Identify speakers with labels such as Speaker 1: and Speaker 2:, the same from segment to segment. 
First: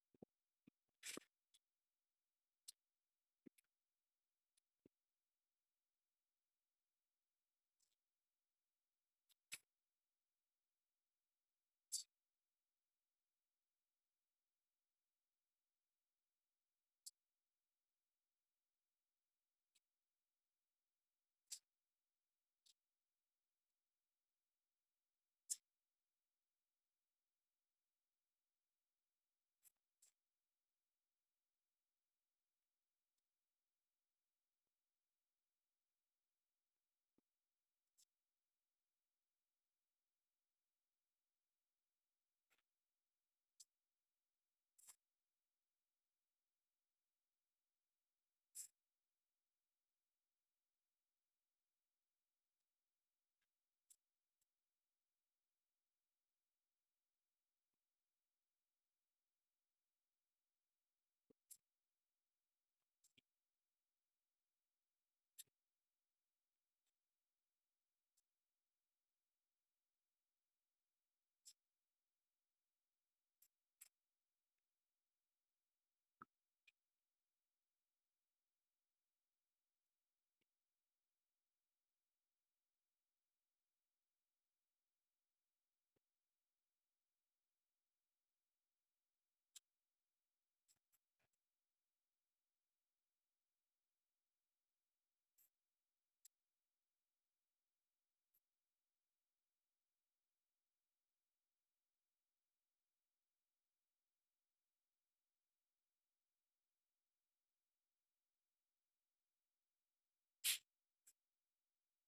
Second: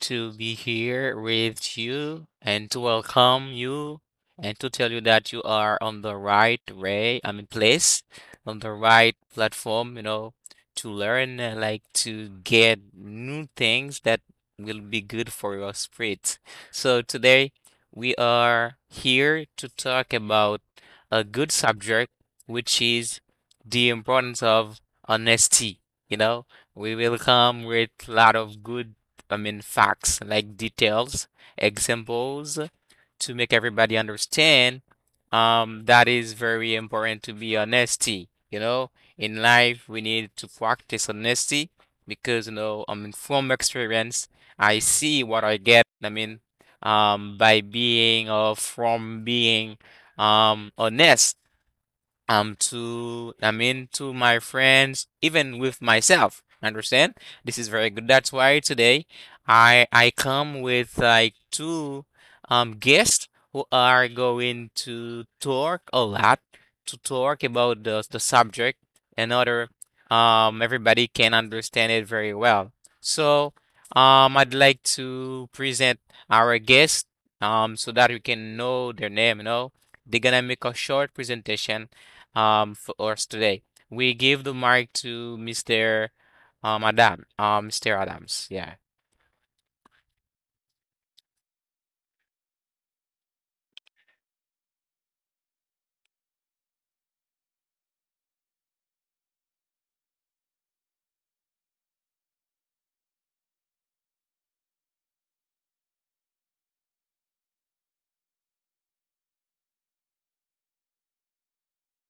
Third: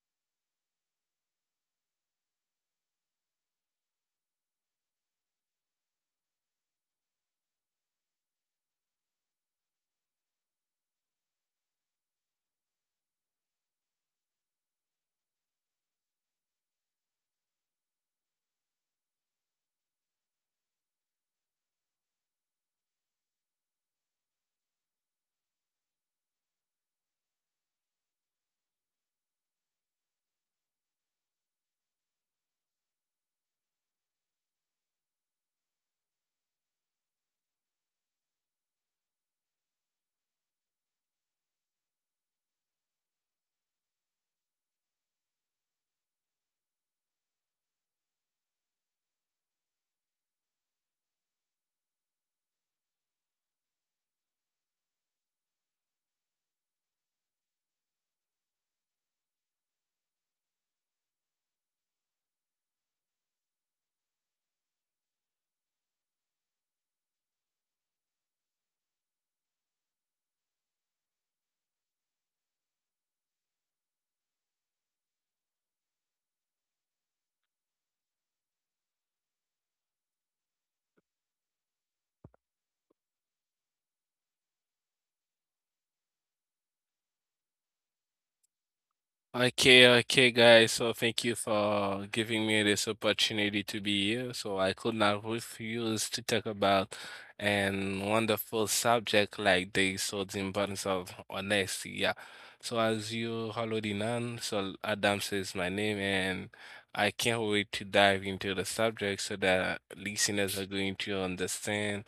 Speaker 1: to be here with you and to welcome you and to tell you that you are on the right way, I mean, place, on the right platform, to learn, like to get new things that will be good for your spirit. So, today we are here to talk about a good subject, which is the importance of honesty, you know we will come with a lot of good, I mean, facts, like details, examples to make everybody understand. That is very important to be honesty. You know, in life, we need to practice honesty because, I mean, from experience, I see what I get. I mean, by being or from being, honest, to, I mean, to my friends, even with myself. Understand? This is very good. That's why today I come with like two guests who are going to talk a lot, to talk about the subject, and other, everybody can understand it very well. So I'd like to present our guest, so that you can know their name. They're gonna make a short presentation for us today. We give the mic to Mr. Adam, Mr. Adams. Yeah.
Speaker 2: Okay, okay, guys. So thank you for giving me this opportunity to be here. So I could not refuse to talk about an wonderful subject like this. So the importance of honesty. Yeah. So as you already know, so Adam says my name, and I can't wait to dive into the subject so that listeners are going to understand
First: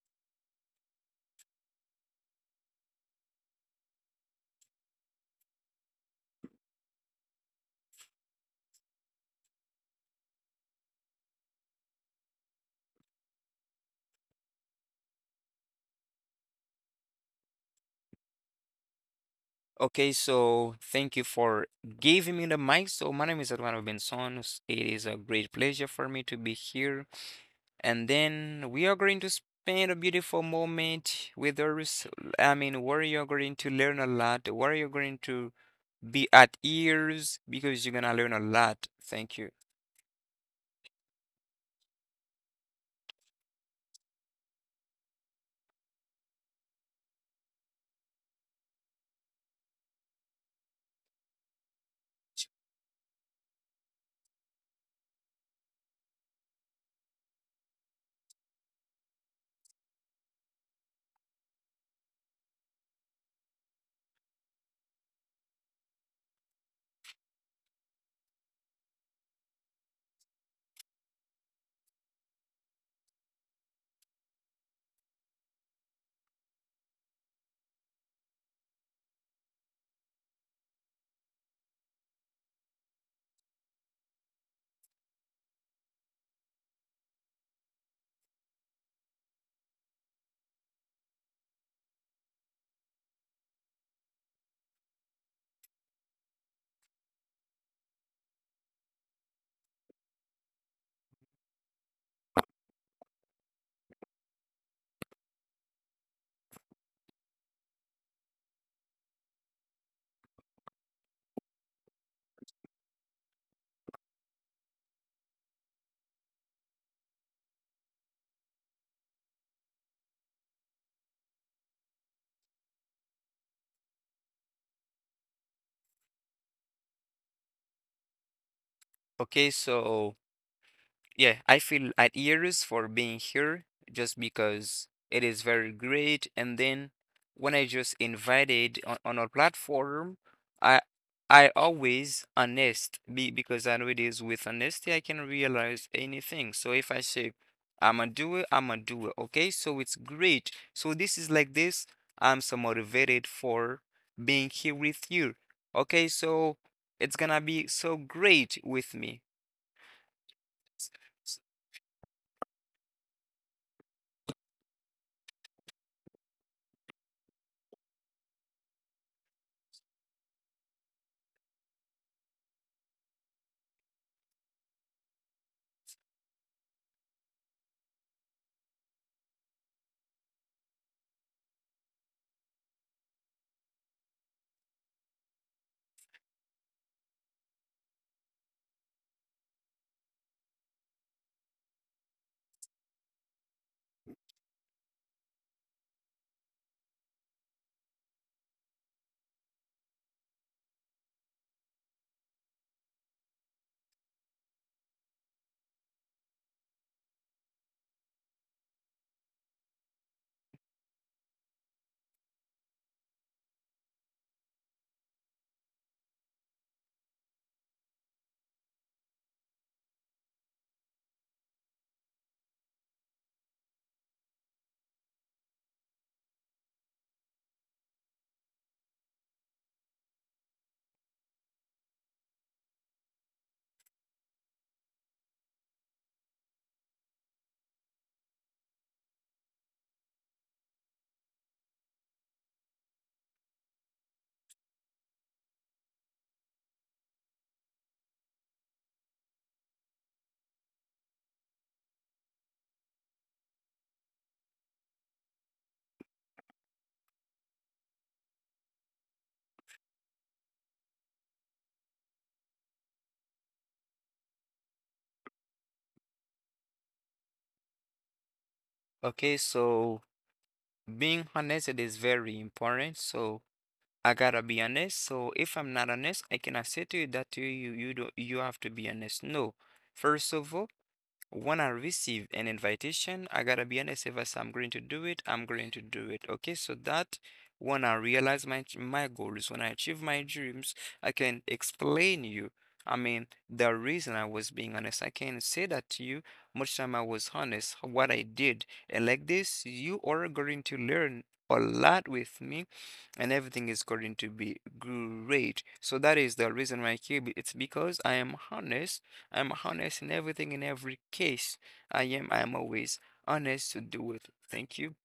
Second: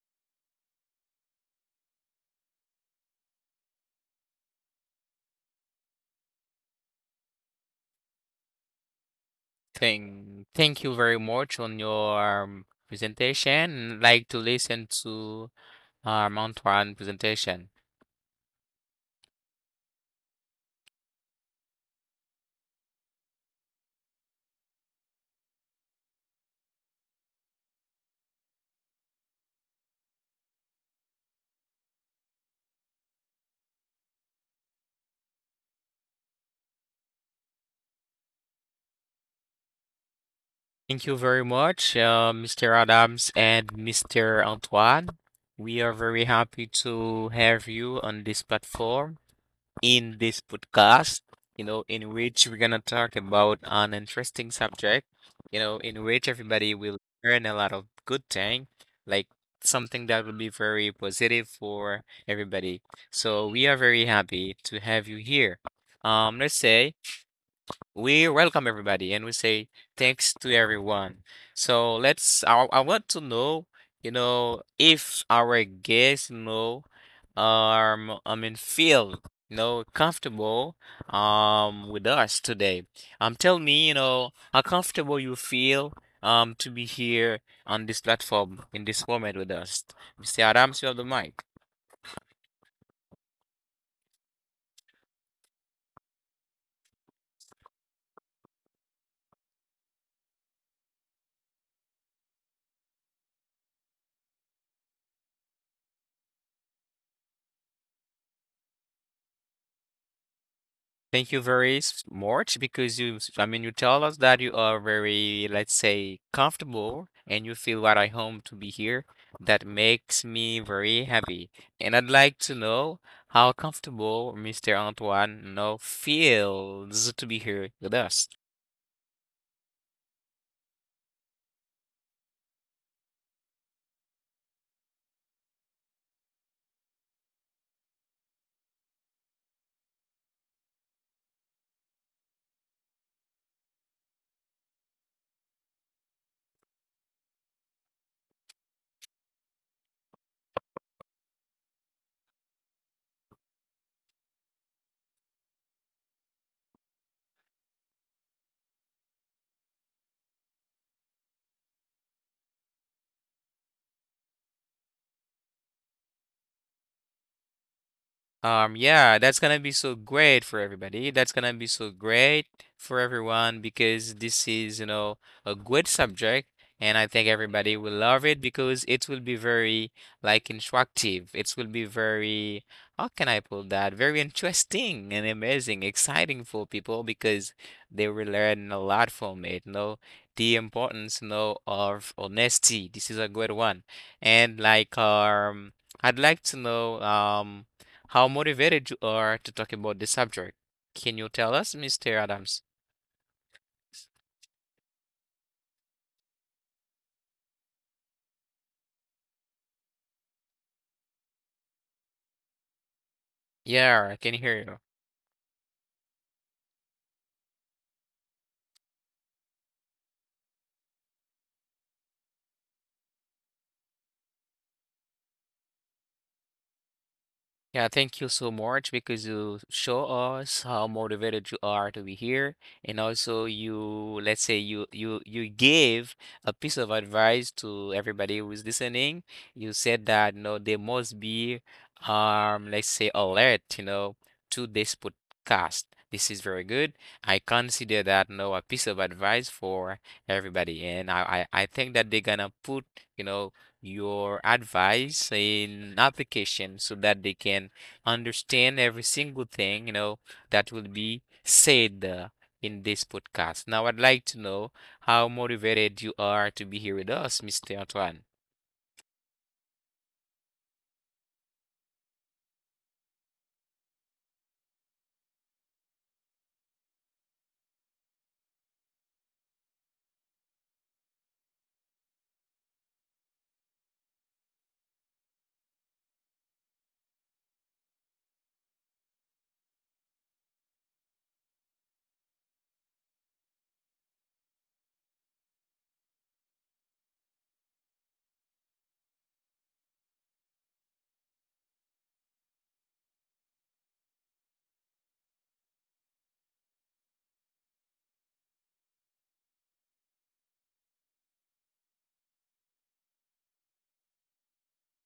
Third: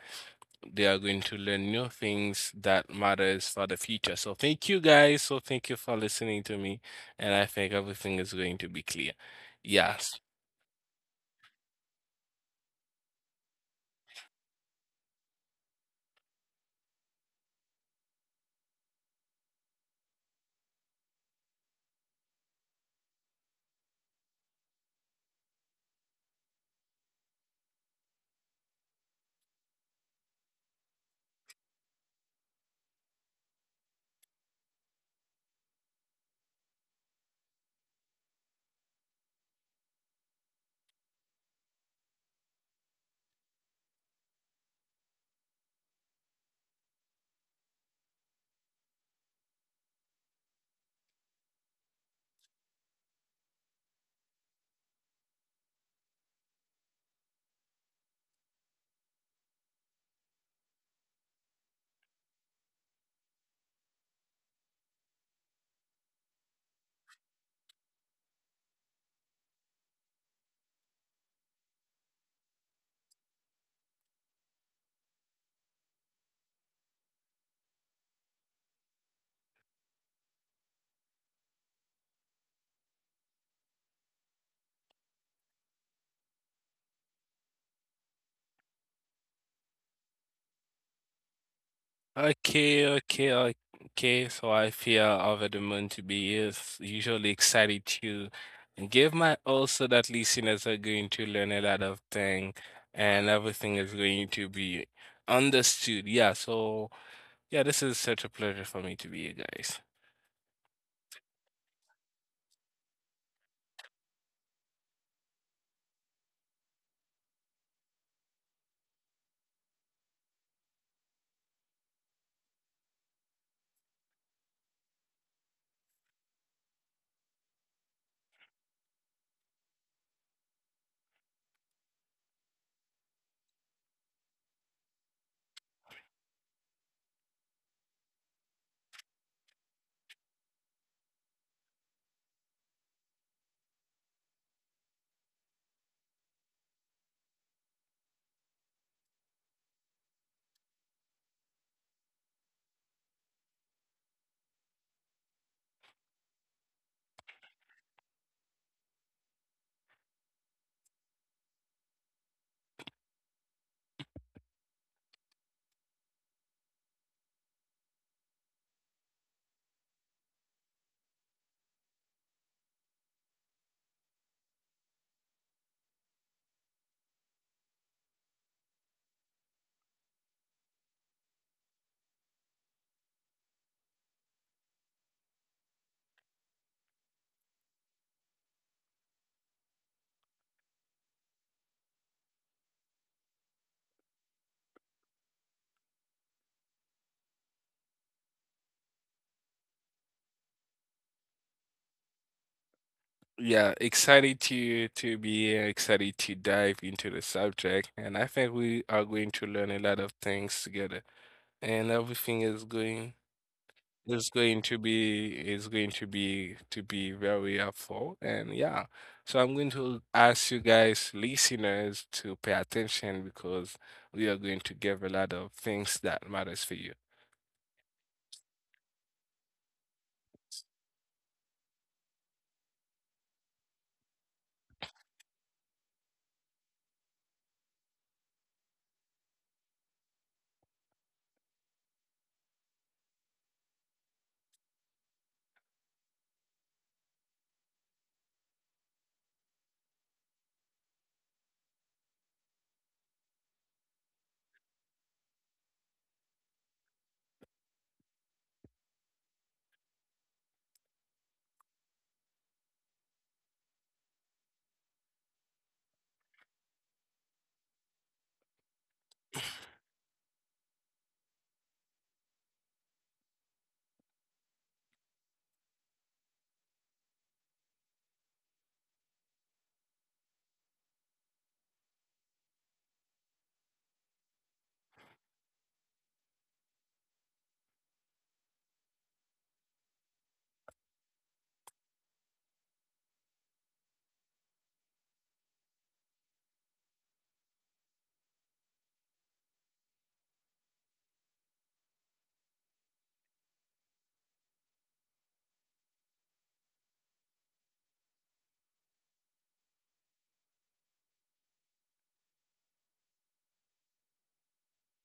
Speaker 2: they are going to learn new things that matters for the future. So thank you guys. So thank you for listening to me. And I think everything is going to be clear. Yes.
Speaker 1: Thank you very much on your presentation. Like to listen to uh, Antoine' presentation.
Speaker 3: Okay, so thank you for giving me the mic. So my name is Eduardo Bensonos. It is a great pleasure for me to be here. And then we are going to spend a beautiful moment with us. Where you're going to learn a lot, where you're going to be at ears because you're gonna learn a lot. Thank you.
Speaker 1: Thank you very much, Mr. Adams and Mr. Antoine. We are very happy to have you on this platform, in this podcast, in which we're gonna talk about an interesting subject, in which everybody will learn a lot of good thing, like something that will be very positive for everybody. So we are very happy to have you here. Let's say we welcome everybody and we say thanks to everyone. So I want to know, if our guests know, I mean, feel, comfortable, with us today. Tell me, how comfortable you feel, to be here on this platform in this moment with us. Mr. Adams, you have the mic.
Speaker 2: Okay, okay, okay. So I feel over the moon to be is usually excited to give my all so that listeners are going to learn a lot of things and everything is going to be understood. Yeah, so yeah, this is such a pleasure for me to be here, guys.
Speaker 1: Thank you very much because you, I mean, you tell us that you are very, let's say, comfortable and you feel right at home to be here. That makes me very happy. And I'd like to know how comfortable Mr. Antoine, feels to be here with us.
Speaker 3: Okay, so yeah, I feel at years for being here just because it is very great. And then when I just invited on our platform, I I always honest be, because I know it is with honesty I can realize anything. So if I say I'm a doer, I'm a doer. Okay, so it's great. So this is like this. I'm so motivated for being here with you. Okay, so it's gonna be so great with me. S-
Speaker 1: Yeah, that's gonna be so great for everybody. That's gonna be so great for everyone because this is, a good subject, and I think everybody will love it because it will be very, like, instructive. It will be very, how can I put that? Very interesting and amazing, exciting for people because they will learn a lot from it. The importance, of honesty. This is a good one, and like. I'd like to know how motivated you are to talk about the subject. Can you tell us, Mr. Adams?
Speaker 2: Yeah, excited to be here, excited to dive into the subject, and I think we are going to learn a lot of things together, and everything is going
Speaker 1: Yeah, I
Speaker 2: It's
Speaker 1: can hear
Speaker 2: going to
Speaker 1: you.
Speaker 2: be to be very helpful. And yeah, so I'm going to ask you guys, listeners, to pay attention because we are going to give a lot of things that matters for you.
Speaker 1: Yeah, thank you so much because you show us how motivated you are to be here, and also you, let's say, you gave a piece of advice to everybody who is listening. You said that, they must be, let's say, alert, to this podcast. This is very good. I consider that, a piece of advice for everybody, and I think that they're gonna put, you know your advice in application so that they can understand every single thing, that will be said, in this podcast. Now, I'd like to know how motivated you are to be here with us, Mr. Antoine.
Speaker 3: Okay, so being honest, it is very important. So I gotta be honest. So if I'm not honest, I cannot say to you that you do you have to be honest. No. First of all, when I receive an invitation, I gotta be honest, if I say I'm going to do it, I'm going to do it. Okay, so that when I realize my goals, when I achieve my dreams, I can explain you. I mean, the reason I was being honest, I can say that to you. Much time I was honest, what I did, and like this, you are going to learn a lot with me, and everything is going to be great. So that is the reason why I keep it. It's because I am honest. I'm honest in everything, in every case. I'm always honest to do it. Thank you.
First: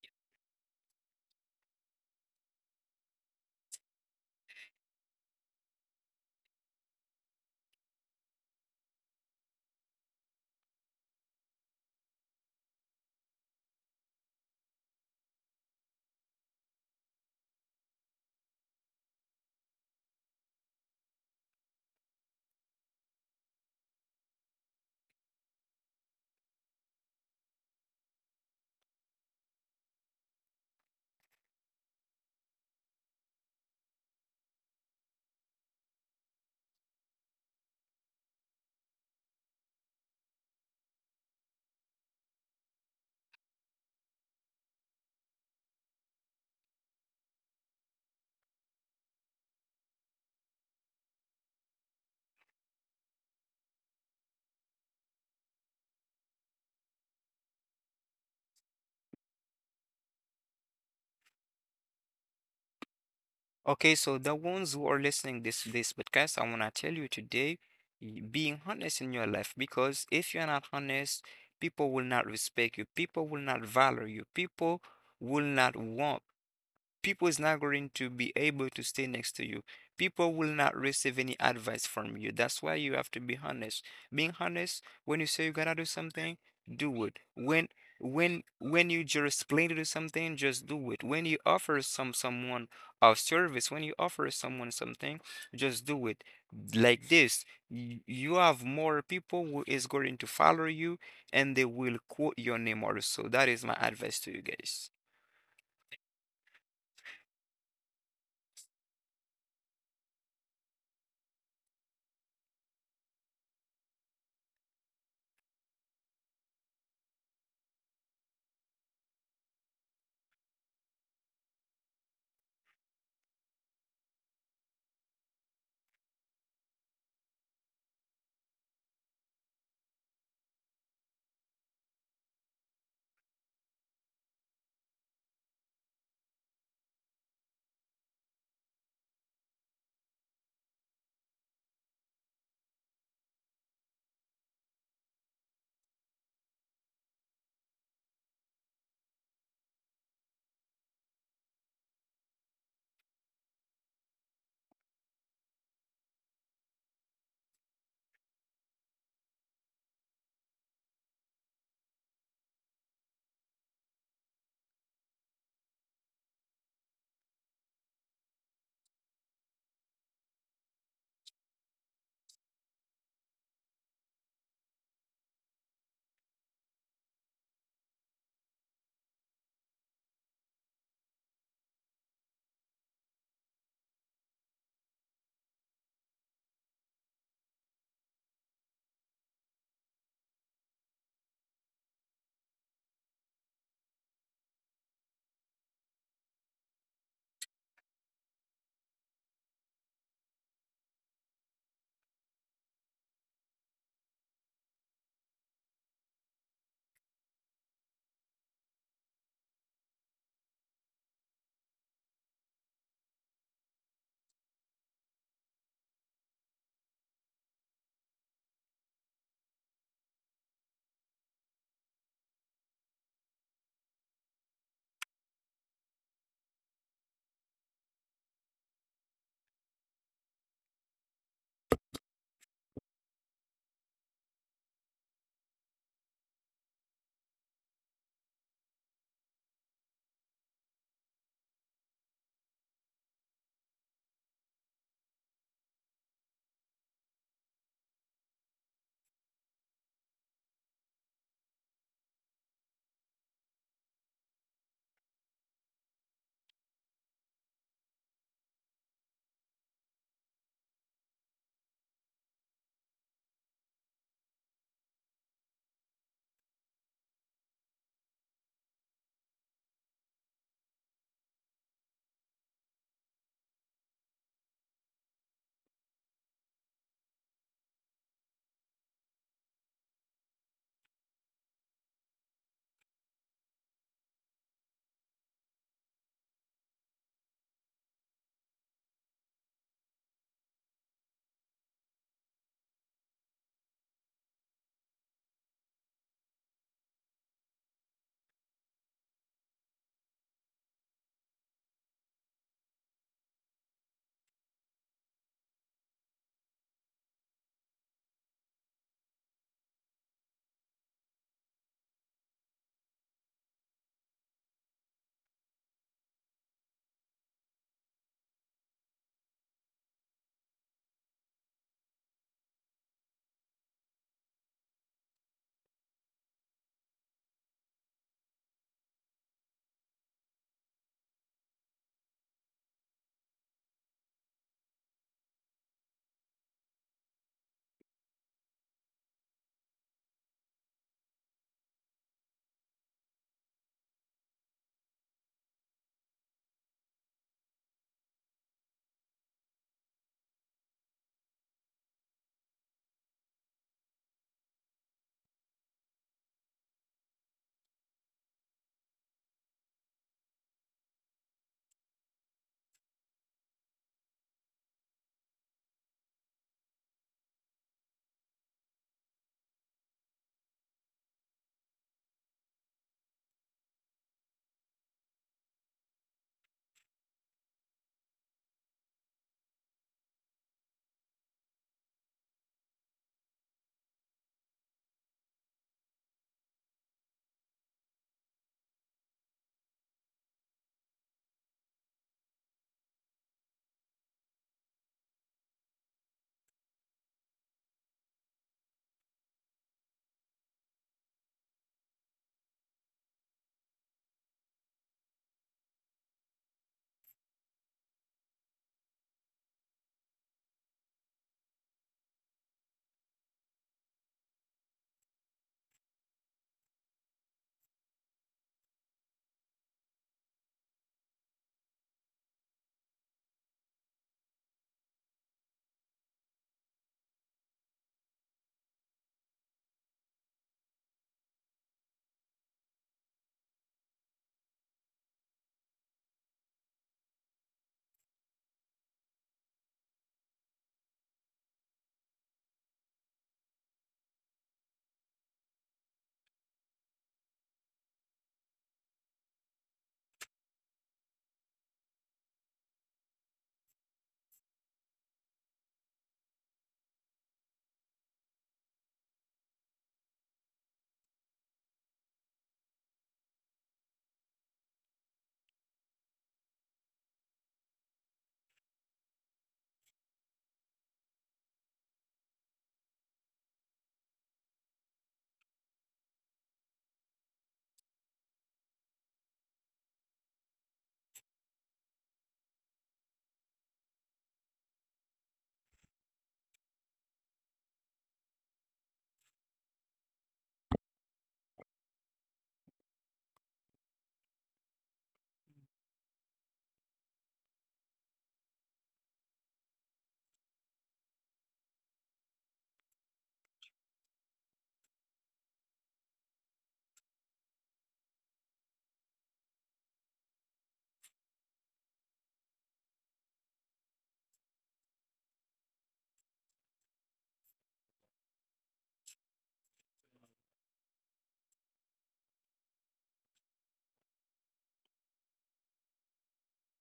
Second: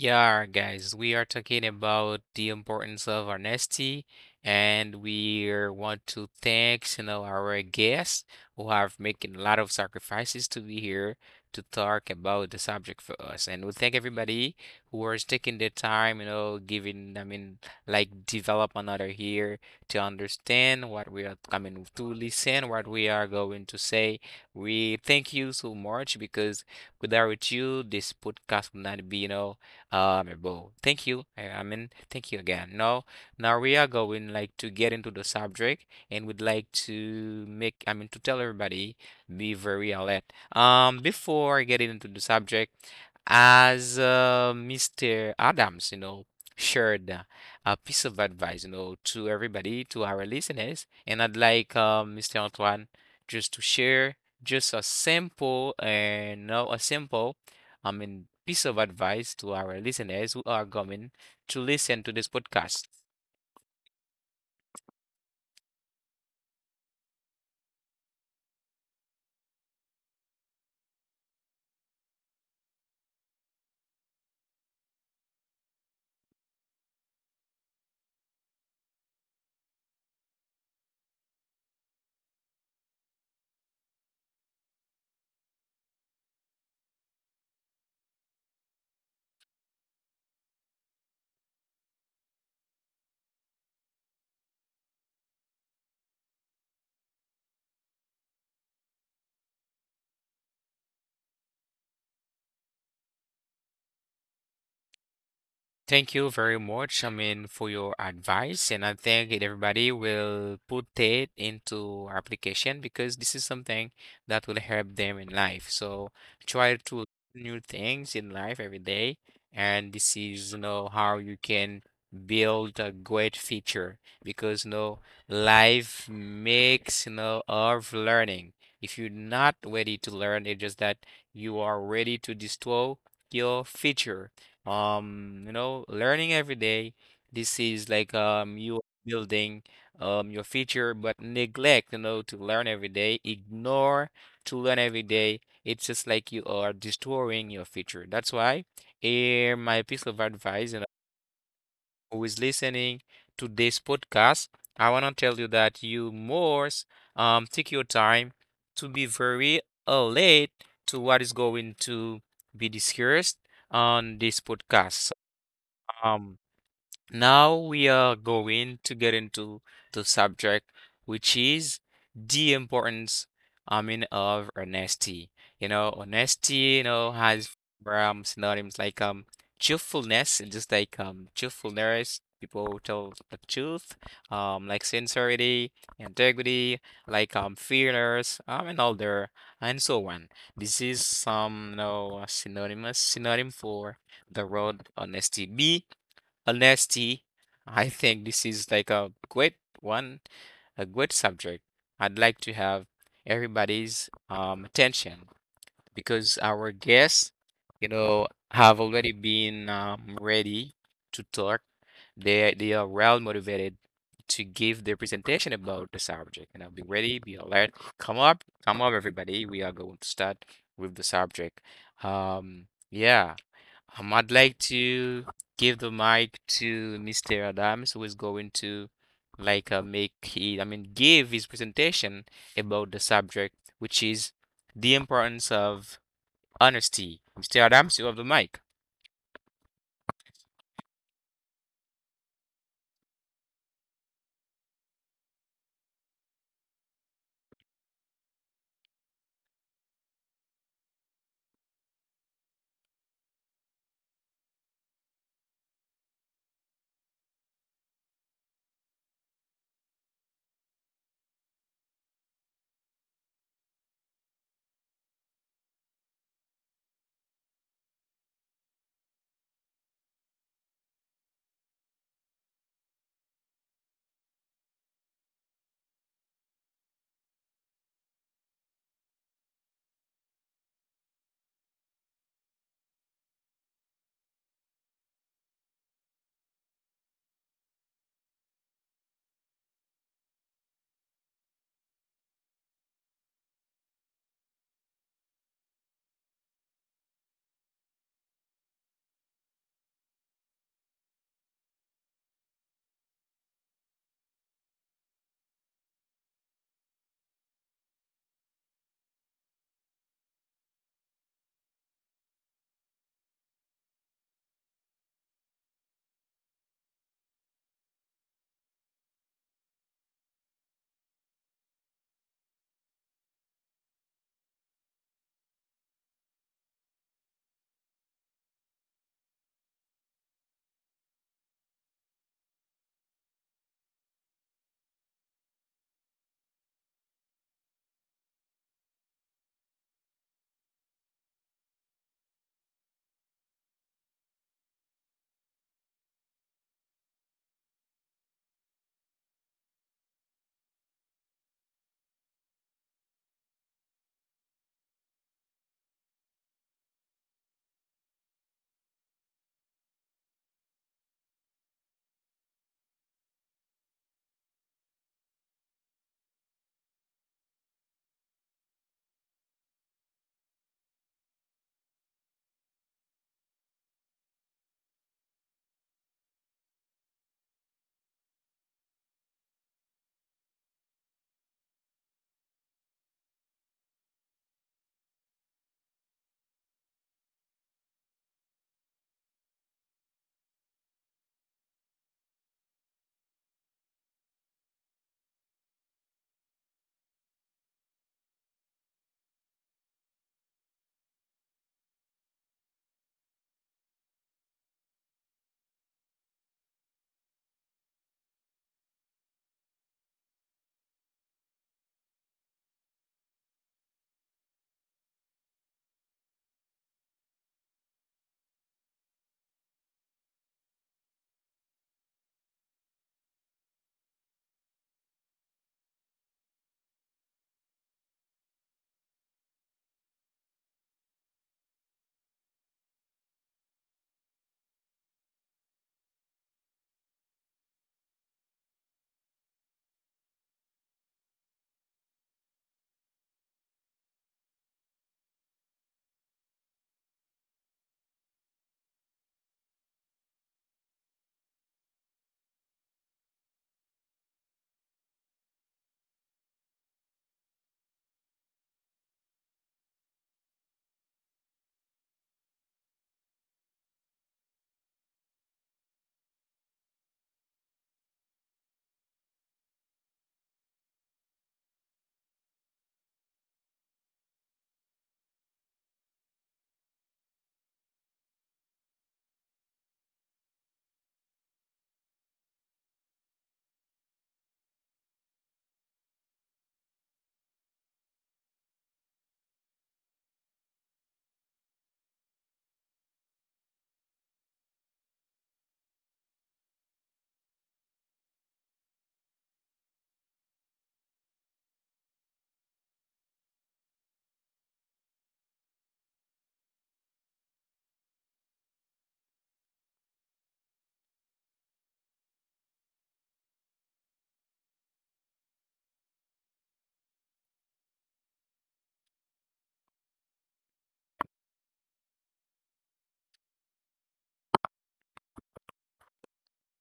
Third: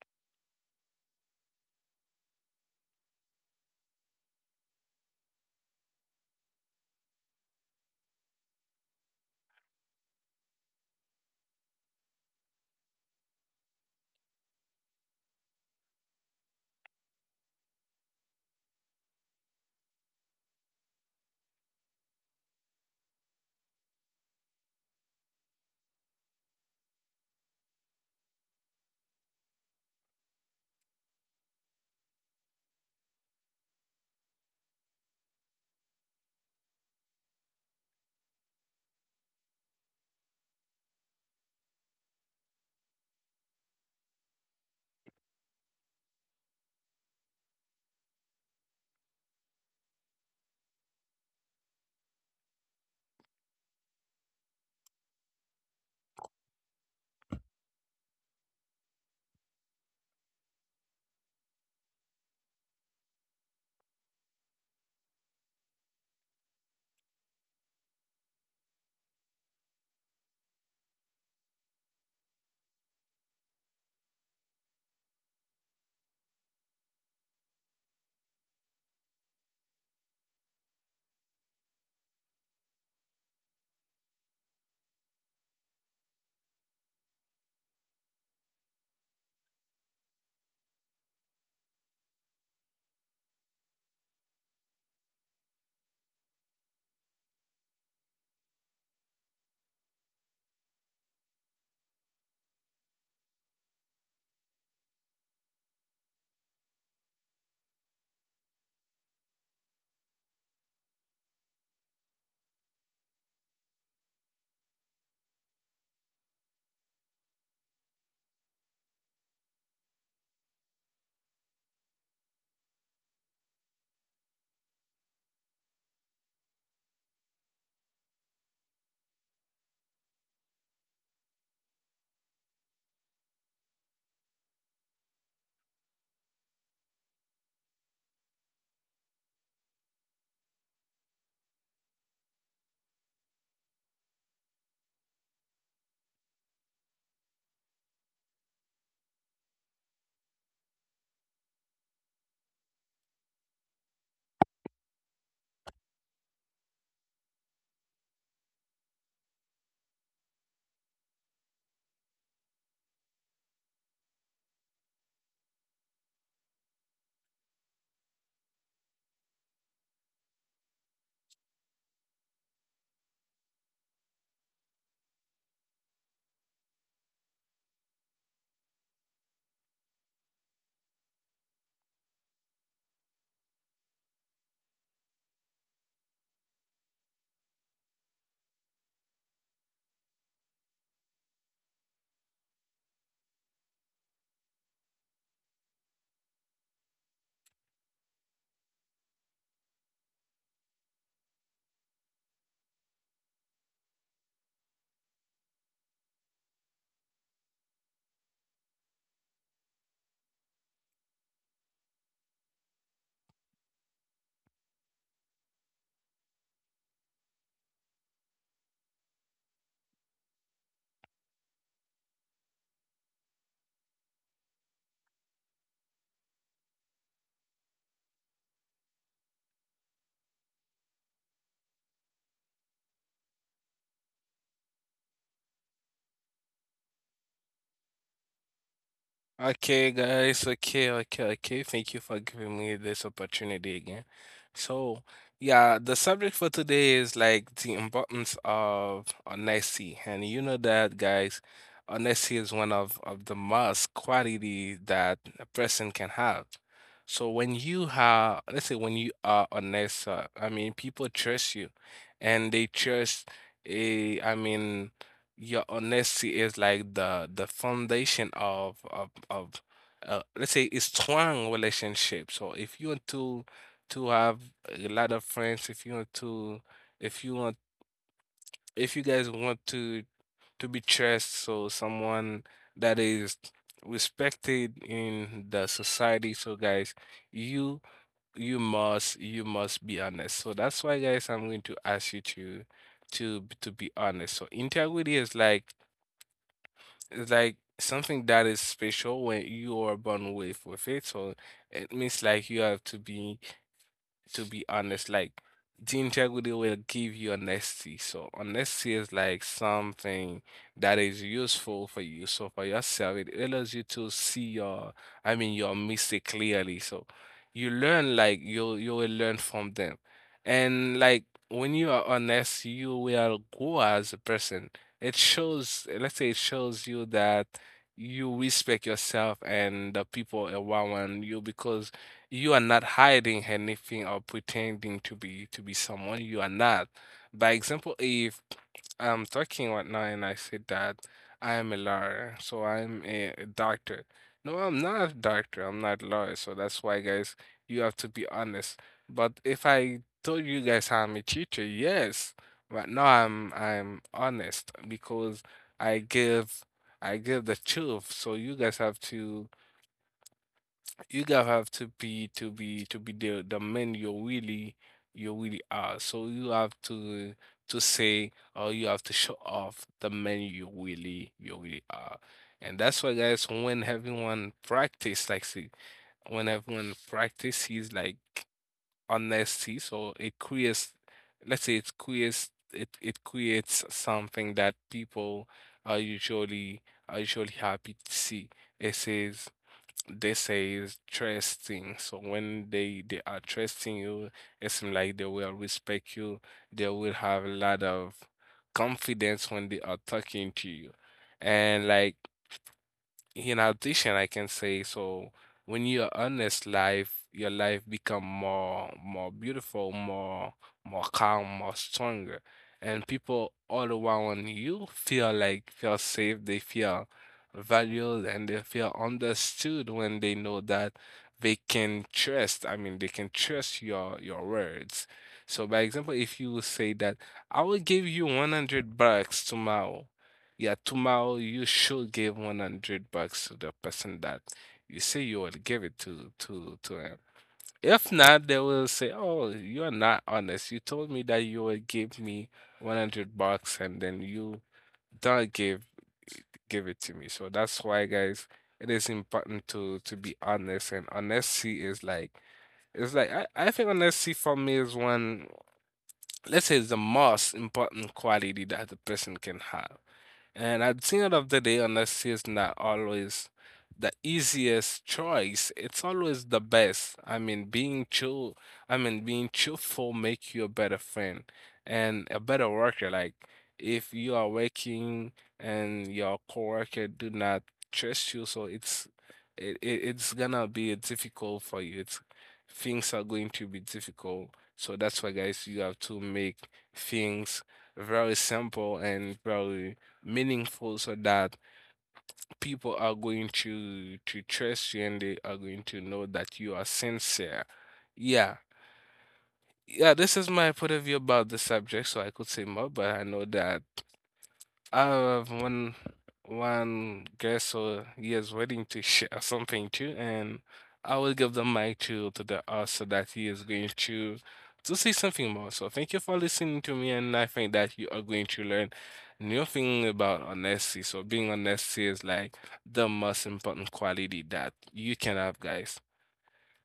Speaker 1: Yeah, guys, we are talking about the importance of honesty, and we are want to thank, our guests who have making a lot of sacrifices to be here to talk about the subject for us. And we thank everybody who is taking the time, giving, I mean, like develop another here to understand what we are coming to listen, what we are going to say. We thank you so much because without you, this podcast would not be, well, thank you. I mean, thank you again. Now we are going, like, to get into the subject, and we would like to make, I mean, to tell everybody, be very alert, before getting into the subject. As, Mr. Adams, shared, a piece of advice, to everybody, to our listeners, and I'd like, Mr. Antoine just to share, just a simple and no a simple, I mean, piece of advice to our listeners who are going to listen to this podcast.
Speaker 3: Okay, so the ones who are listening this podcast, I wanna tell you today, being honest in your life, because if you're not honest, people will not respect you, people will not value you, will not want people is not going to be able to stay next to you. People will not receive any advice from you. That's why you have to be honest. Being honest, when you say you gotta do something, do it. When when you just plan to do something, just do it. When you offer someone a service, when you offer someone something, just do it. Like this, you have more people who is going to follow you and they will quote your name also. That is my advice to you guys.
Speaker 1: Thank you very much, I mean, for your advice, and I think that everybody will put it into application because this is something that will help them in life. So try to learn new things in life every day, and this is, how you can build a great future, because, life makes, of learning. If you're not ready to learn, it's just that you are ready to destroy your future. Learning every day, this is like, you are building, your future, but neglect, to learn every day, ignore to learn every day, it's just like you are destroying your future. That's why, here, my piece of advice, and who is listening to this podcast, I want to tell you that you must, take your time to be very alert to what is going to be discussed on this podcast. um, Now we are going to get into the subject, which is the importance, I mean, of honesty. You know, honesty, has, synonyms like, truthfulness, and just like, truthfulness, people tell the truth, like sincerity, integrity, like, fairness, and all there, and so on. This is some, synonymous synonym for the word honesty. B Honesty. I think this is like a great one, a great subject. I'd like to have everybody's, attention because our guests, have already been, ready to talk. They are well motivated to give their presentation about the subject. Be ready, be alert. Come up, everybody. We are going to start with the subject. Um, yeah, I'd like to give the mic to Mr. Adams, who is going to, like, I mean, give his presentation about the subject, which is the importance of honesty. Mr. Adams, you have the mic.
Speaker 2: Okay, guys. Okay, okay, okay. Thank you for giving me this opportunity again. So, yeah, the subject for today is like the importance of honesty. And you know that, guys, honesty is one of the most quality that a person can have. So when you have, let's say when you are honest, I mean, people trust you and they trust a, I mean, your honesty is like the foundation of, let's say it's strong relationship. So if you want to have a lot of friends, if you want to if you want if you guys want to be trust, so someone that is respected in the society. So guys, you must you must be honest. So that's why guys I'm going to ask you to to be honest. So integrity is like something that is special when you are born with it, so it means like you have to be honest. Like the integrity will give you honesty. So honesty is like something that is useful for you. So for yourself, it allows you to see your, I mean, your mistake clearly. So you learn like you will learn from them, and like when you are honest, you will grow as a person. It shows, let's say, it shows you that you respect yourself and the people around you because you are not hiding anything or pretending to be someone you are not. By example, if I'm talking right now and I said that I am a lawyer, so I'm a doctor. No, I'm not a doctor. I'm not a lawyer. So that's why, guys, you have to be honest. But if I told you guys I'm a teacher, yes, right now I'm honest because I give I give the truth. So you guys have to you gotta have to be the man you really are. So you have to say or you have to show off the man you really are. And that's why guys when everyone practice like see when everyone practices like honesty, so it creates let's say it creates it creates something that people are usually happy to see. It says they say is trusting. So when they are trusting you, it seems like they will respect you. They will have a lot of confidence when they are talking to you, and like in addition, I can say so when you're honest, life your life become more beautiful, more calm, more stronger, and people all around you feel like feel safe, they feel valued, and they feel understood when they know that they can trust. I mean, they can trust your words. So, by example, if you say that I will give you 100 bucks tomorrow yeah, tomorrow you should give 100 bucks to the person that you say you will give it to him. If not, they will say, "Oh, you are not honest. You told me that you will give me 100 bucks and then you don't give it to me." So that's why, guys, it is important to be honest, and honesty is like it's like I think honesty for me is one, let's say, it's the most important quality that the person can have. And at the end of the day, honesty is not always the easiest choice. It's always the best. I mean, being true, I mean, being truthful make you a better friend and a better worker. Like if you are working and your coworker do not trust you, so it's it's gonna be difficult for you. It's things are going to be difficult. So that's why, guys, you have to make things very simple and very meaningful so that people are going to trust you, and they are going to know that you are sincere. Yeah. Yeah, this is my point of view about the subject, so I could say more, but I know that I have one guest or year's wedding to share something too, and I will give the mic to the host so that he is going to see something more. So thank you for listening to me, and I think that you are going to learn new thing about honesty. So being honest is like the most important quality that you can have, guys.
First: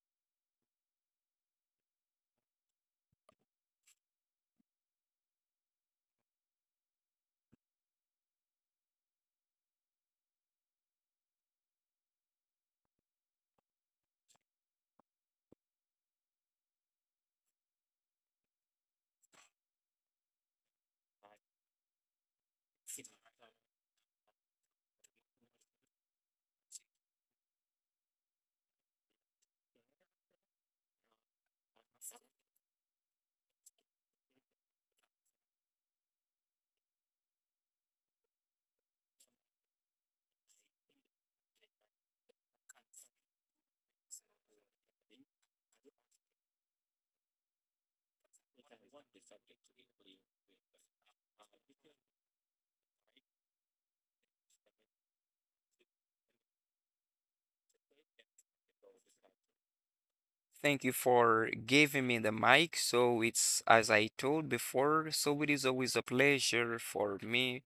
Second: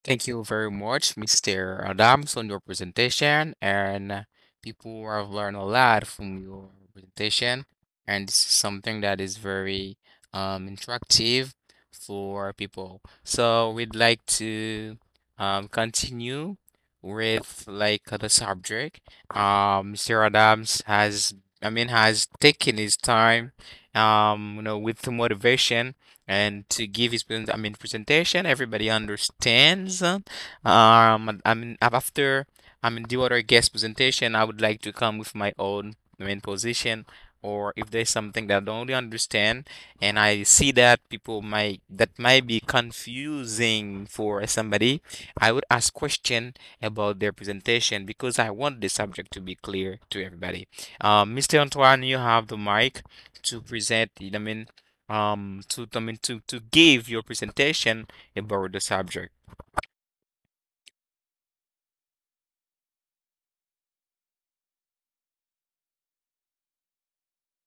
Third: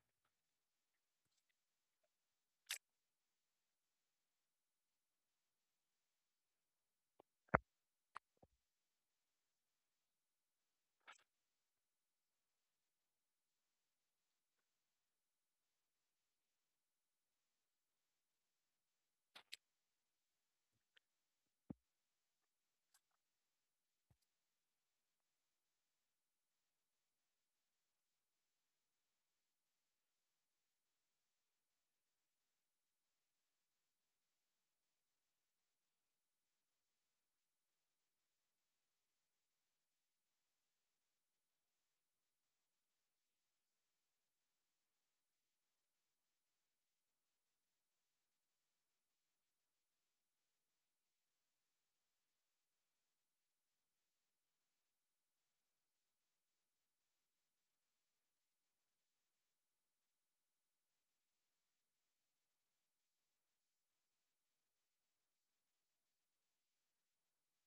Speaker 1: Thank you very much, Mr. Adams, on your presentation. And, people have learned a lot from your presentation. And this is something that is very, interactive for people. So we'd like to, continue with, like, the subject. Mr. Adams has, I mean, has taken his time, with the motivation, and to give his, I mean, presentation. Everybody understands. I mean, after, the other guest presentation, I would like to come with my own main position. Or if there's something that I don't really understand, and I see that, people might that might be confusing for somebody, I would ask question about their presentation because I want the subject to be clear to everybody. Mr. Antoine, you have the mic to present, I mean, to give your presentation about the subject.
Speaker 3: Thank you for giving me the mic. So it's as I told before, so it is always a pleasure for me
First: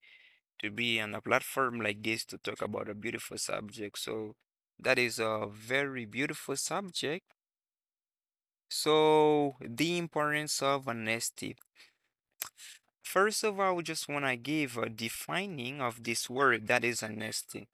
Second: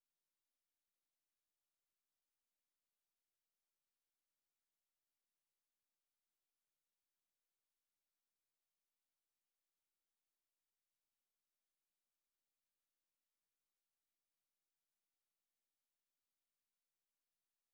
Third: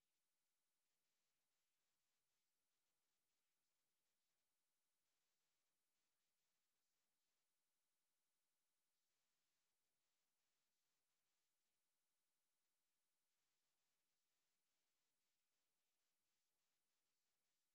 Speaker 3: to be on a platform like this to talk about a beautiful subject. So that is a very beautiful subject. So the importance of honesty. First of all, I just want to give a defining of this word that is honesty.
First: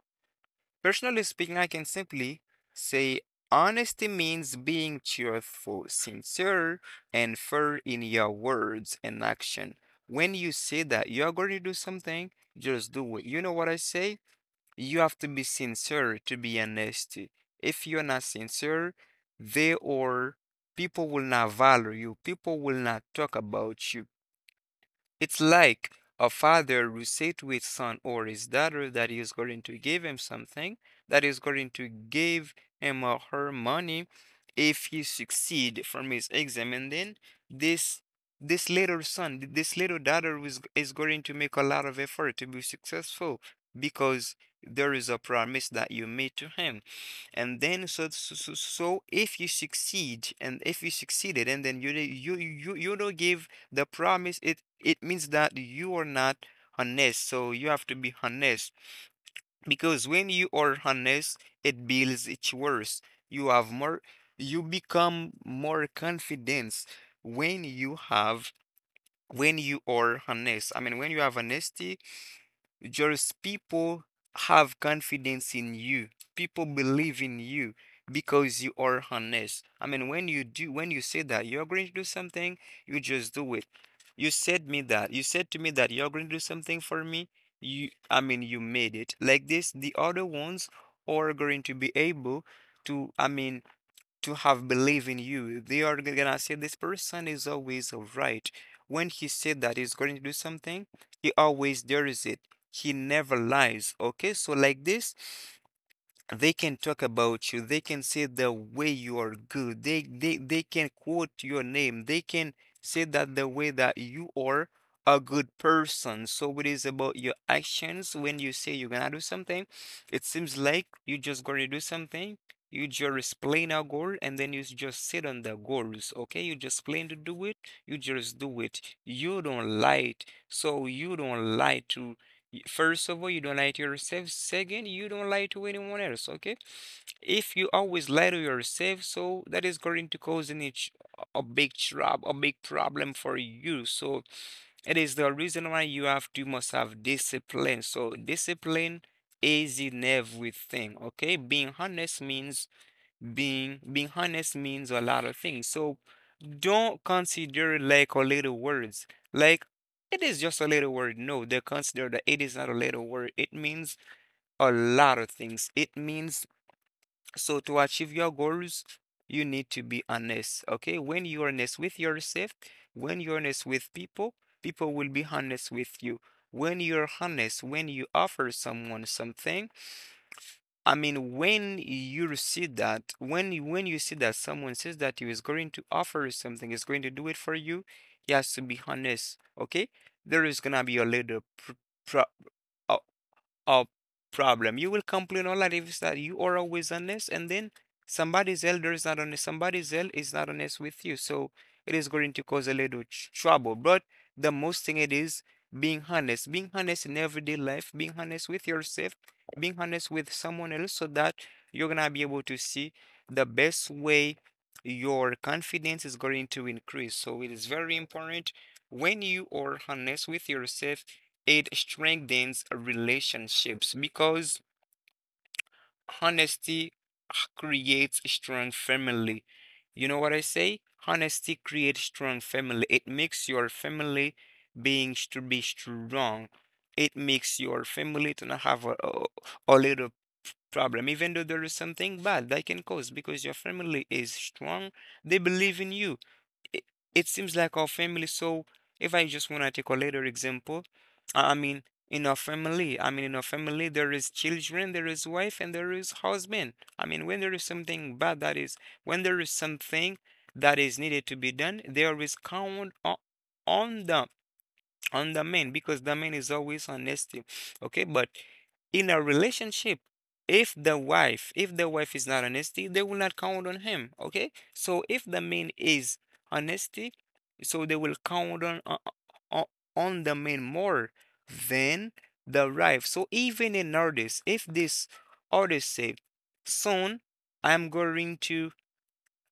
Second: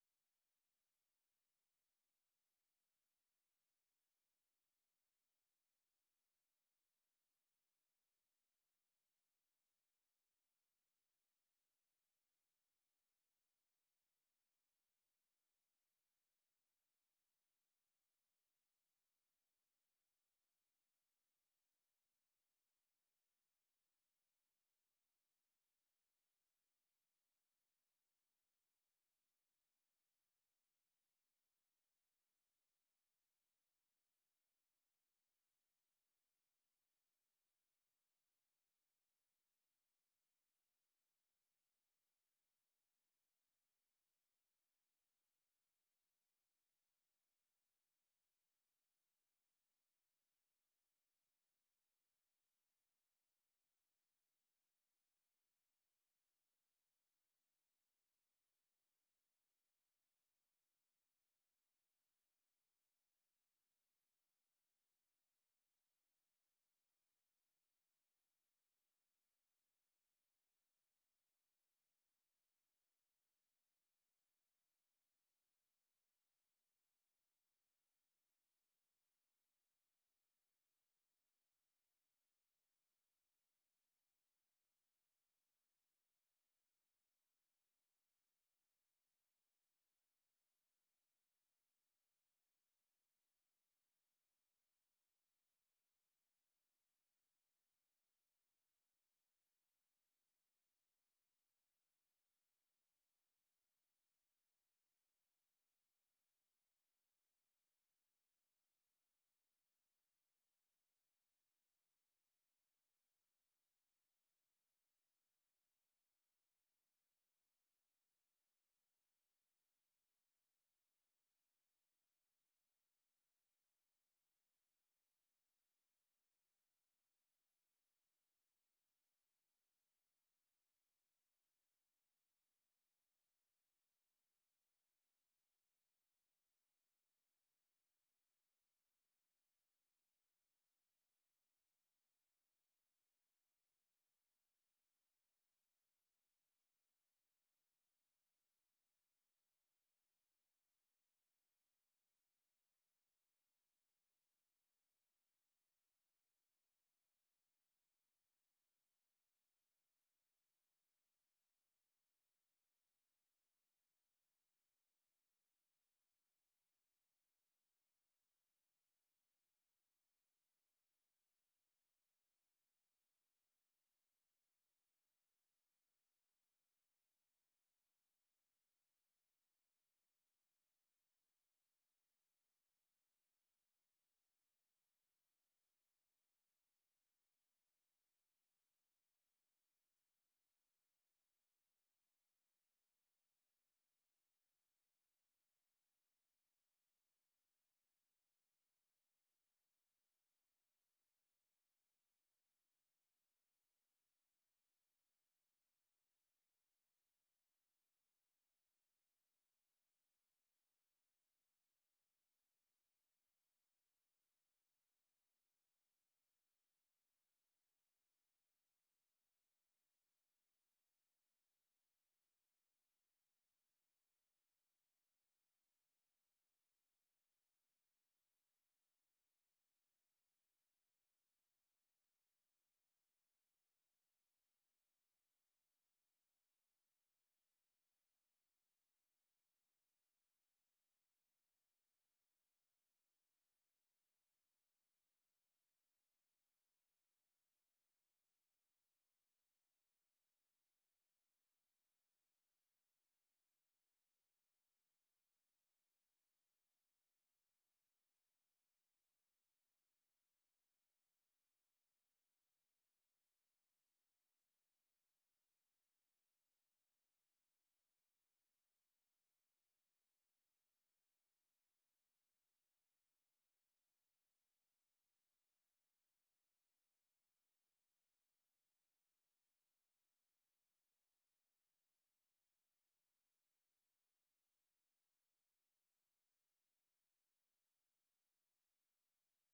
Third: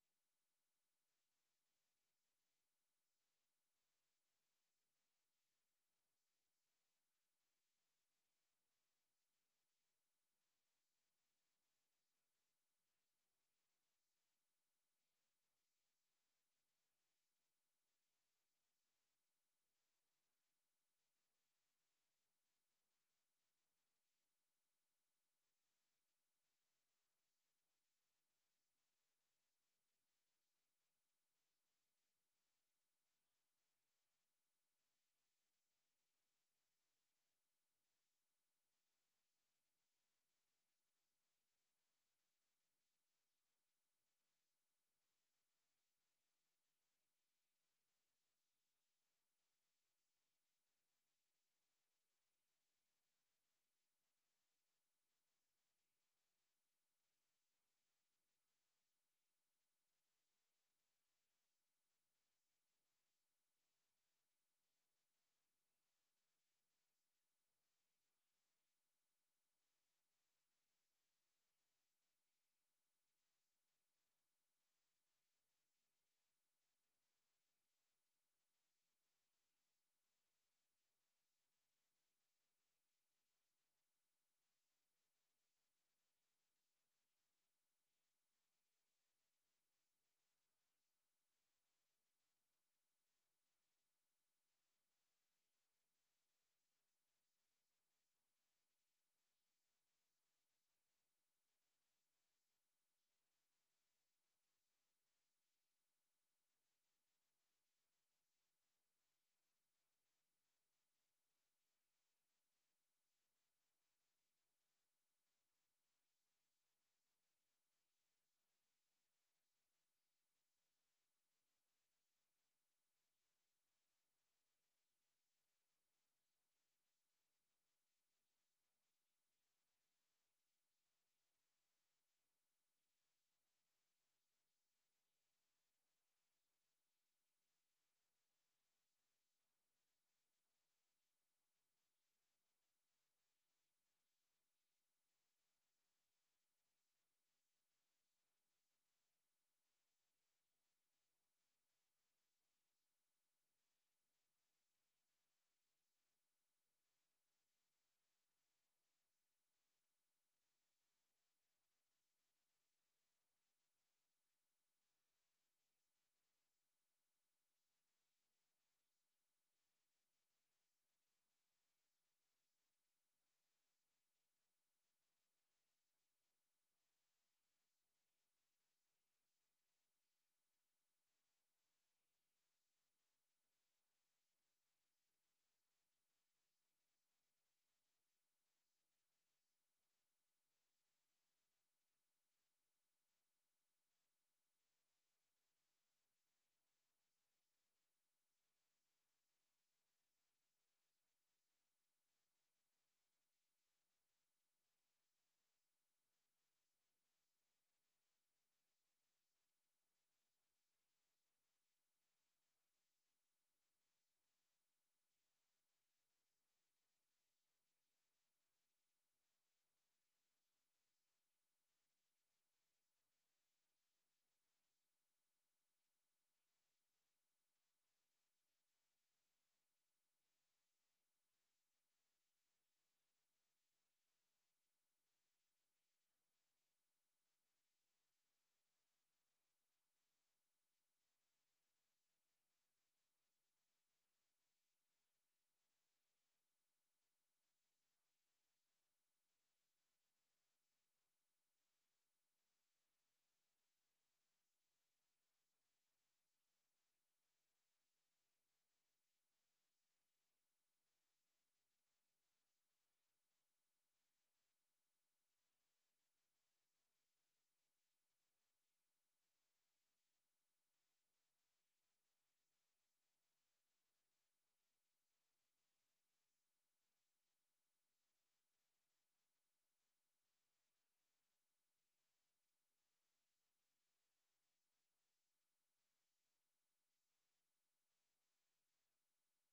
Speaker 3: Personally speaking, I can simply say honesty means being truthful, sincere, and fair in your words and action. When you say that you're going to do something, just do it. You know what I say? You have to be sincere to be honest. If you're not sincere, they or people will not value you. People will not talk about you. It's like a father who said to his son or his daughter that he is going to give him something, that he is going to give him or her money if he succeed from his exam. And then this this little son, this little daughter is going to make a lot of effort to be successful because there is a promise that you made to him, and then so if you succeed and if you succeeded and then you don't give the promise, it means that you are not honest, so you have to be honest because when you are honest, it builds its worth. You have more, you become more confidence when you have when you are honest. I mean, when you have honesty, just people have confidence in you. People believe in you because you are honest. I mean, when you do, when you say that you're going to do something, you just do it. You said me that. You said to me that you're going to do something for me. You, I mean, you made it. Like this, the other ones are going to be able to, I mean, to have belief in you. They are gonna say this person is always right. When he said that he's going to do something, he always does it. He never lies. Okay, so like this, they can talk about you. They can say the way you are good. They can quote your name. They can say that the way that you are a good person. So it is about your actions. When you say you're gonna do something, it seems like you just gonna do something. You just plan a goal and then you just sit on the goals. Okay, you just plan to do it. You just do it. You don't lie. So you don't lie to First of all, you don't lie to yourself. Second, you don't lie to anyone else, okay? If you always lie to yourself, so that is going to cause a big trouble, a big problem for you. So it is the reason why you have to must have discipline. So discipline is in everything, okay? Being honest means being honest means a lot of things. So don't consider like a little words. Like it is just a little word. No, they consider that it is not a little word. It means a lot of things. It means so to achieve your goals, you need to be honest. Okay, when you are honest with yourself, when you're honest with people, people will be honest with you. When you're honest, when you offer someone something, I mean, when you receive that, when you see that someone says that he is going to offer you something, is going to do it for you, he has to be honest. Okay, there is gonna be a little pr- pro- a a problem. You will complain all life is that you are always honest, and then somebody's elder is not honest, somebody's elder is not honest with you. So it is going to cause a little trouble. But the most thing it is being honest in everyday life, being honest with yourself, being honest with someone else, so that you're gonna be able to see the best way your confidence is going to increase. So it is very important when you are honest with yourself it strengthens relationships because honesty creates strong family. You know what I say? Honesty creates strong family. It makes your family being to be strong. It makes your family to not have a little problem, even though there is something bad that can cause because your family is strong. They believe in you it, it seems like our family. So if I just want to take a later example, I mean, in our family, I mean, in our family, there is children, there is wife, and there is husband. I mean, when there is something bad, that is, when there is something that is needed to be done, there is count on the on the man because the man is always honesty. Okay, but in a relationship if the wife is not honesty they will not count on him, okay, so if the man is honesty so they will count on o- on the man more than the wife. So even an artist, if this artist say soon i'm going to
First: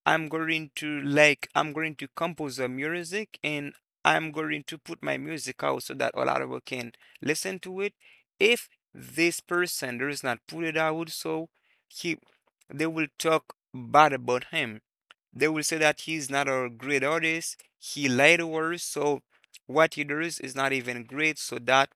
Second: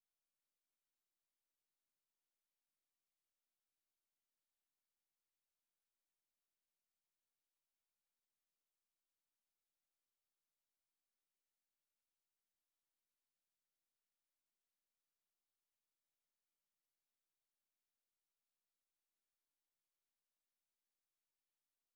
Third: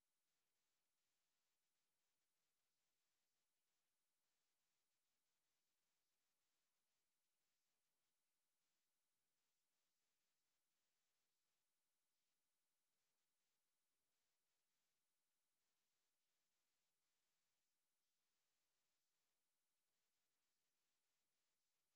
Speaker 3: I'm going to like I'm going to compose the music and I'm going to put my music out so that a lot of people can listen to it. If this person does not put it out, so he they will talk bad about him. They will say that he's not a great artist, he lied to us, so what he does is not even great, so that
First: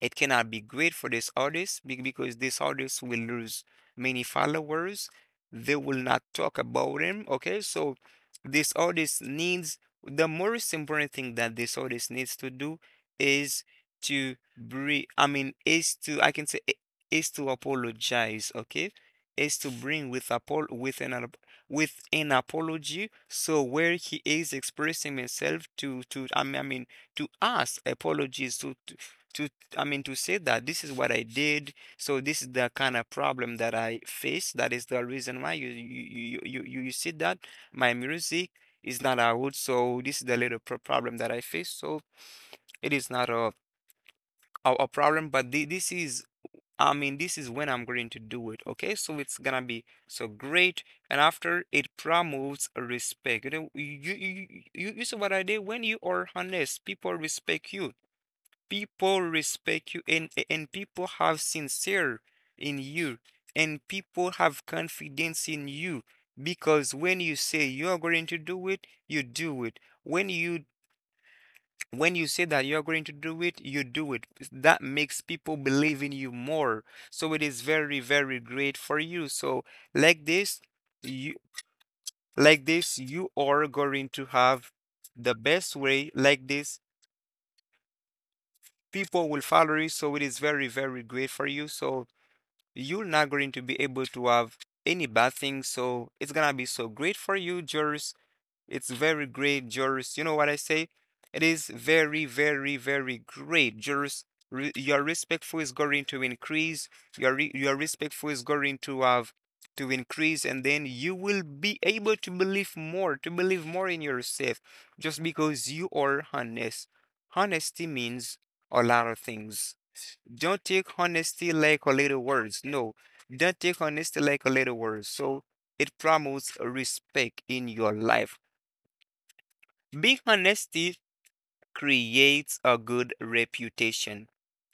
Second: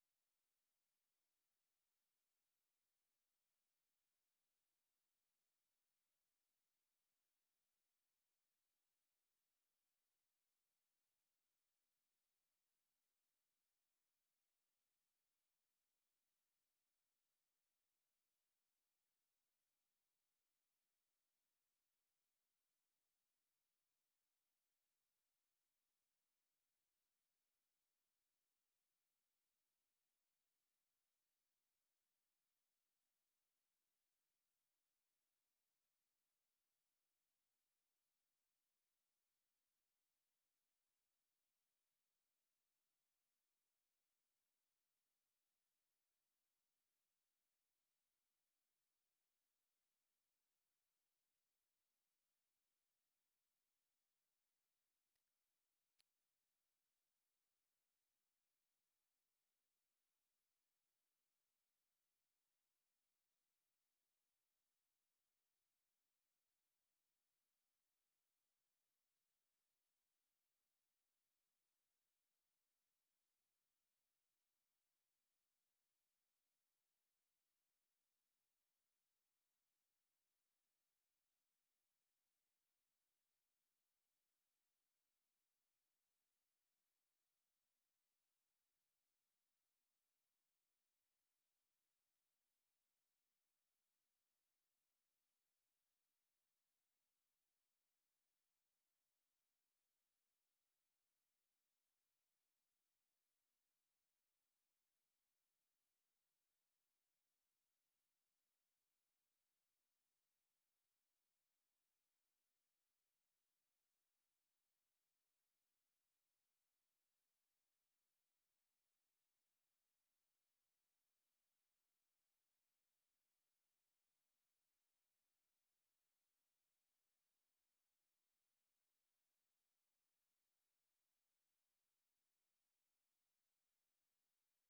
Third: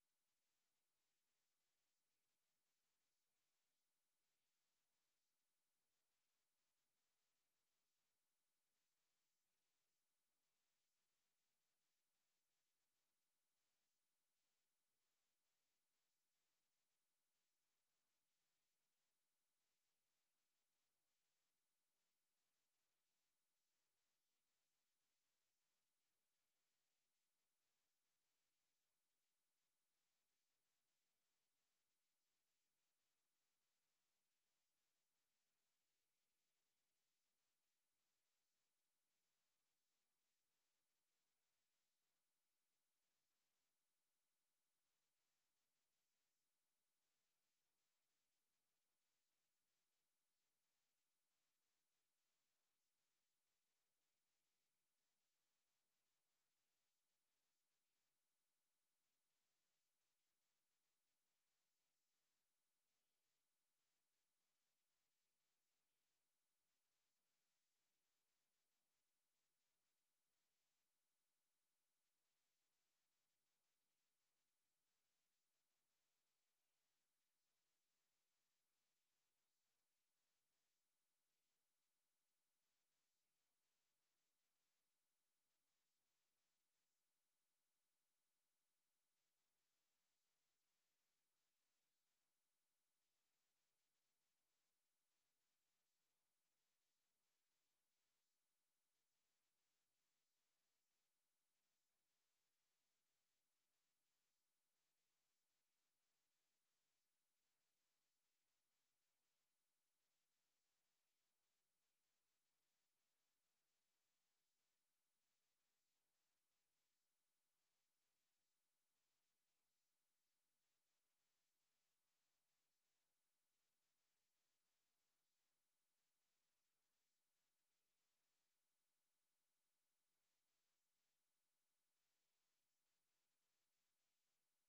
Speaker 3: it cannot be great for this artist because this artist will lose many followers. They will not talk about him. Okay, so this artist needs the most important thing that this artist needs to do is to bring, I mean, is to, I can say, is to apologize. Okay, is to bring with an apology. So where he is expressing himself to I mean to ask apologies to I mean, to say that this is what I did, so this is the kind of problem that I face. That is the reason why see that my music is not out. So this is the little problem that I face. So it is not a problem, but this is. I mean, this is when I'm going to do it. Okay, so it's gonna be so great, and after it promotes respect. You know, you see what I did? When you are honest, people respect you and people have sincere in you and people have confidence in you because when you say you're going to do it you do it when you say that you're going to do it you do it. That makes people believe in you more, so it is very, very great for you. So like this, you, like this, you are going to have the best way. Like this, people will follow you, so it is very, very great for you. So you're not going to be able to have any bad thing. So it's gonna be so great for you, Joris. It's very great, Joris. You know what I say? It is very, very, very great, Joris. Your respectful is going to increase. Your respectful is going to have to increase, and then you will be able to believe more in yourself, just because you are honest. Honesty means a lot of things. Don't take honesty like a little words. No, don't take honesty like a little words. So it promotes respect in your life. Being honest creates a good reputation.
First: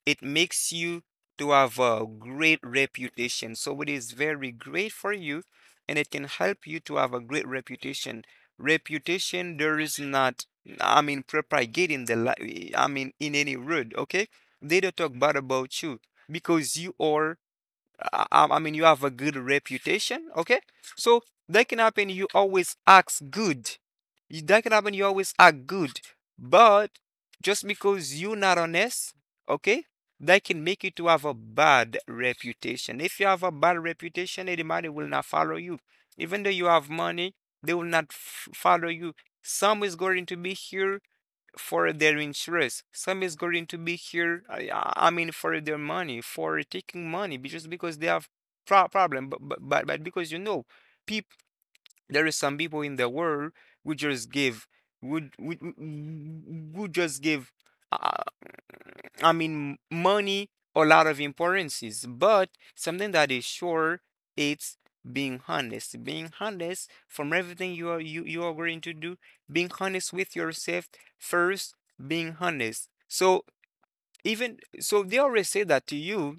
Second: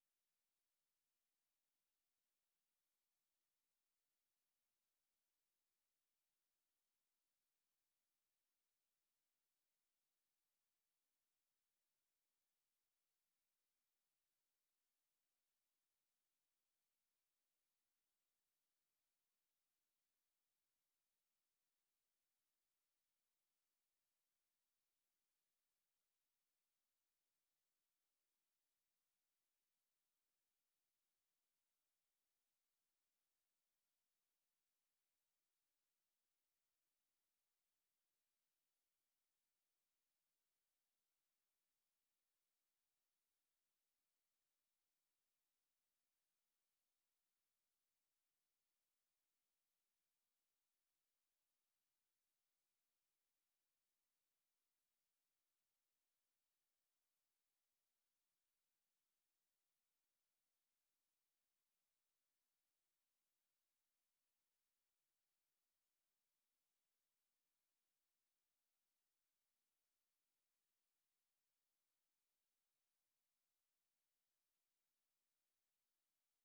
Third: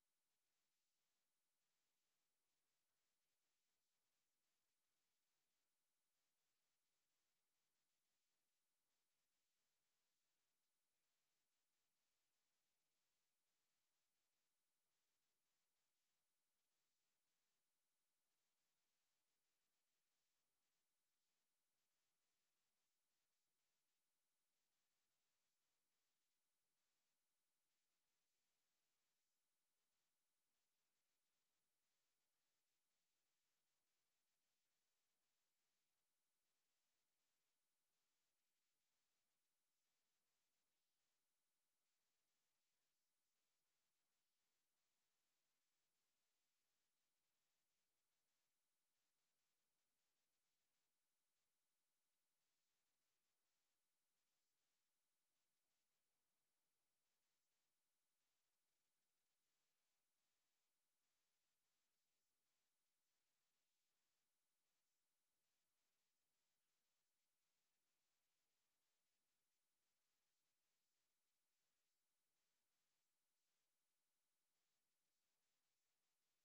Speaker 3: It makes you to have a great reputation. So it is very great for you and it can help you to have a great reputation. Reputation there is not, I mean propagating the I mean in any road, okay? They don't talk bad about you because you are, I mean, you have a good reputation, okay? So that can happen. You always act good. That can happen. You always act good, but just because you're not honest, okay, that can make you to have a bad reputation. If you have a bad reputation, anybody will not follow you. Even though you have money, they will not follow you. Some is going to be here for their interest. Some is going to be here, I mean, for their money, for taking money, just because they have problem. But because you know, people, there is some people in the world who just give, would just give. uh, I mean, money a lot of importances, but something that is sure, it's being honest. Being honest from everything you are, you are going to do, being honest with yourself first, being honest. So even so they always say that to you.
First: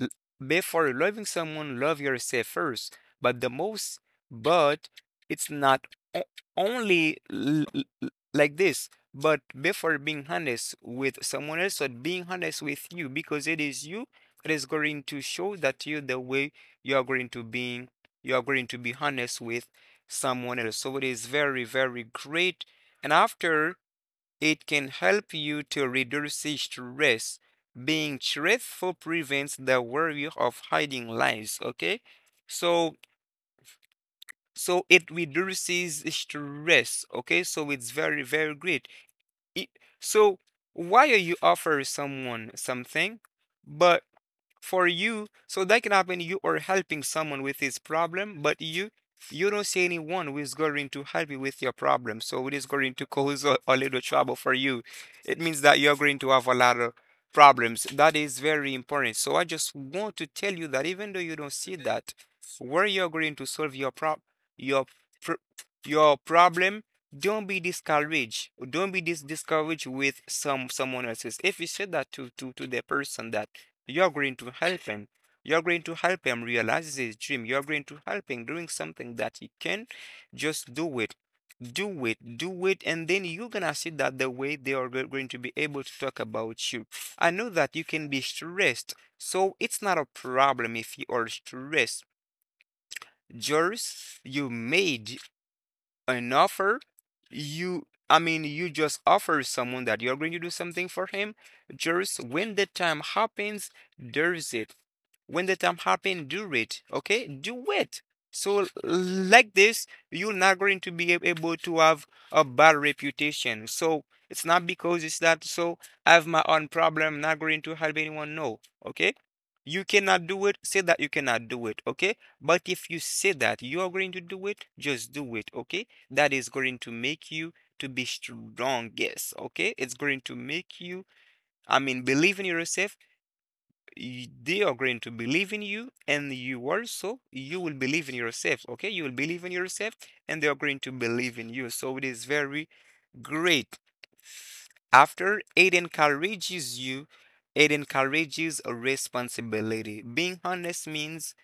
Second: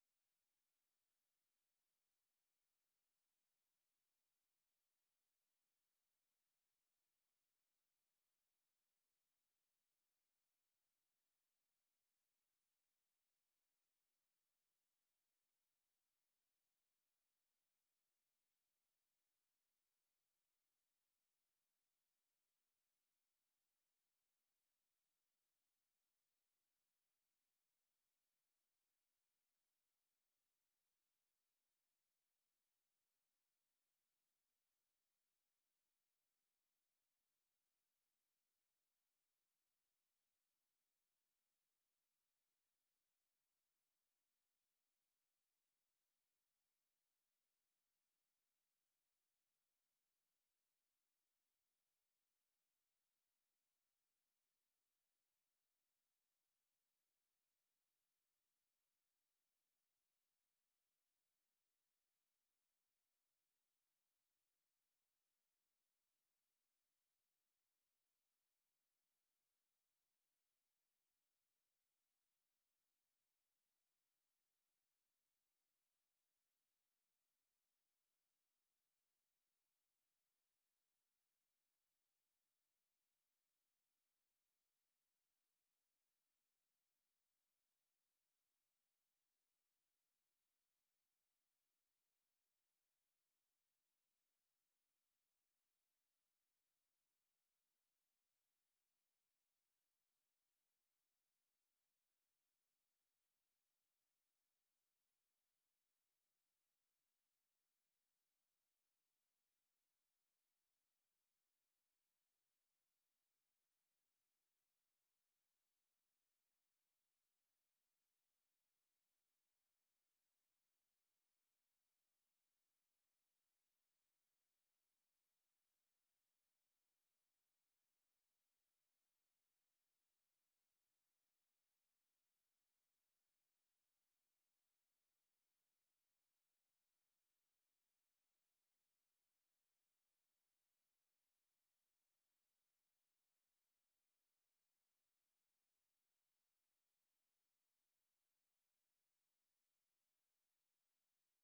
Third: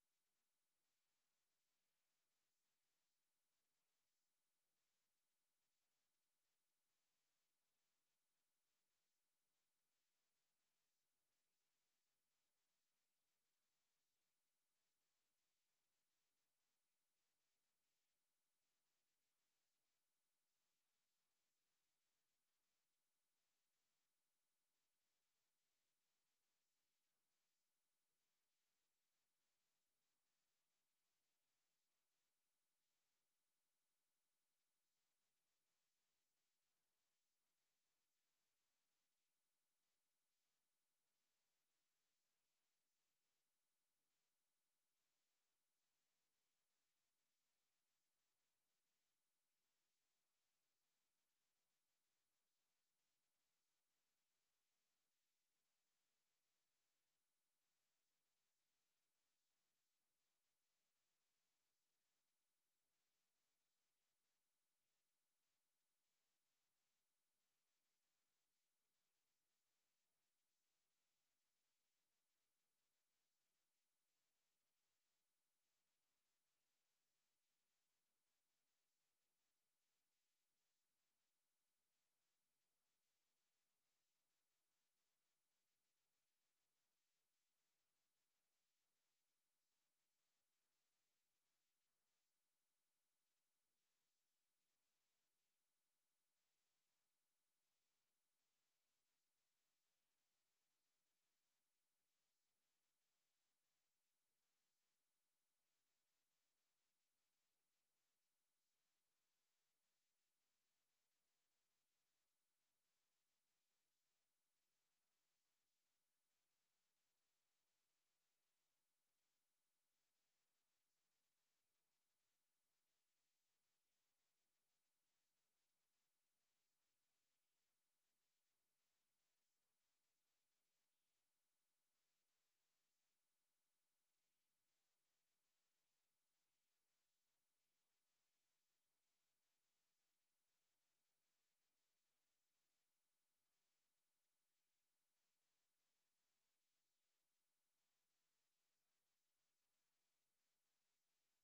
Speaker 3: L- Before loving someone, love yourself first. But the most, but it's not, o- only like this. But before being honest with someone else, or being honest with you, because it is you that is going to show that you the way you are going to being, you are going to be honest with someone else. So it is very, very great. And after, it can help you to reduce stress. Being truthful prevents the worry of hiding lies, okay? So so it reduces stress, okay? So it's very, very great. It, so why are you offer someone something, but for you so that can happen. You are helping someone with his problem but you don't see anyone who is going to help you with your problem. So it is going to cause a little trouble for you. It means that you're going to have a lot of problems. That is very important. So I just want to tell you that even though you don't see that where you're going to solve your pro, your pro- your problem, don't be discouraged. Don't be discouraged with some someone else's. If you say that to the person that you're going to help him. You're going to help him realize his dream. You're going to help him doing something that he can. Just do it. Do it. Do it. And then you're gonna see that the way they are going to be able to talk about you. I know that you can be stressed. So it's not a problem if you are stressed. Joris, you made an offer, you, I mean, you just offer someone that you're going to do something for him. Just when the time happens, there's it. When the time happens, do it. Okay, do it. So like this, you're not going to be able to have a bad reputation. So it's not because it's that. So I have my own problem. Not going to help anyone. No. Okay. You cannot do it. Say that you cannot do it. Okay. But if you say that you are going to do it, just do it, okay? That is going to make you to be strongest. Okay, it's going to make you, I mean, believe in yourself. They are going to believe in you, and you also you will believe in yourself. Okay, you will believe in yourself and they are going to believe in you, so it is very great. After, it encourages you, it encourages responsibility. Being honest means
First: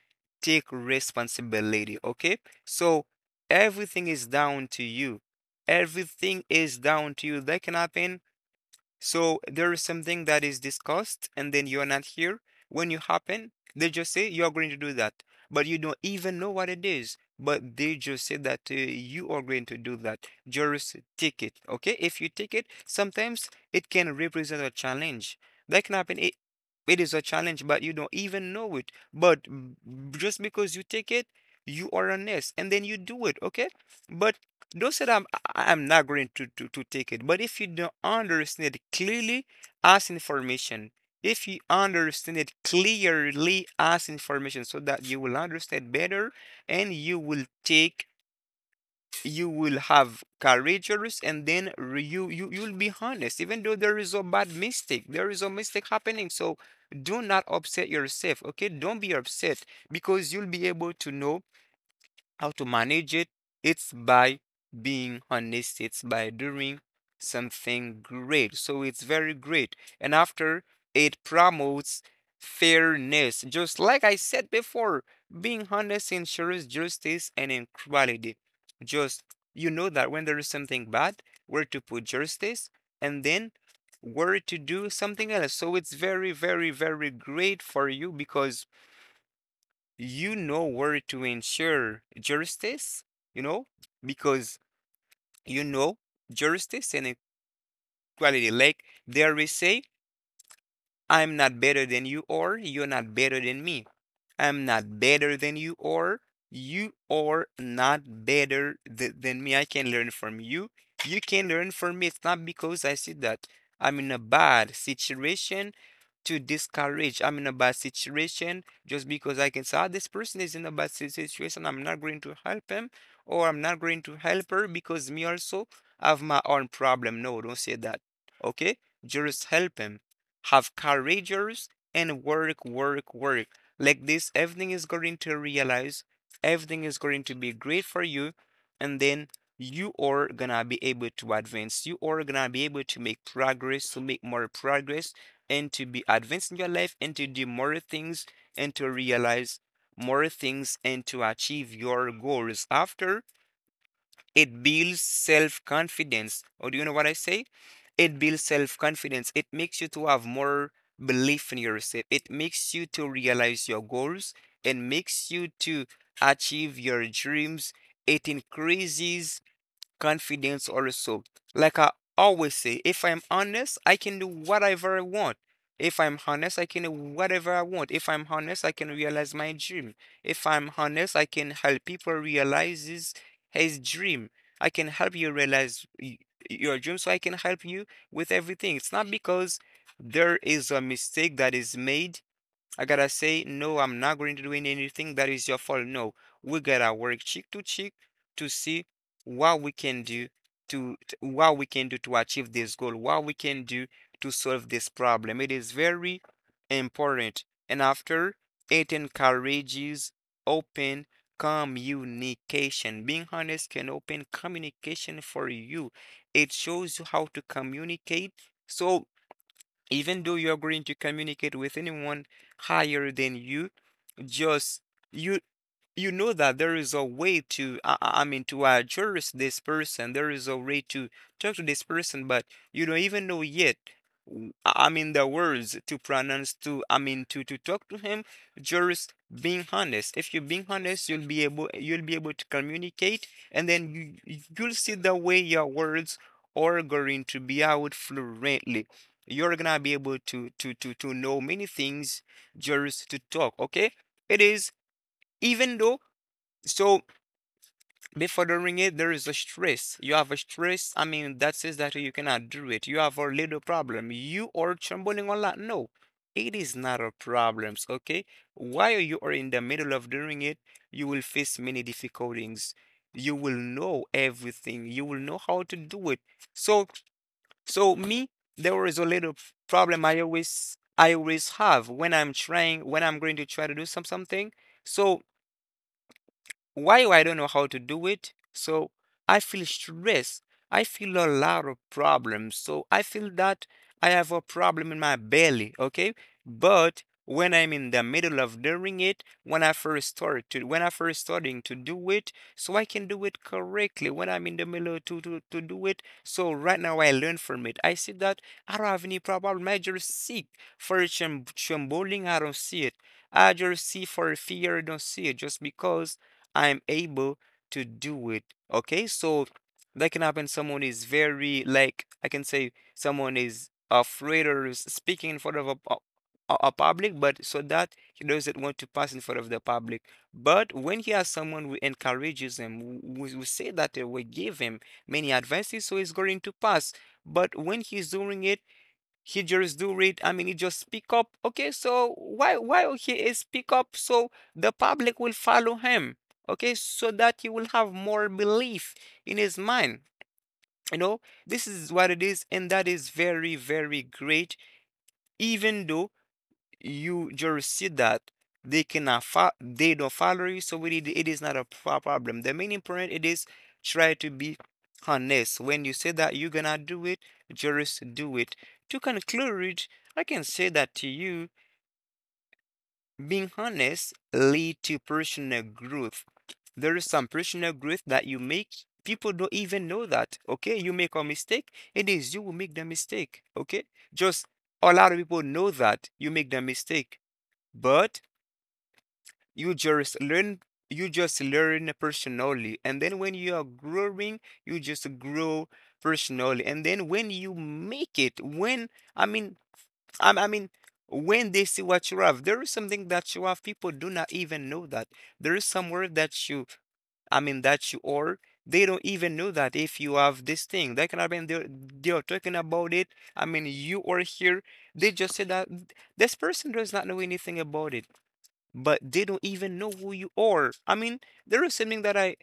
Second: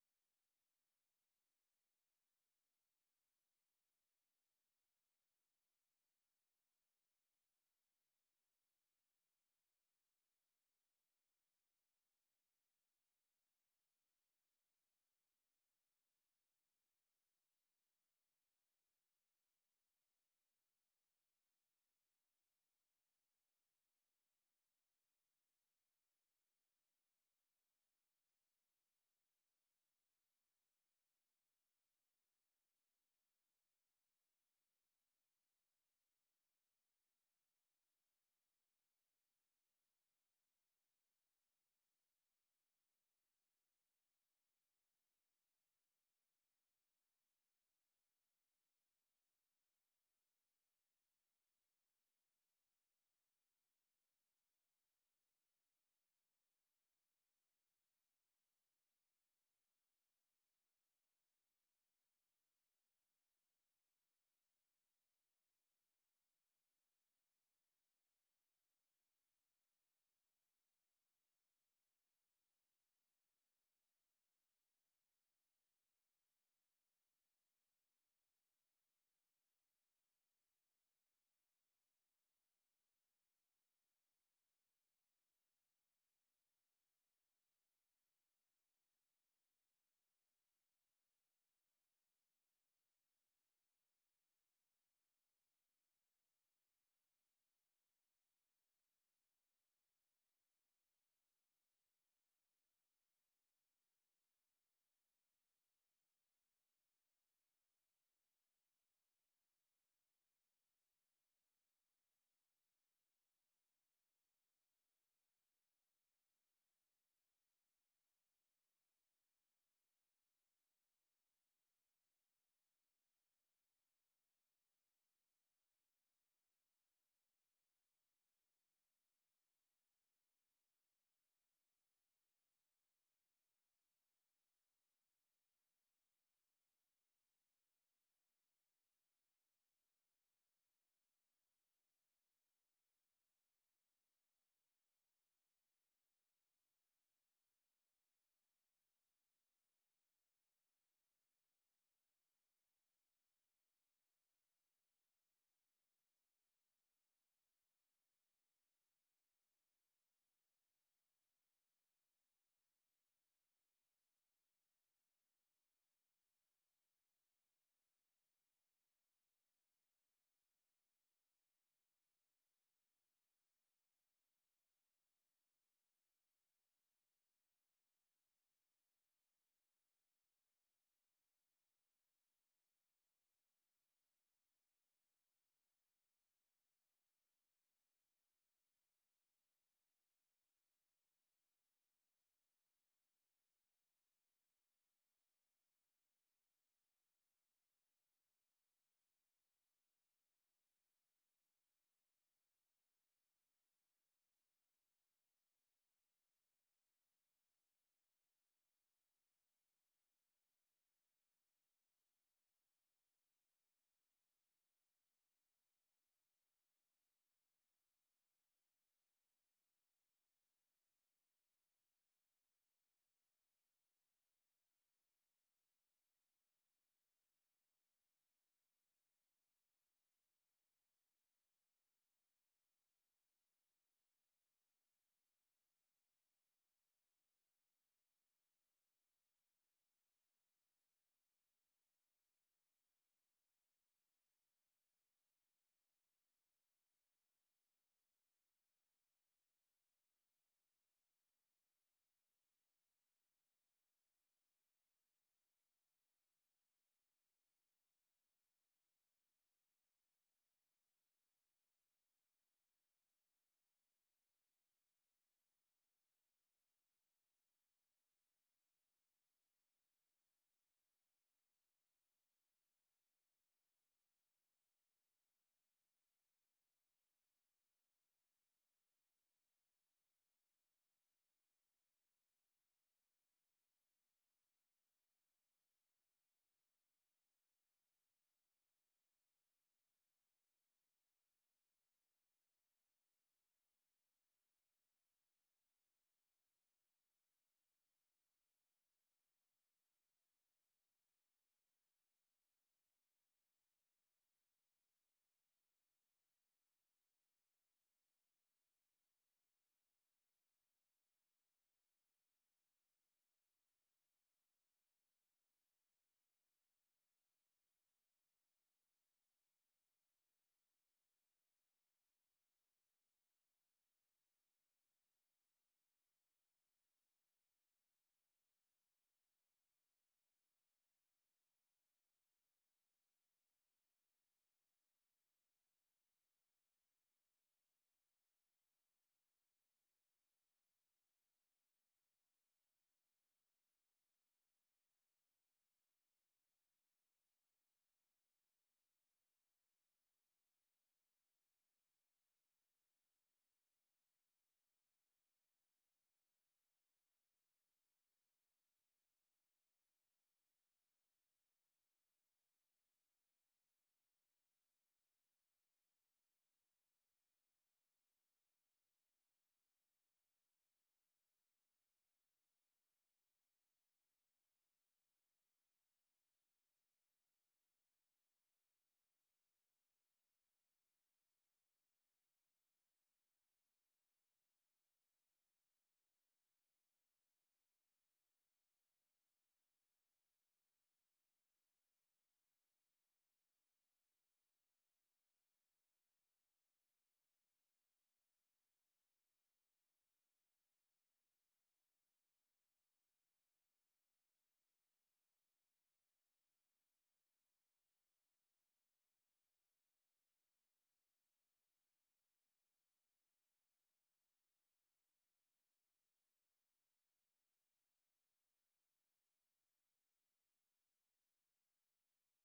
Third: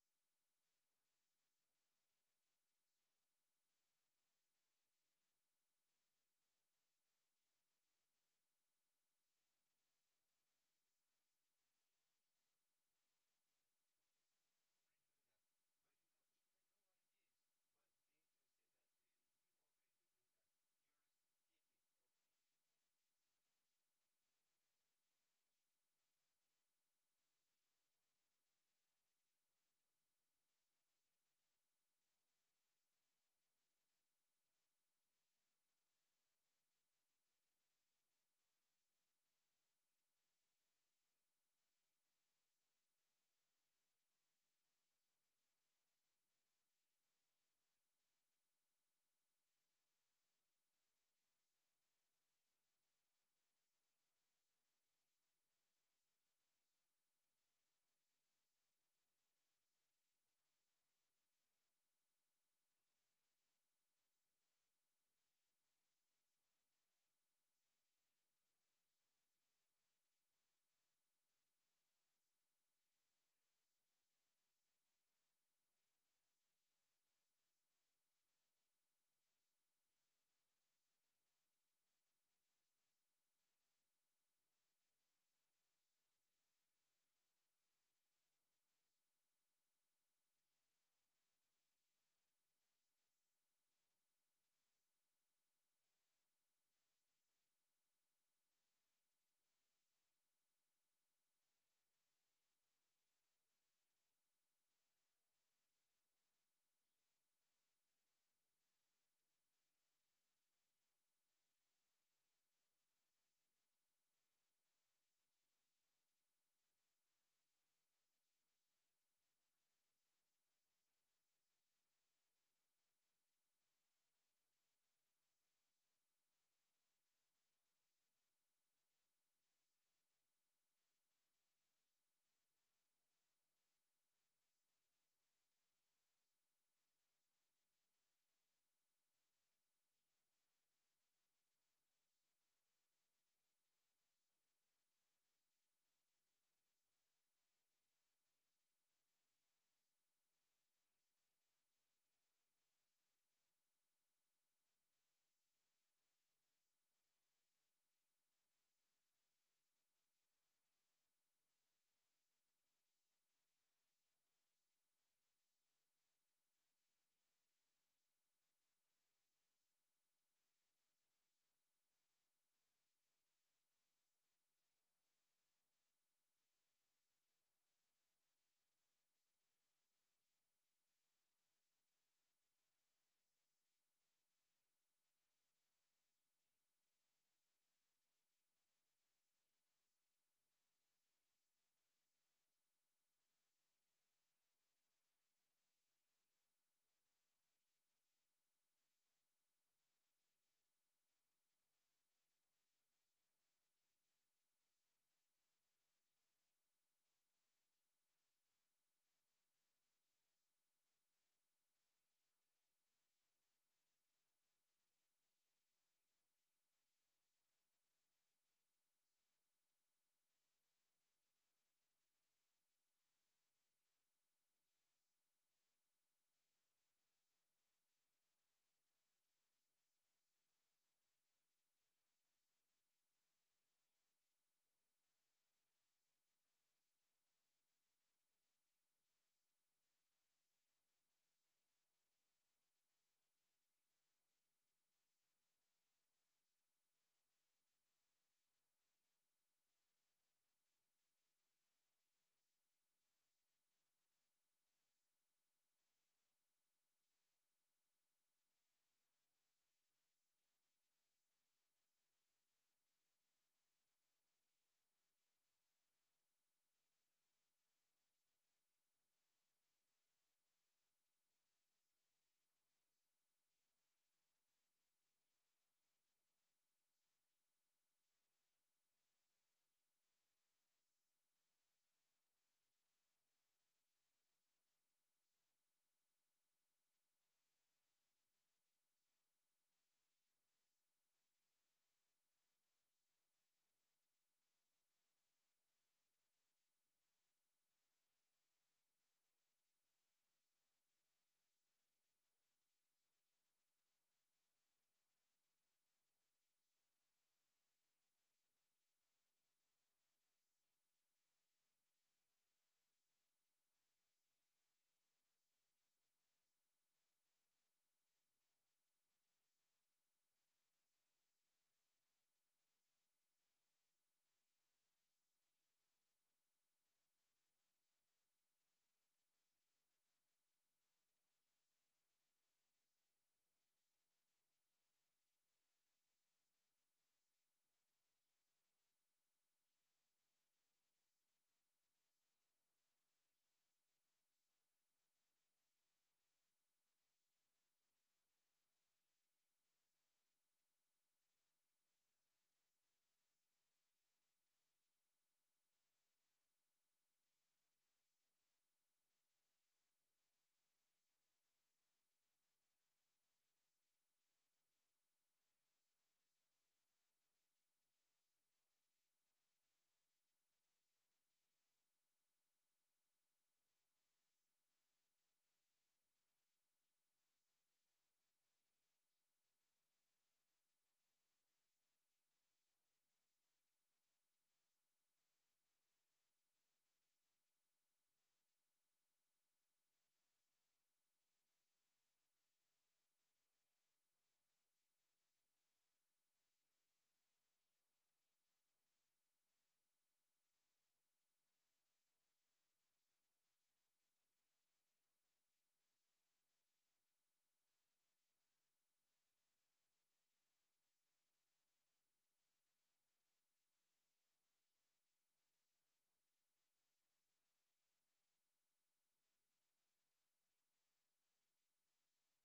Speaker 3: take responsibility, okay? So everything is down to you. Everything is down to you. That can happen. So there is something that is discussed, and then you're not here. When you happen, they just say you are going to do that, but you don't even know what it is. But they just say that you are going to do that. Just take it, okay? If you take it, sometimes it can represent a challenge. That can happen. It is a challenge, but you don't even know it. But just because you take it, you are honest, and then you do it, okay? But don't say that I'm, I'm not going to take it. But if you don't understand it clearly as information, if you understand it clearly as information so that you will understand better and you will take, you will have courageous, and then you'll be honest, even though there is a bad mistake, there is a mistake happening. So do not upset yourself, okay? Don't be upset, because you'll be able to know how to manage it. It's by being honest, it's by doing something great. So it's very great. And after, it promotes fairness. Just like I said before, being honest ensures justice and equality. Just you know that when there is something bad, where to put justice and then where to do something else. So it's very, very, very great for you because you know where to ensure justice, you know, because you know justice and equality. Like there we say, I'm not better than you or you're not better than me. I'm not better than you or you are not better than me. I can learn from you. You can learn from me. It's not because I see that I'm in a bad situation to discourage. I'm in a bad situation just because I can say, ah, this person is in a bad situation. I'm not going to help him or I'm not going to help her because me also have my own problem. No, don't say that. Okay? Just help him. Have courageous and work, work, work. Like this, everything is going to realize, everything is going to be great for you. And then you are gonna be able to advance, you are gonna be able to make progress, to make more progress and to be advanced in your life and to do more things and to realize more things and to achieve your goals. After, it builds self confidence. Or do you know what I say? It builds self confidence. It makes you to have more belief in yourself. It makes you to realize your goals. It makes you to achieve your dreams. It increases confidence also. Like I always say, if I'm honest, I can do whatever I want. If I'm honest, I can do whatever I want. If I'm honest, I can realize my dream. If I'm honest, I can help people realize his dream. I can help you realize your dream, so I can help you with everything. It's not because there is a mistake that is made I gotta say, no, I'm not going to do anything that is your fault. No, we gotta work cheek to cheek to see what we can do what we can do to achieve this goal, what we can do to solve this problem. It is very important. And after, it encourages open communication. Being honest can open communication for you. It shows you how to communicate. So even though you're going to communicate with anyone higher than you, just you you know that there is a way to I mean to address this person. There is a way to talk to this person, but you don't even know yet. I mean the words to pronounce to I mean to talk to him. Just being honest. If you're being honest, you'll be able to communicate, and then you'll see the way your words are going to be out fluently. You're gonna be able to know many things just to talk. Okay. It is, even though, so before doing it, there is a stress. You have a stress. I mean, that says that you cannot do it. You have a little problem. You are trembling a lot. No, it is not a problem. Okay. While you are in the middle of doing it, you will face many difficulties. You will know everything. You will know how to do it. So, so me, there is a little problem I always have when I'm trying, when I'm going to try to do something. So why I don't know how to do it, so I feel stress. I feel a lot of problems. So I feel that I have a problem in my belly, okay? But when I'm in the middle of doing it, when I first starting to do it, so I can do it correctly when I'm in the middle to do it. So right now I learn from it. I see that I don't have any problem. I just seek for trembling, I don't see it. I just see for fear, I don't see it just because I'm able to do it. Okay, so that can happen. Someone is very, like I can say someone is afraid or is speaking in front of a public, but so that he doesn't want to pass in front of the public. But when he has someone who encourages him, we say that we give him many advances, so he's going to pass. But when he's doing it, he just do read I mean he just speak up. Okay, so why he is speak up, so the public will follow him. Okay, so that you will have more belief in his mind, you know. This is what it is, and that is very great. Even though you just see that they cannot fo- they don't follow you, so it is not a problem. The main important, it is try to be honest. When you say that you're gonna do it, just do it. To conclude, I can say that to you being honest lead to personal growth. There is some personal growth that you make. People don't even know that. Okay, you make a mistake. It is you who make the mistake, okay? Just a lot of people know that you make the mistake, but you just learn. You just learn personally, and then when you are growing, you just grow personally. And then when you make it, when i mean I mean when they see what you have, there is something that you have people do not even know that. There is somewhere that you, that you are, they don't even know that. If you have this thing that can happen, they're talking about it. I mean, you are here. They just say that this person does not know anything about it, but they don't even know who you are. I mean, there is something that I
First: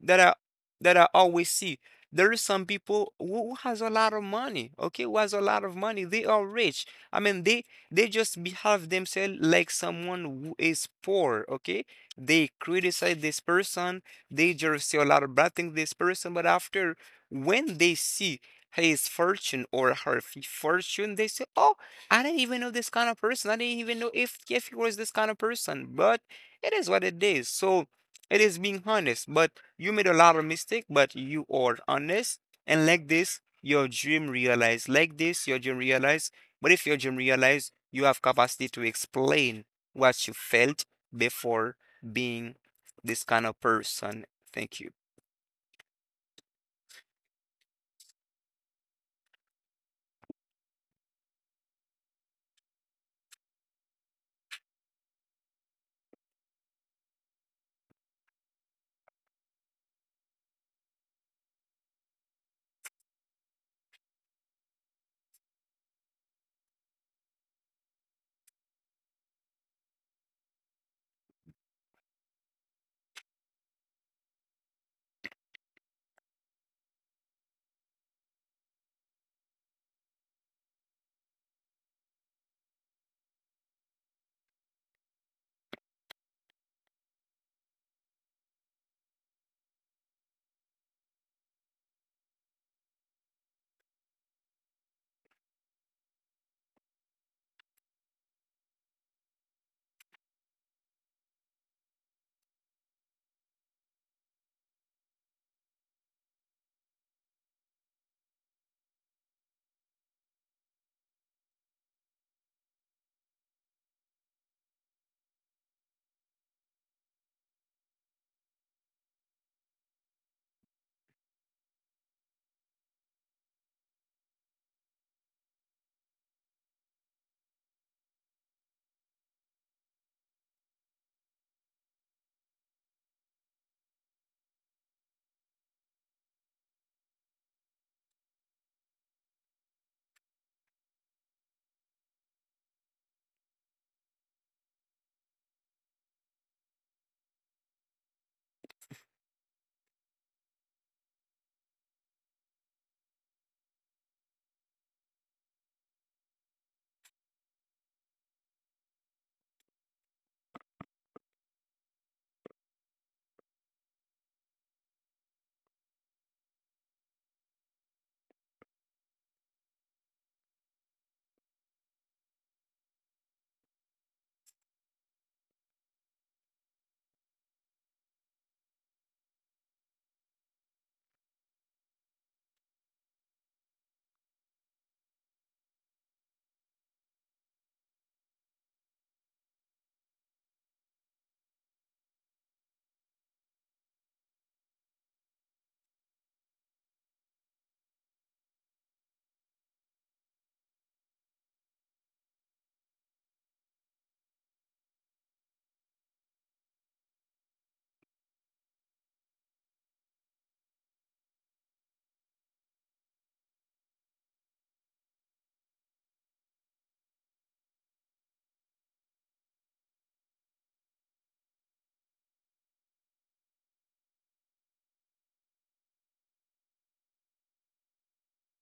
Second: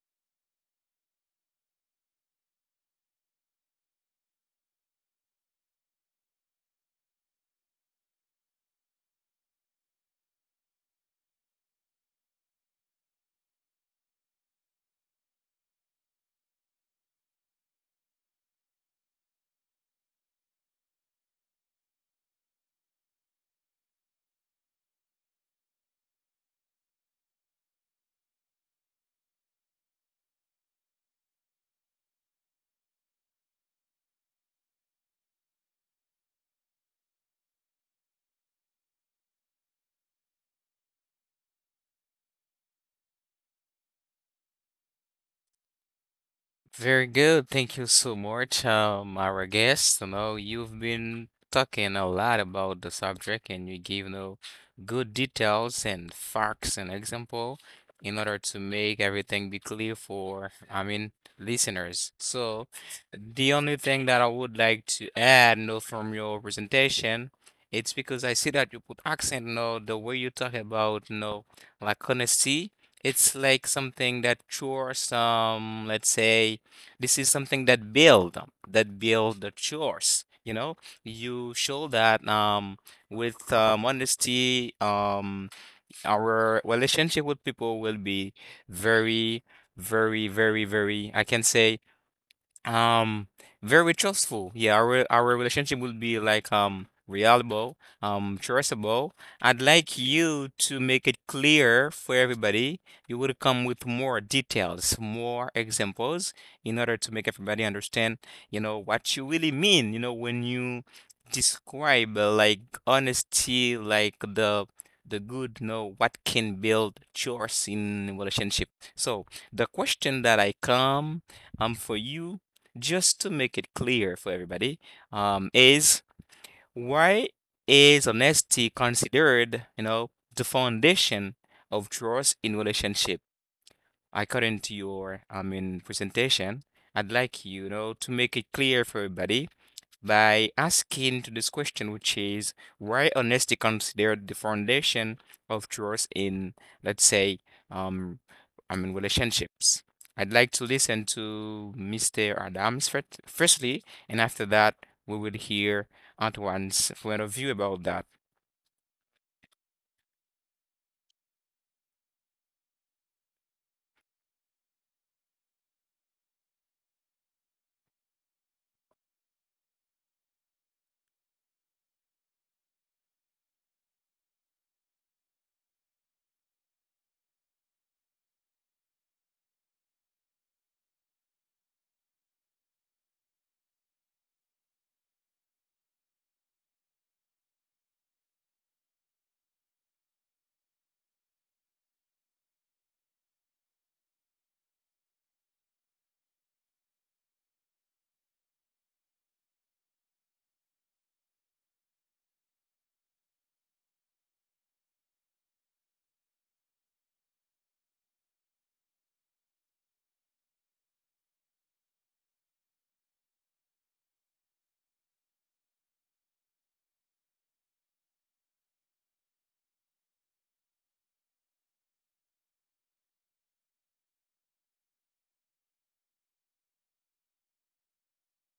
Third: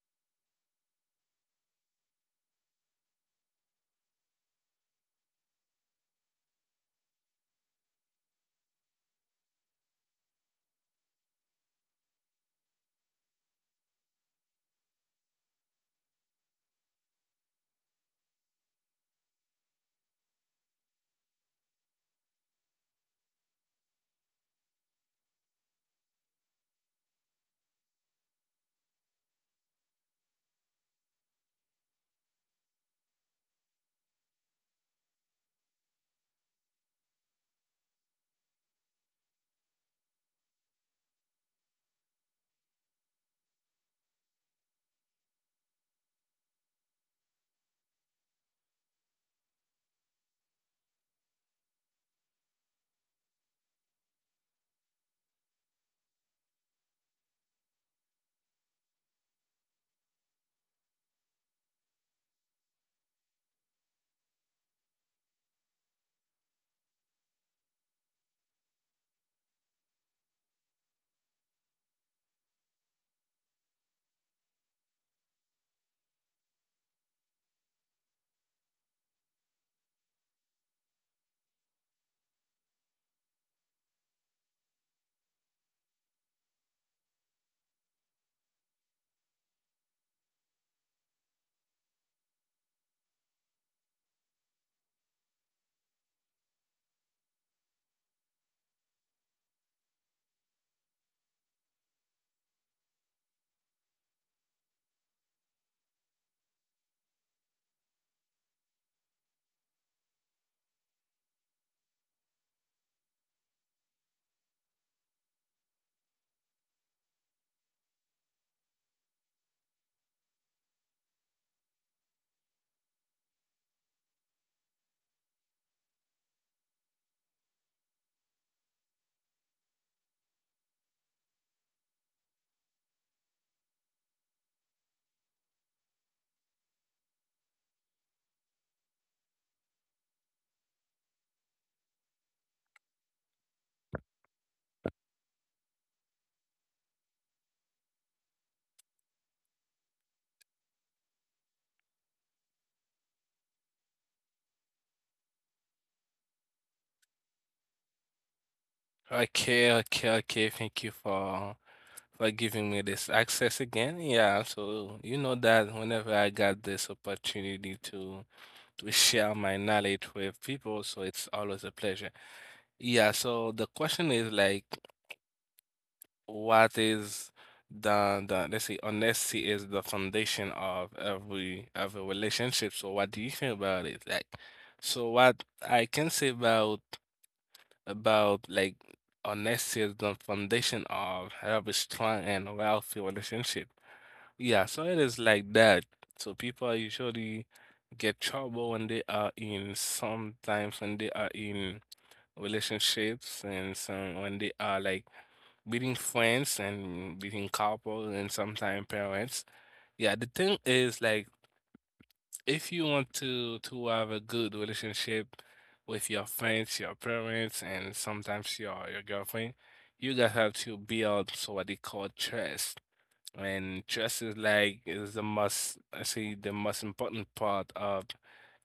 Speaker 3: that I that I always see. There is some people who has a lot of money, okay, who has a lot of money. They are rich. I mean, they just behave themselves like someone who is poor, okay? They criticize this person, they just say a lot of bad things this person, but after, when they see his fortune or her fortune, they say, "Oh, I didn't even know this kind of person. I didn't even know if he was this kind of person." But it is what it is. So it is being honest. But you made a lot of mistake, but you are honest, and like this, your dream realized. Like this, your dream realized. But if your dream realized, you have capacity to explain what you felt before being this kind of person. Thank you.
Speaker 1: Very good. Thank you so much, our guest. You know, you've been talking a lot about the subject and you give, good details and facts and example in order to make everything be clear for, I mean, listeners. So the only thing that I would like to add, from your presentation, it's because I see that you put accent, the way you talk about, like, honesty. It's like something that shows some, let's say, this is something that build up, that build the chores. You know, you show that, with, honesty, our relationship with people will be very, very, very, very, I can say, um, very trustful. Yeah, our our relationship will be like, reliable, trustable. I'd like you to make it clear for everybody. You would come with more details, more examples in order to make everybody understand, what you really mean, when you describe, like, honesty, like the good, what can build trust in relationship. So the question that I come, for you just to make it clear for everybody, is, why is honesty considered, the foundation of trust in relationship? According to your, presentation, I'd like you, to make it clear for everybody by asking to this question, which is why honesty considered the foundation of trust in, let's say, um, relationships. I'd like to listen to Mr. Adams firstly, and after that, we will hear Antoine's point of view about that.
Speaker 2: Okay, okay, okay. Thank you for giving me this access again. Yeah, absolutely. You know that whenever I got this opportunity to share my knowledge with people, so it's always a pleasure. Yeah, so the question is like what is the let's say honesty is the foundation of every relationship. So what do you think about it? Like so what I can say about like honesty is the foundation of every strong and wealthy relationship. Yeah, so it is like that. So people usually get trouble when they are in sometimes when they are in relationships and some when they are like beating friends and beating couples and sometimes parents. Yeah, the thing is like if you want to have a good relationship with your friends, your parents, and sometimes your girlfriend, you guys have to build so what they call trust. And trust is like is the most I say the most important part of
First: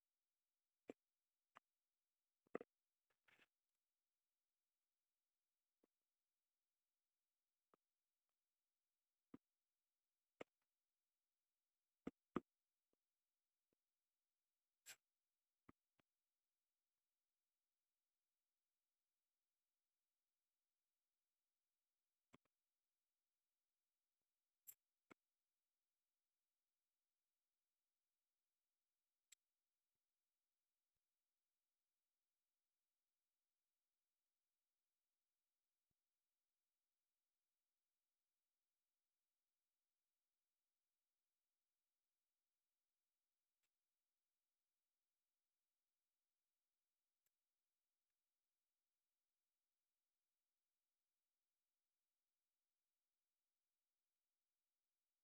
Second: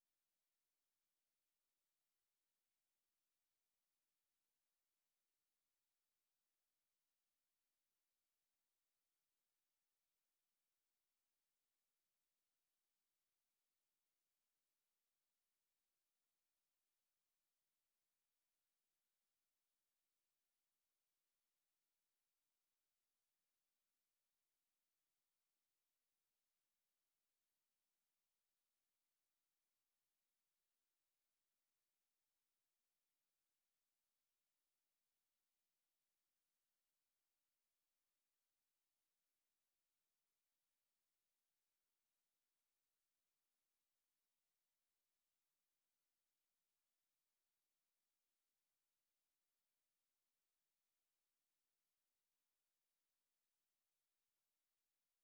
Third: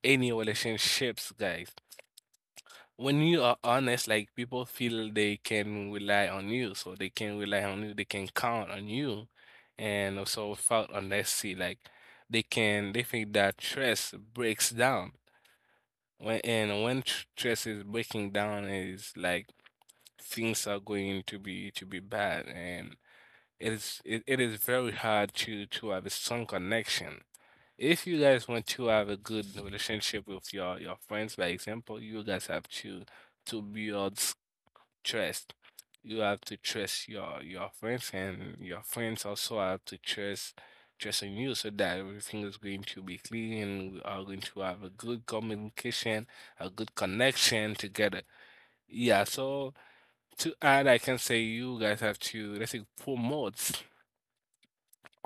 Speaker 2: any relationships, guys. When you are honest, like people feel they can rely on you, so they can rely on you, they can count on you, and also without honesty, like they can they think that trust breaks down. When and when trust is breaking down, is like things are going to be bad, and it is it is very hard to have a strong connection. If you guys want to have a good relationship with your friends, by example, you guys have to to build s- trust. You have to trust your friends, and your friends also have to trust in you, so that everything is going to be clean, and we are going to have a good communication, a good connection together. Yeah. So to add, I can say you guys have to let's say promote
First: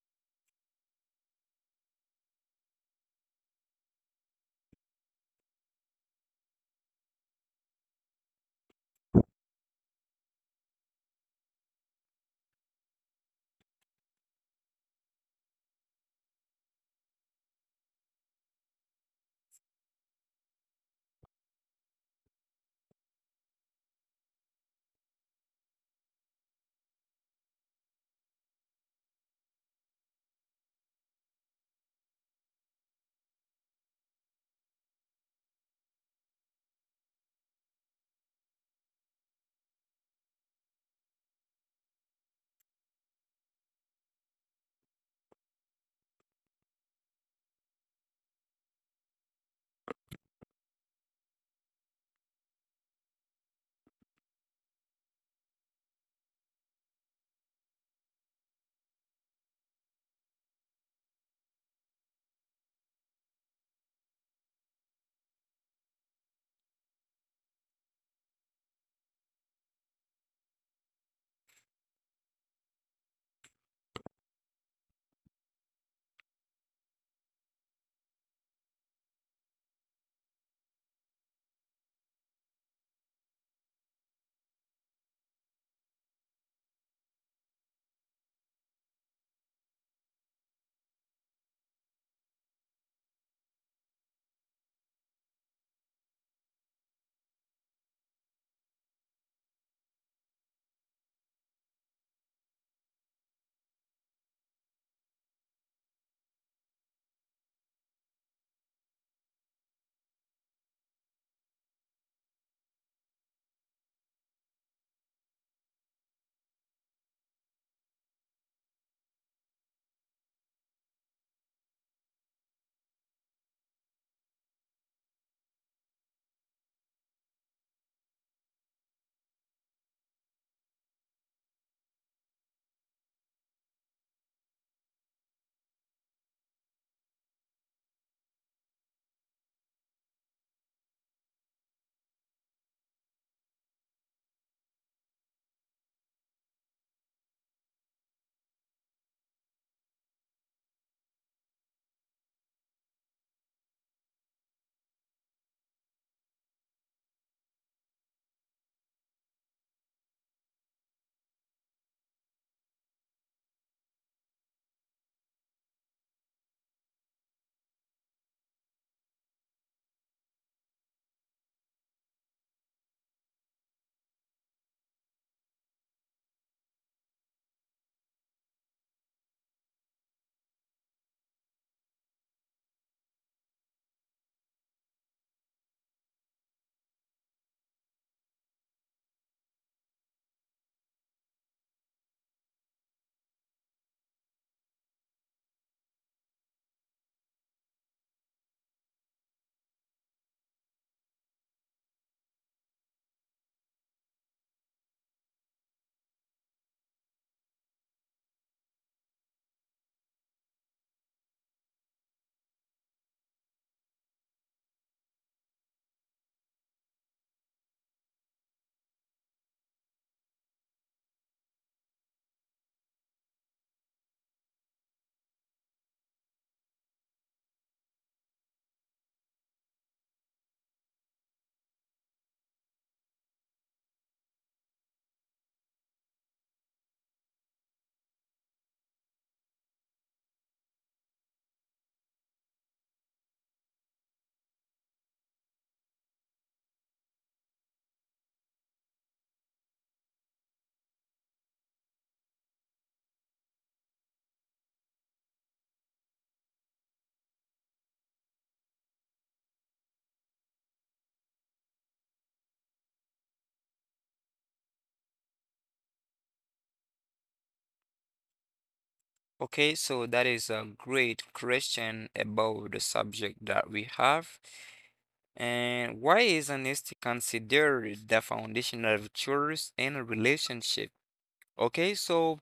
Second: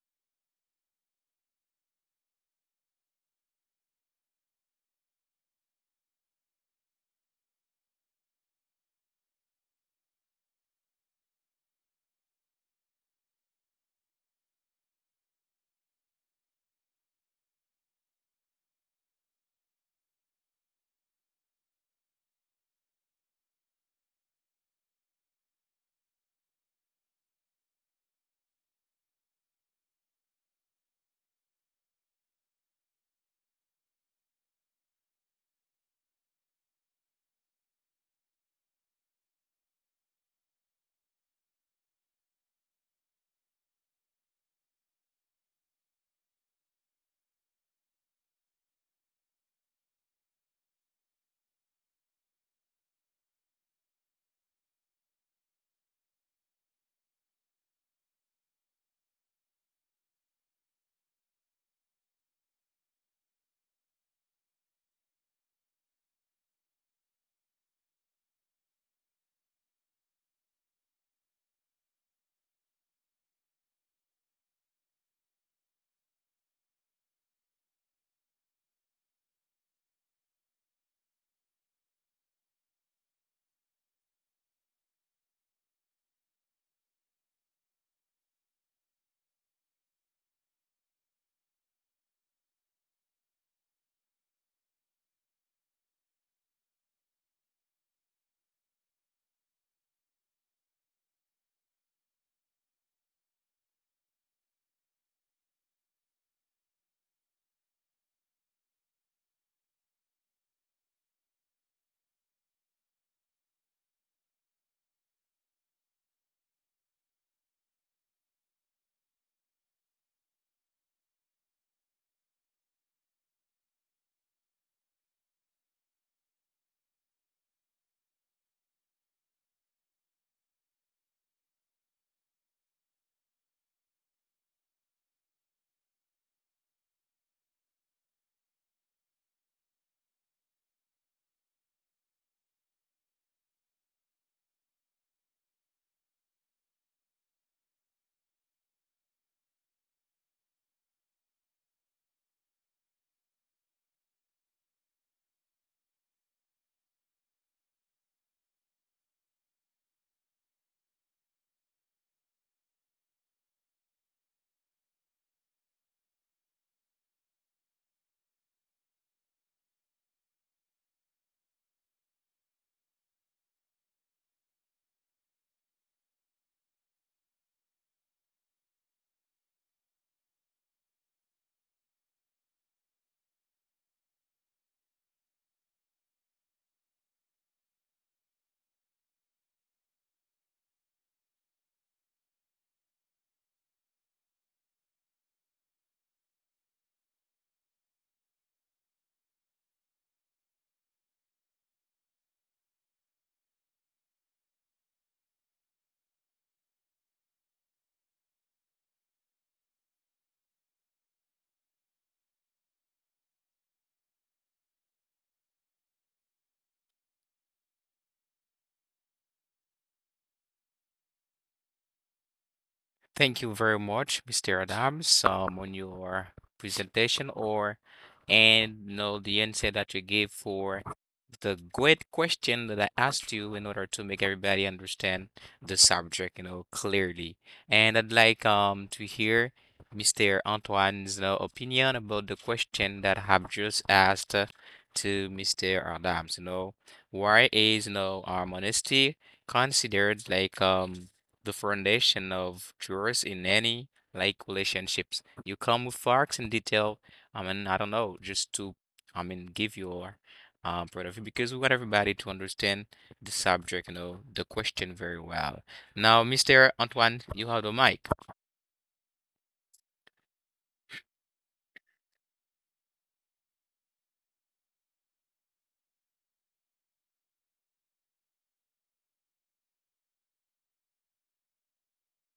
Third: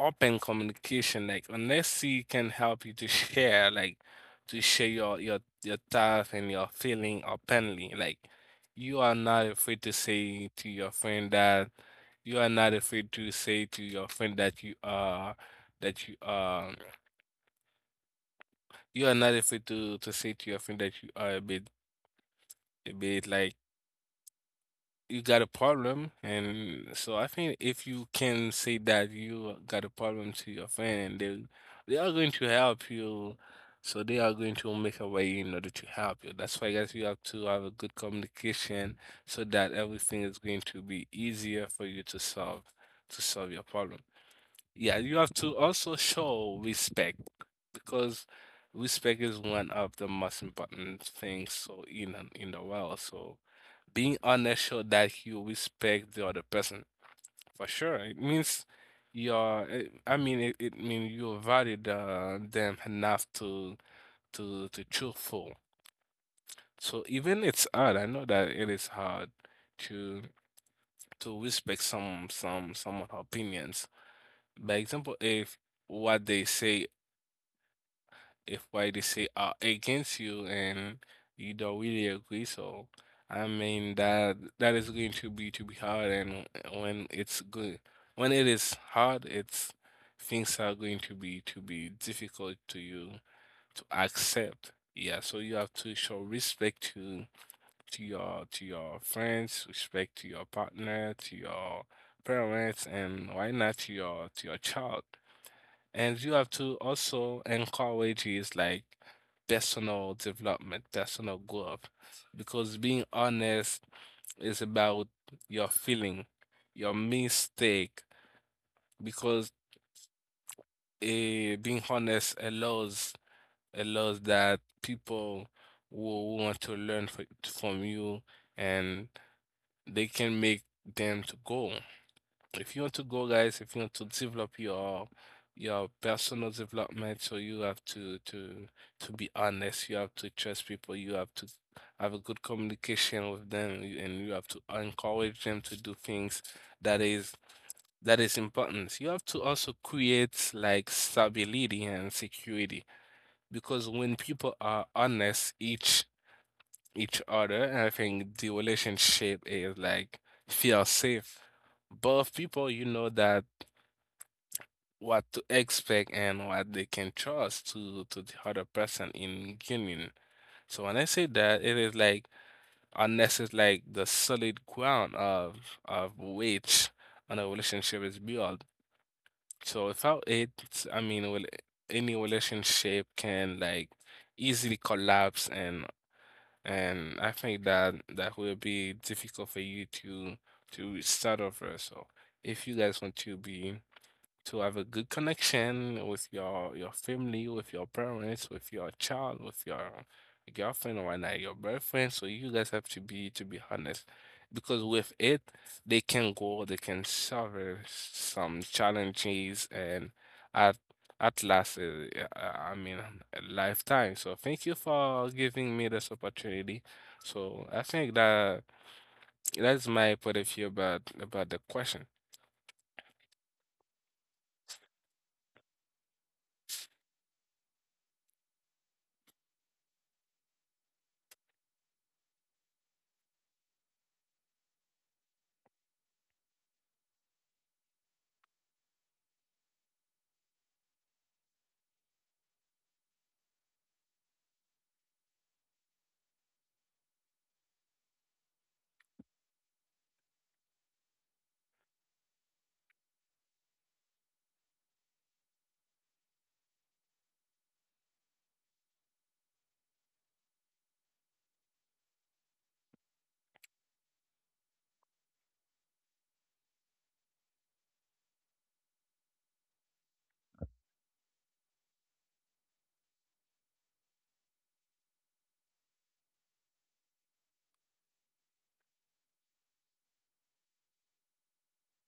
Speaker 2: open communication like unless he can help you to share like to share your thoughts and your feeling openly like you are not afraid to say to your friend that you are not afraid to say to your friend that you are not afraid to say to your friend that you are a bit like you got a problem, and so I think if you can say that you got a problem to your friend, and they are going to help you. So they are going to make a way in order to help you. That's why guys, you have to have a good communication so that everything is going to be easier for you to solve your problem. Yeah, you have to also show respect because respect is one of the most important things so in the world. So being honest show that you respect the other person for sure. It means you're. It, I mean, it means you value the, them enough to to truthful. So even it's hard. I know that it is hard to to respect some someone opinions. By example, if what they say are against you and you don't really agree. So I mean that that is going to be hard, and when it's good, when it is hard, it's things are going to be difficult to you to accept. Yeah, so you have to show respect to to your friends, respect to your partner, to your parents, and why not to your to your child. And you have to also encourage is like personal development, personal growth, because being honest is about your feeling, your mistake, because being honest allows that people will want to learn from you and they can make them to go. If you want to go, guys, if you want to develop your personal development, so you have to be honest, you have to trust people, you have to have a good communication with them, and you have to encourage them to do things that is that is important. You have to also create like stability and security because when people are honest each other, I think the relationship is like feel safe, both people you know that what to expect and what they can trust to the other person in union. So when I say that, it is like unless it's like the solid ground of which on a relationship is built. So without it, I mean, well, any relationship can like easily collapse, and I think that that will be difficult for you to start over. So if you guys want to be to have a good connection with your family, with your parents, with your child, with your girlfriend or not your boyfriend. So you guys have to be honest, because with it they can go, they can solve some challenges and at at last, I mean, a lifetime. So thank you for giving me this opportunity. So I think that that's my point of view about the question.
Speaker 1: Thank you very much, Mr. Adams, on your presentation or and you know the answer that you gave for the great question that I asked you in order to make everybody understand the subject, clearly. And I'd like to hear Mr. Antoine's you opinion about the question that I have just asked to Mr. Adams, why is honesty considered like the foundation of trust in any like relationships? You come with facts and detail. I mean, I don't know, just to I mean give your production because we want everybody to understand the subject, the question very well. Now, Mr. Antoine, you have the mic.
Speaker 3: Okay, so that is a great question about the subject that we have. And why is honesty considered the foundation of trust in a relationship? Okay, so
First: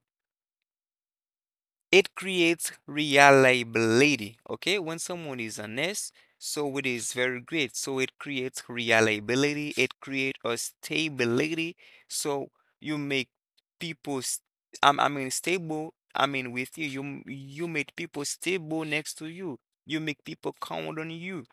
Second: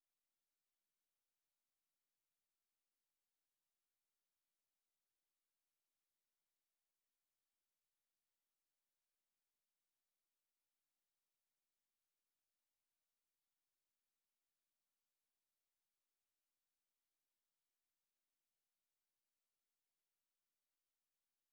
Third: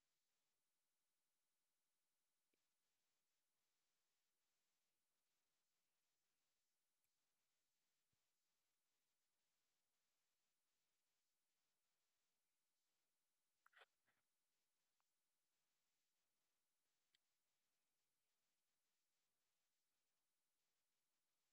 Speaker 3: it creates reliability. Okay, when someone is honest, so it is very great. So it creates reliability, it creates a stability. So you make people s- I mean stable, with you. You make people stable next to you. You make people count on you.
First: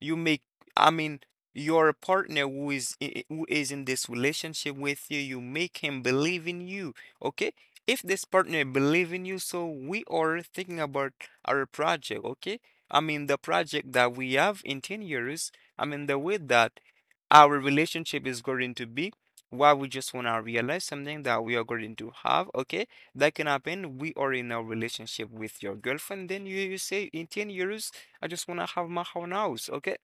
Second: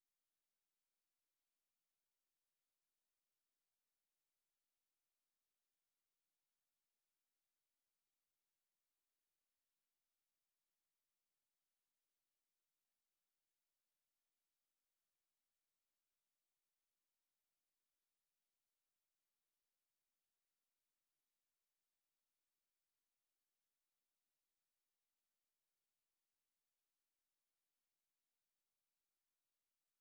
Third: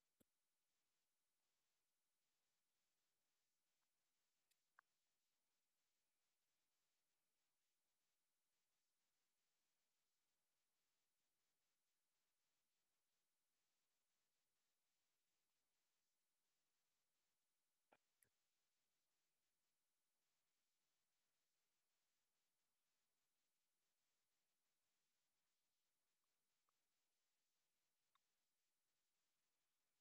Speaker 3: You make, I mean, your partner who is in this relationship with you, you make him believe in you. Okay, if this partner believe in you, so we are thinking about our project. Okay, I mean the project that we have in 10 years, I mean the way that our relationship is going to be. Why we just want to realize something that we are going to have. Okay, that can happen. We are in a relationship with your girlfriend, then you say in €10, I just want to have my own house, okay?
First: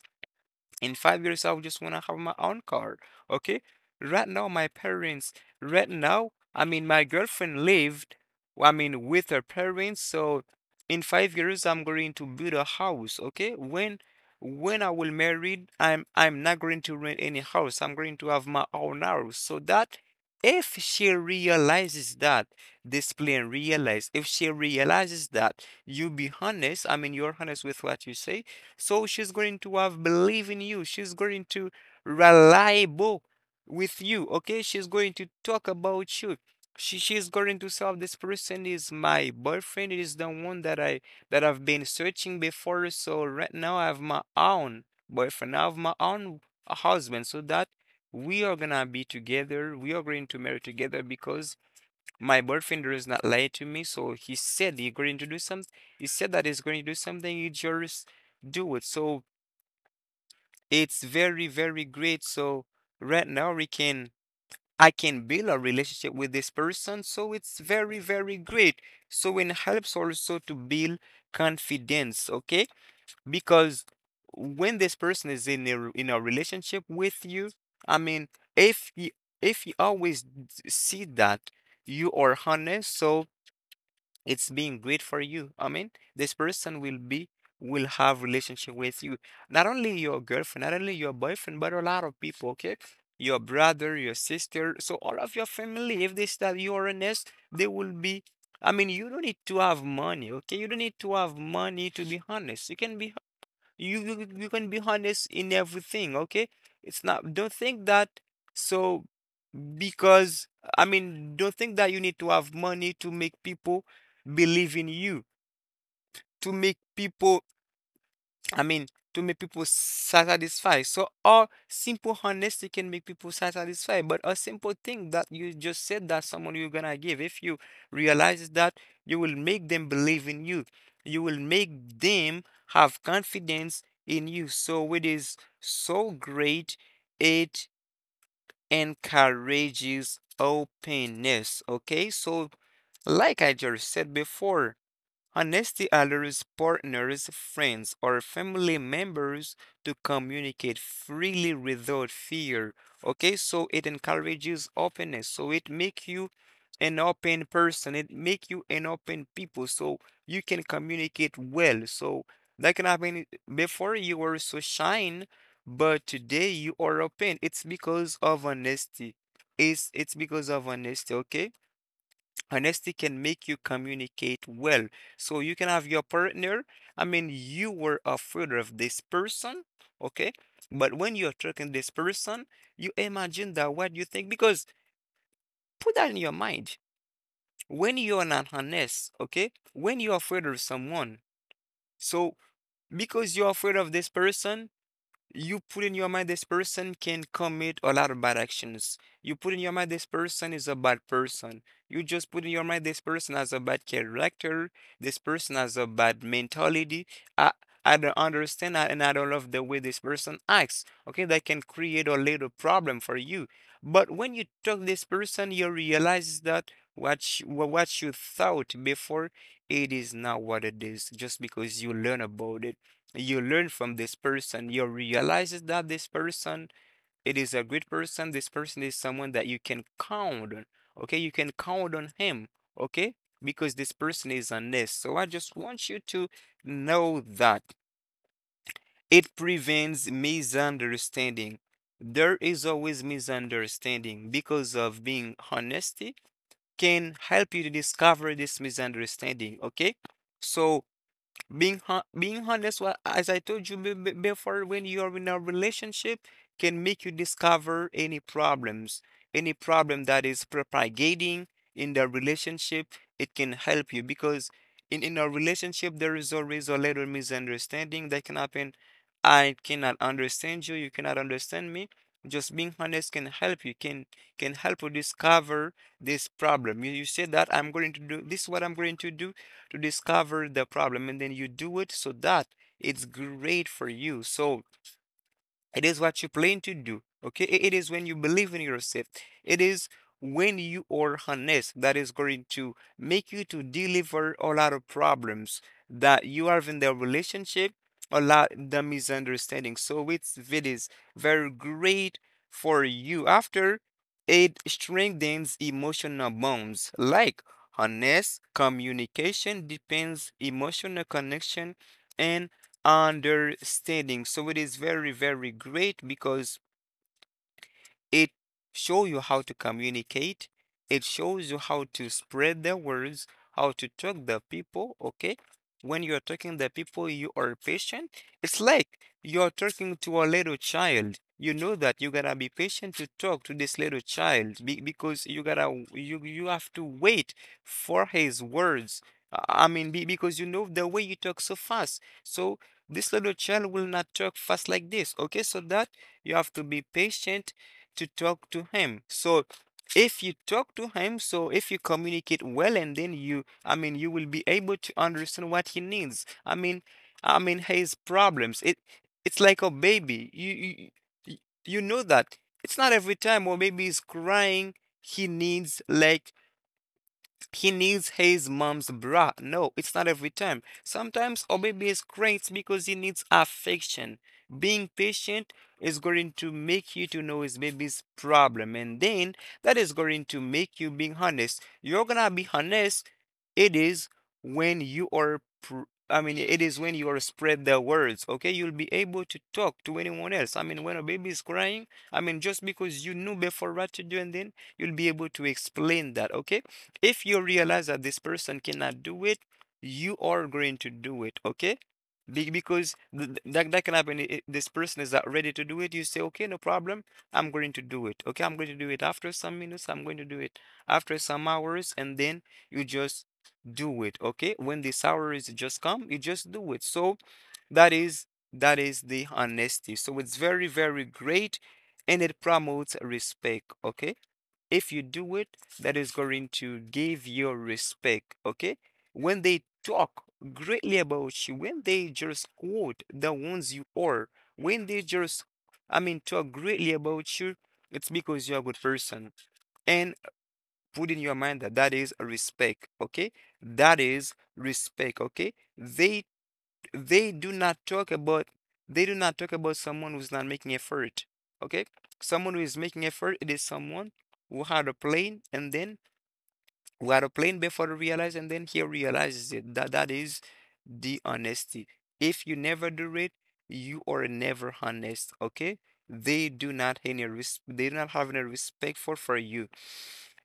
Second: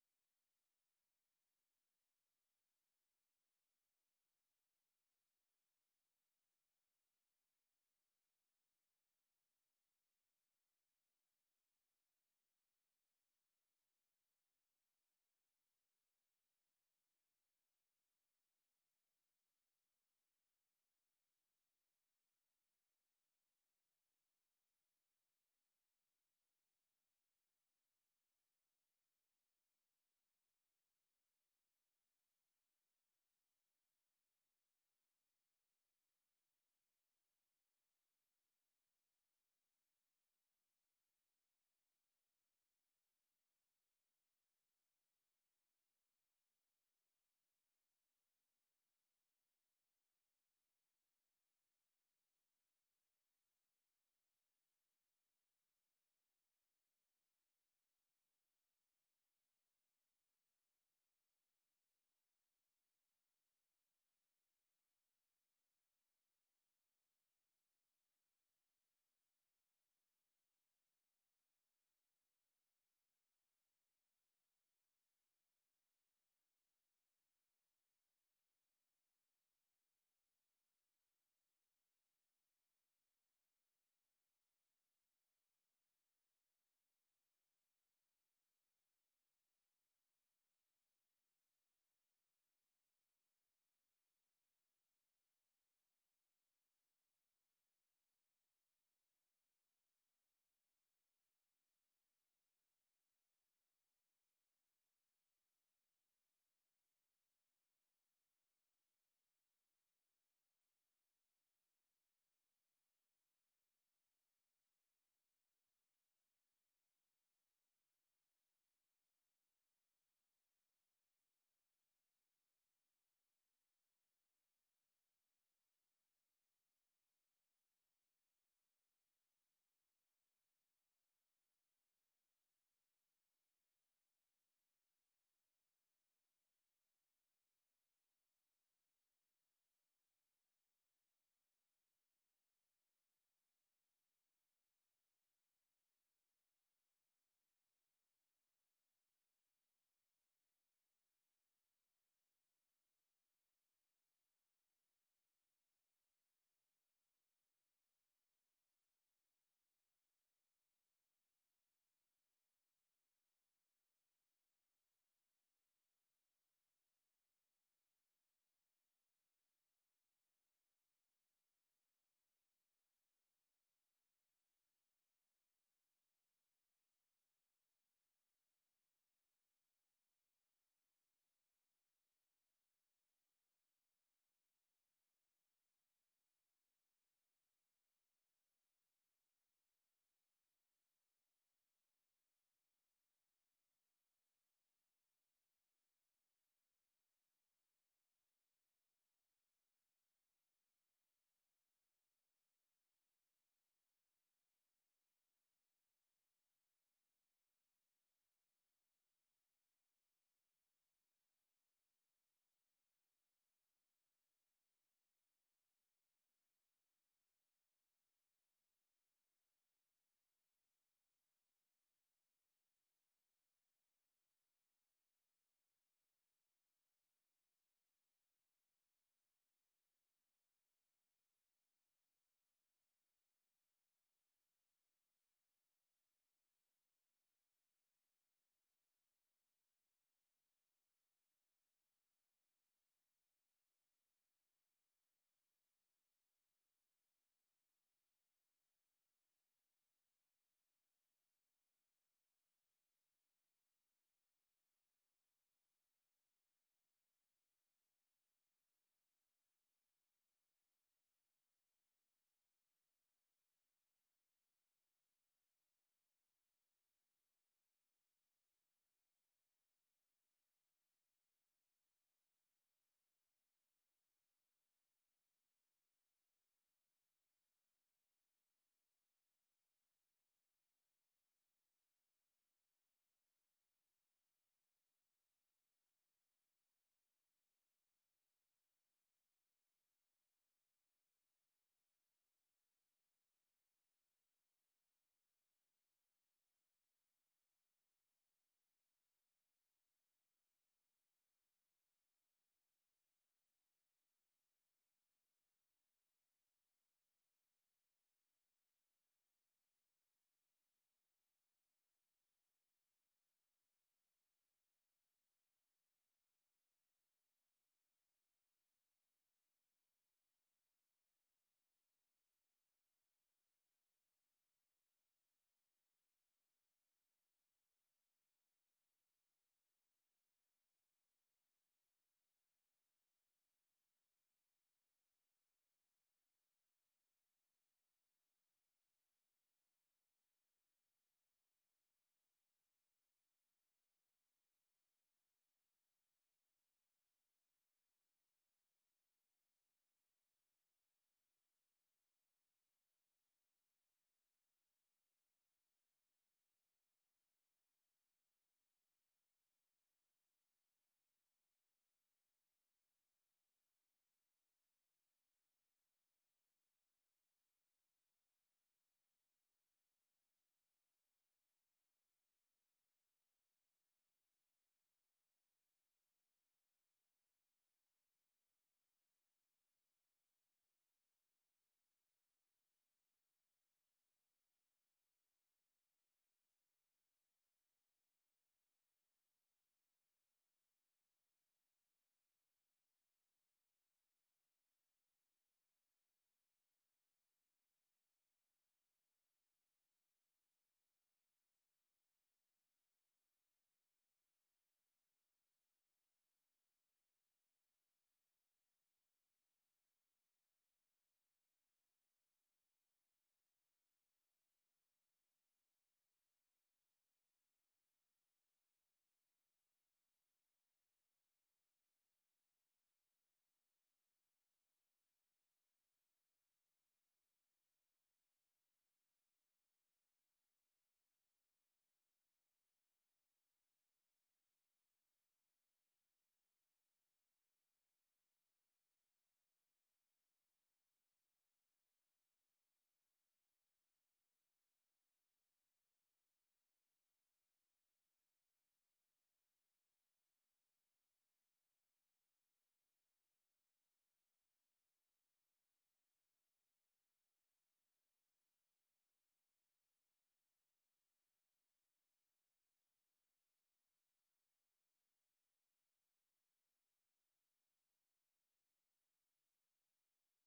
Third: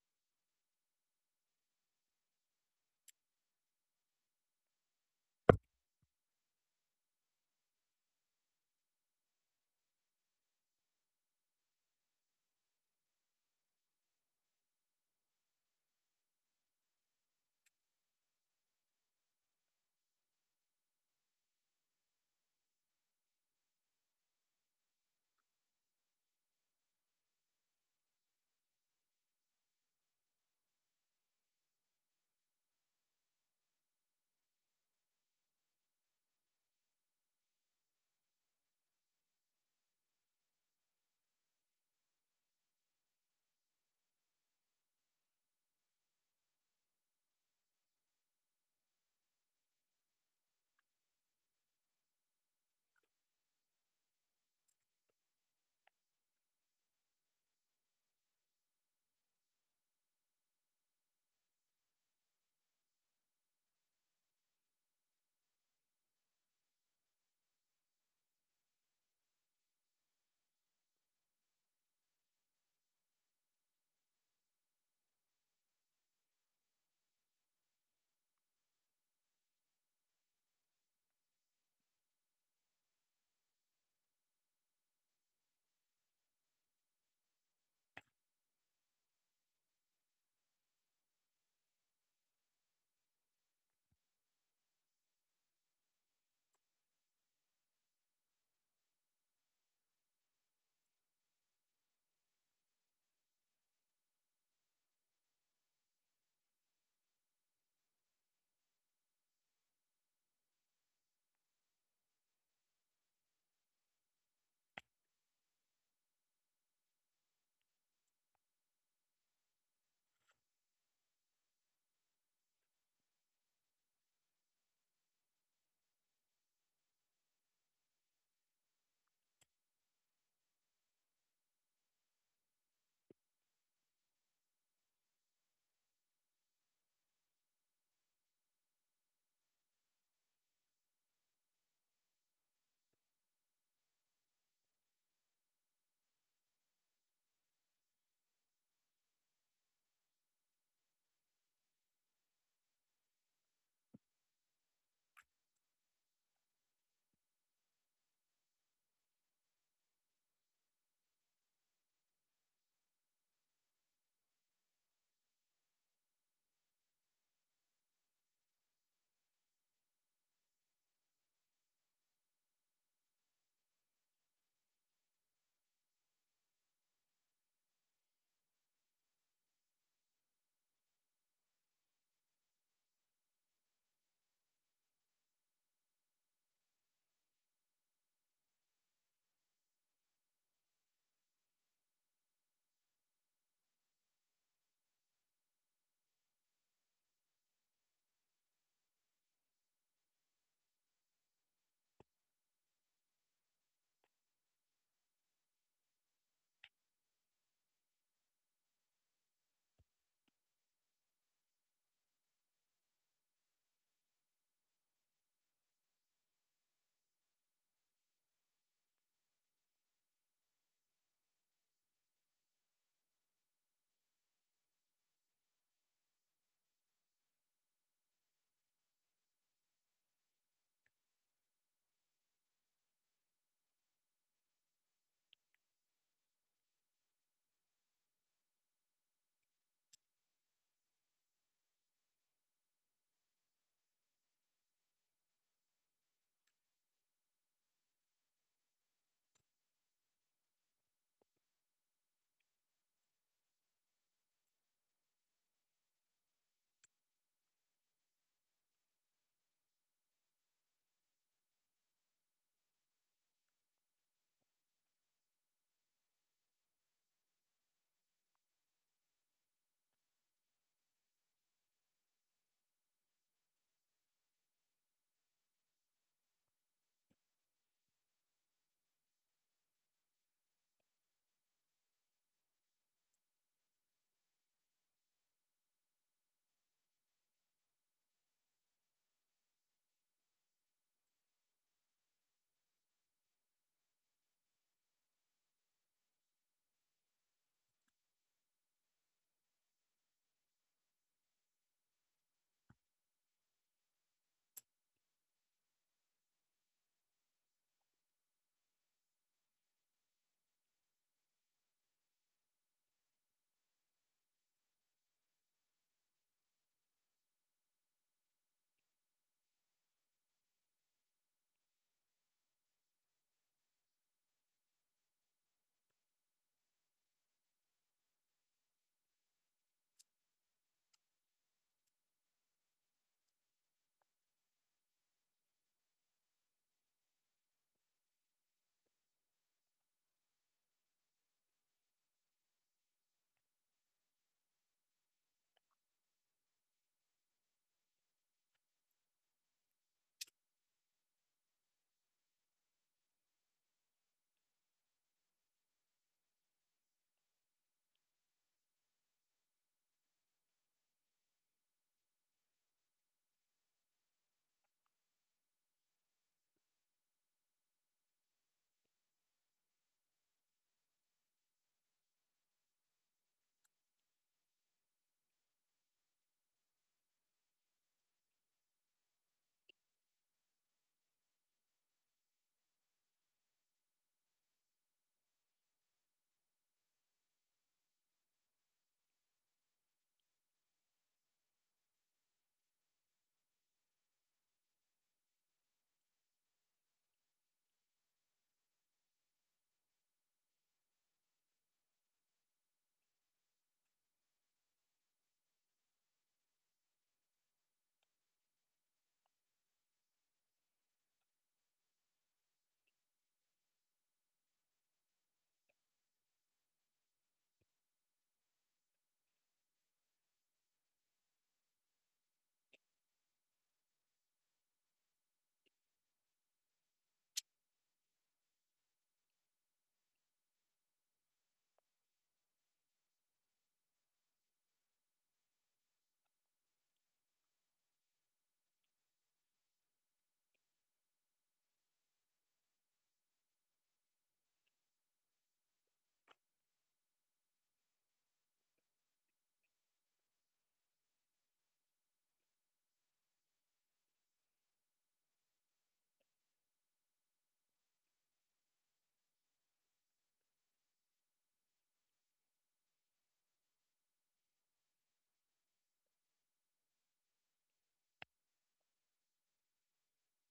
Speaker 3: In 5 years I just want to have my own car. Okay, right now my parents, right now, I mean my girlfriend lived, I mean with her parents. So in 5 years I'm going to build a house. Okay, when I will married, I'm not going to rent any house, I'm going to have my own house. So that if she realizes that this plan realize, if she realizes that you be honest, I mean you're honest with what you say, so she's going to have believe in you. She's going to reliable with you. Okay, she's going to talk about you. She's going to say this person is my boyfriend. It is the one that I've been searching before. So right now I have my own boyfriend. I have my own husband. So that we are gonna be together. We are going to marry together because my boyfriend does not lie to me, so he said he's going to do something. He said that he's going to do something. You just do it. So it's very great. So right now I can build a relationship with this person. So it's very great. So it helps also to build confidence. Okay, because when this person is in a relationship with you, I mean, if you if you always d- see that you are honest, so it's being great for you. I mean, this person will be, will have relationship with you. Not only your girlfriend, not only your boyfriend, but a lot of people, okay? Your brother, your sister, so all of your family, if they start you are honest, they will be, I mean, you don't need to have money, okay? You don't need to have money to be honest. You can be, you can be honest in everything, okay? It's not, don't think that, so, because, I mean, don't think that you need to have money to make people believe in you, to make people, I mean, to make people satisfied. So, or simple honesty can make people satisfied. But a simple thing that you just said that someone you're gonna give, if you realize that, you will make them believe in you. You will make them have confidence in you. So, it is so great. It encourages openness. Okay, so like I just said before. Honesty allows partners, friends, or family members to communicate freely without fear. Okay, so it encourages openness. So it makes you an open person. It makes you an open people. So you can communicate well. So that can happen before you were so shy, but today you are open. It's because of honesty. It's because of honesty. Okay. Honesty can make you communicate well. So you can have your partner. I mean, you were afraid of this person, okay? But when you're talking this person, you imagine that what you think, because put that in your mind. When you're not honest, okay? When you're afraid of someone, so because you're afraid of this person, you put in your mind this person can commit a lot of bad actions. You put in your mind this person is a bad person. You just put in your mind this person has a bad character. This person has a bad mentality. I I don't understand that, and I don't love the way this person acts. Okay, that can create a little problem for you. But when you talk this person, you realize that what you thought before, it is not what it is, just because you learn about it, you learn from this person. You realize that this person, it is a great person. This person is someone that you can count on. Okay, you can count on him. Okay, because this person is honest. So I just want you to know that it prevents misunderstanding. There is always misunderstanding because of being honesty, can help you to discover this misunderstanding, okay? So being honest, well, as I told you before, when you're in a relationship, can make you discover any problems, any problem that is propagating in the relationship. It can help you because in a relationship there is always a little misunderstanding that can happen. I cannot understand you, you cannot understand me. Just being honest can help you, can help you discover this problem. You say that I'm going to do this is what I'm going to do to discover the problem, and then you do it, so that it's great for you. So it is what you plan to do. Okay. It is when you believe in yourself. It is when you are honest that is going to make you to deliver a lot of problems that you have in the relationship, a lot the misunderstanding. So it is very great for you. After it strengthens emotional bonds, like honest communication depends emotional connection and understanding. So it is very, very great because it shows you how to communicate. It shows you how to spread the words, how to talk the people, okay? When you're talking the people, you are patient. It's like you're talking to a little child. You know that you gotta be patient to talk to this little child because you gotta, you have to wait for his words. Because you know the way you talk so fast. So this little child will not talk fast like this. Okay, so that you have to be patient to talk to him. So if you talk to him, so if you communicate well, and then you I mean you will be able to understand what he needs. I mean his problems. It, it's like a baby. You you know that. It's not every time or maybe he's crying, he needs like he needs his mom's bra. No, it's not every time. Sometimes our baby is great because he needs affection. Being patient is going to make you to know his baby's problem, and then that is going to make you being honest. You're gonna be honest. It is when you are, it is when you are spread the words, okay? You'll be able to talk to anyone else. I mean, when a baby is crying, I mean, just because you knew before what to do, and then you'll be able to explain that, okay? If you realize that this person cannot do it, you are going to do it, okay? Because that can happen. This person is not ready to do it. You say, okay, no problem. I'm going to do it. Okay, I'm going to do it after some minutes. I'm going to do it after some hours. And then you just do it, okay? When the salaries just come, you just do it. So that is, that is the honesty. So it's very, very great. And it promotes respect, okay? If you do it, that is going to give you respect, okay? When they talk greatly about you, when they just quote the ones you are, when they just, I mean, talk greatly about you, it's because you're a good person. And put in your mind that that is respect, okay? That is respect, okay? They do not talk about, they do not talk about someone who's not making effort, okay? Someone who is making effort, it is someone who had a plane, and then who had a plane before they realize, and then he realizes it, that that is the honesty. If you never do it, you are never honest, okay? They do not any they do not have any respect for you.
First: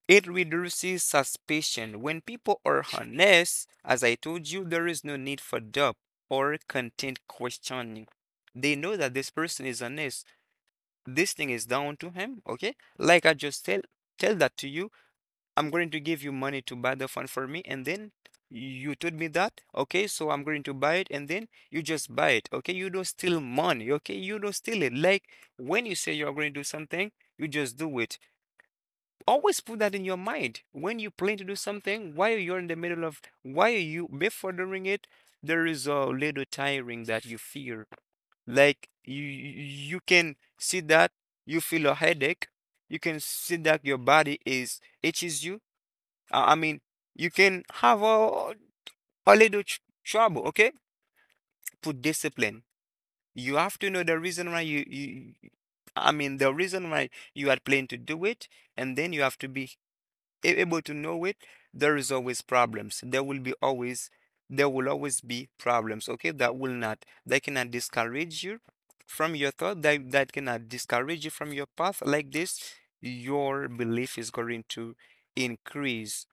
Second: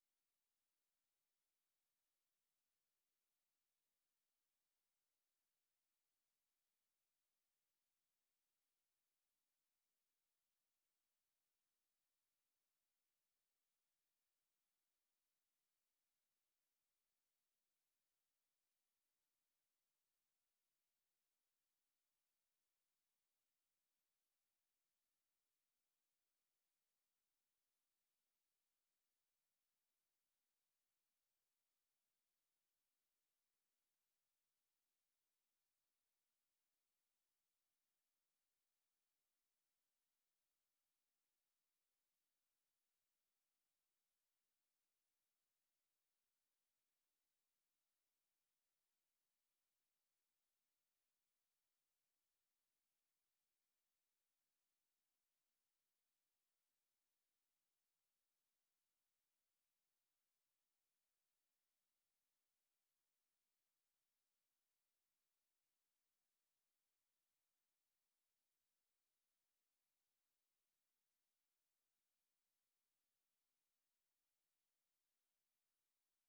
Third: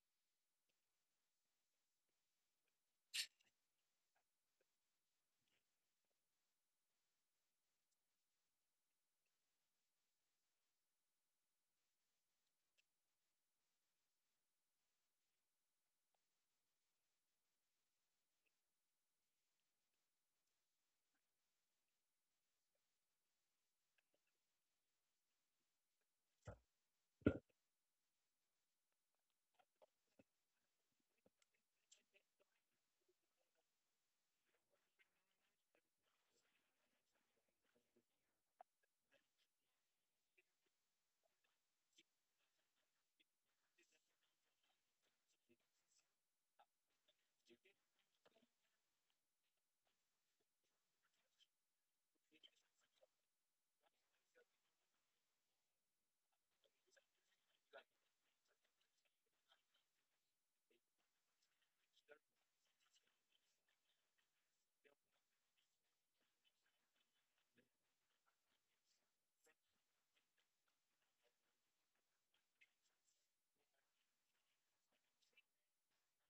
Speaker 3: It reduces suspicion. When people are honest, as I told you, there is no need for doubt or content questioning. They know that this person is honest. This thing is down to him, okay? Like I just tell that to you. I'm going to give you money to buy the phone for me, and then you told me that, okay? So I'm going to buy it, and then you just buy it, okay? You don't steal money, okay? You don't steal it. Like when you say you're going to do something, you just do it. Always put that in your mind. When you plan to do something, while you're in the middle of, while you before doing it, there is a little tiring that you feel, like you can see that you feel a headache, you can see that your body is itches you, I mean you can have a little trouble, okay? Put discipline. You have to know the reason why you, I mean the reason why you are planning to do it, and then you have to be able to know it. There is always problems. There will always be problems. Okay, that will not, they cannot discourage you from your thought. That cannot discourage you from your path. Like this, your belief is going to increase.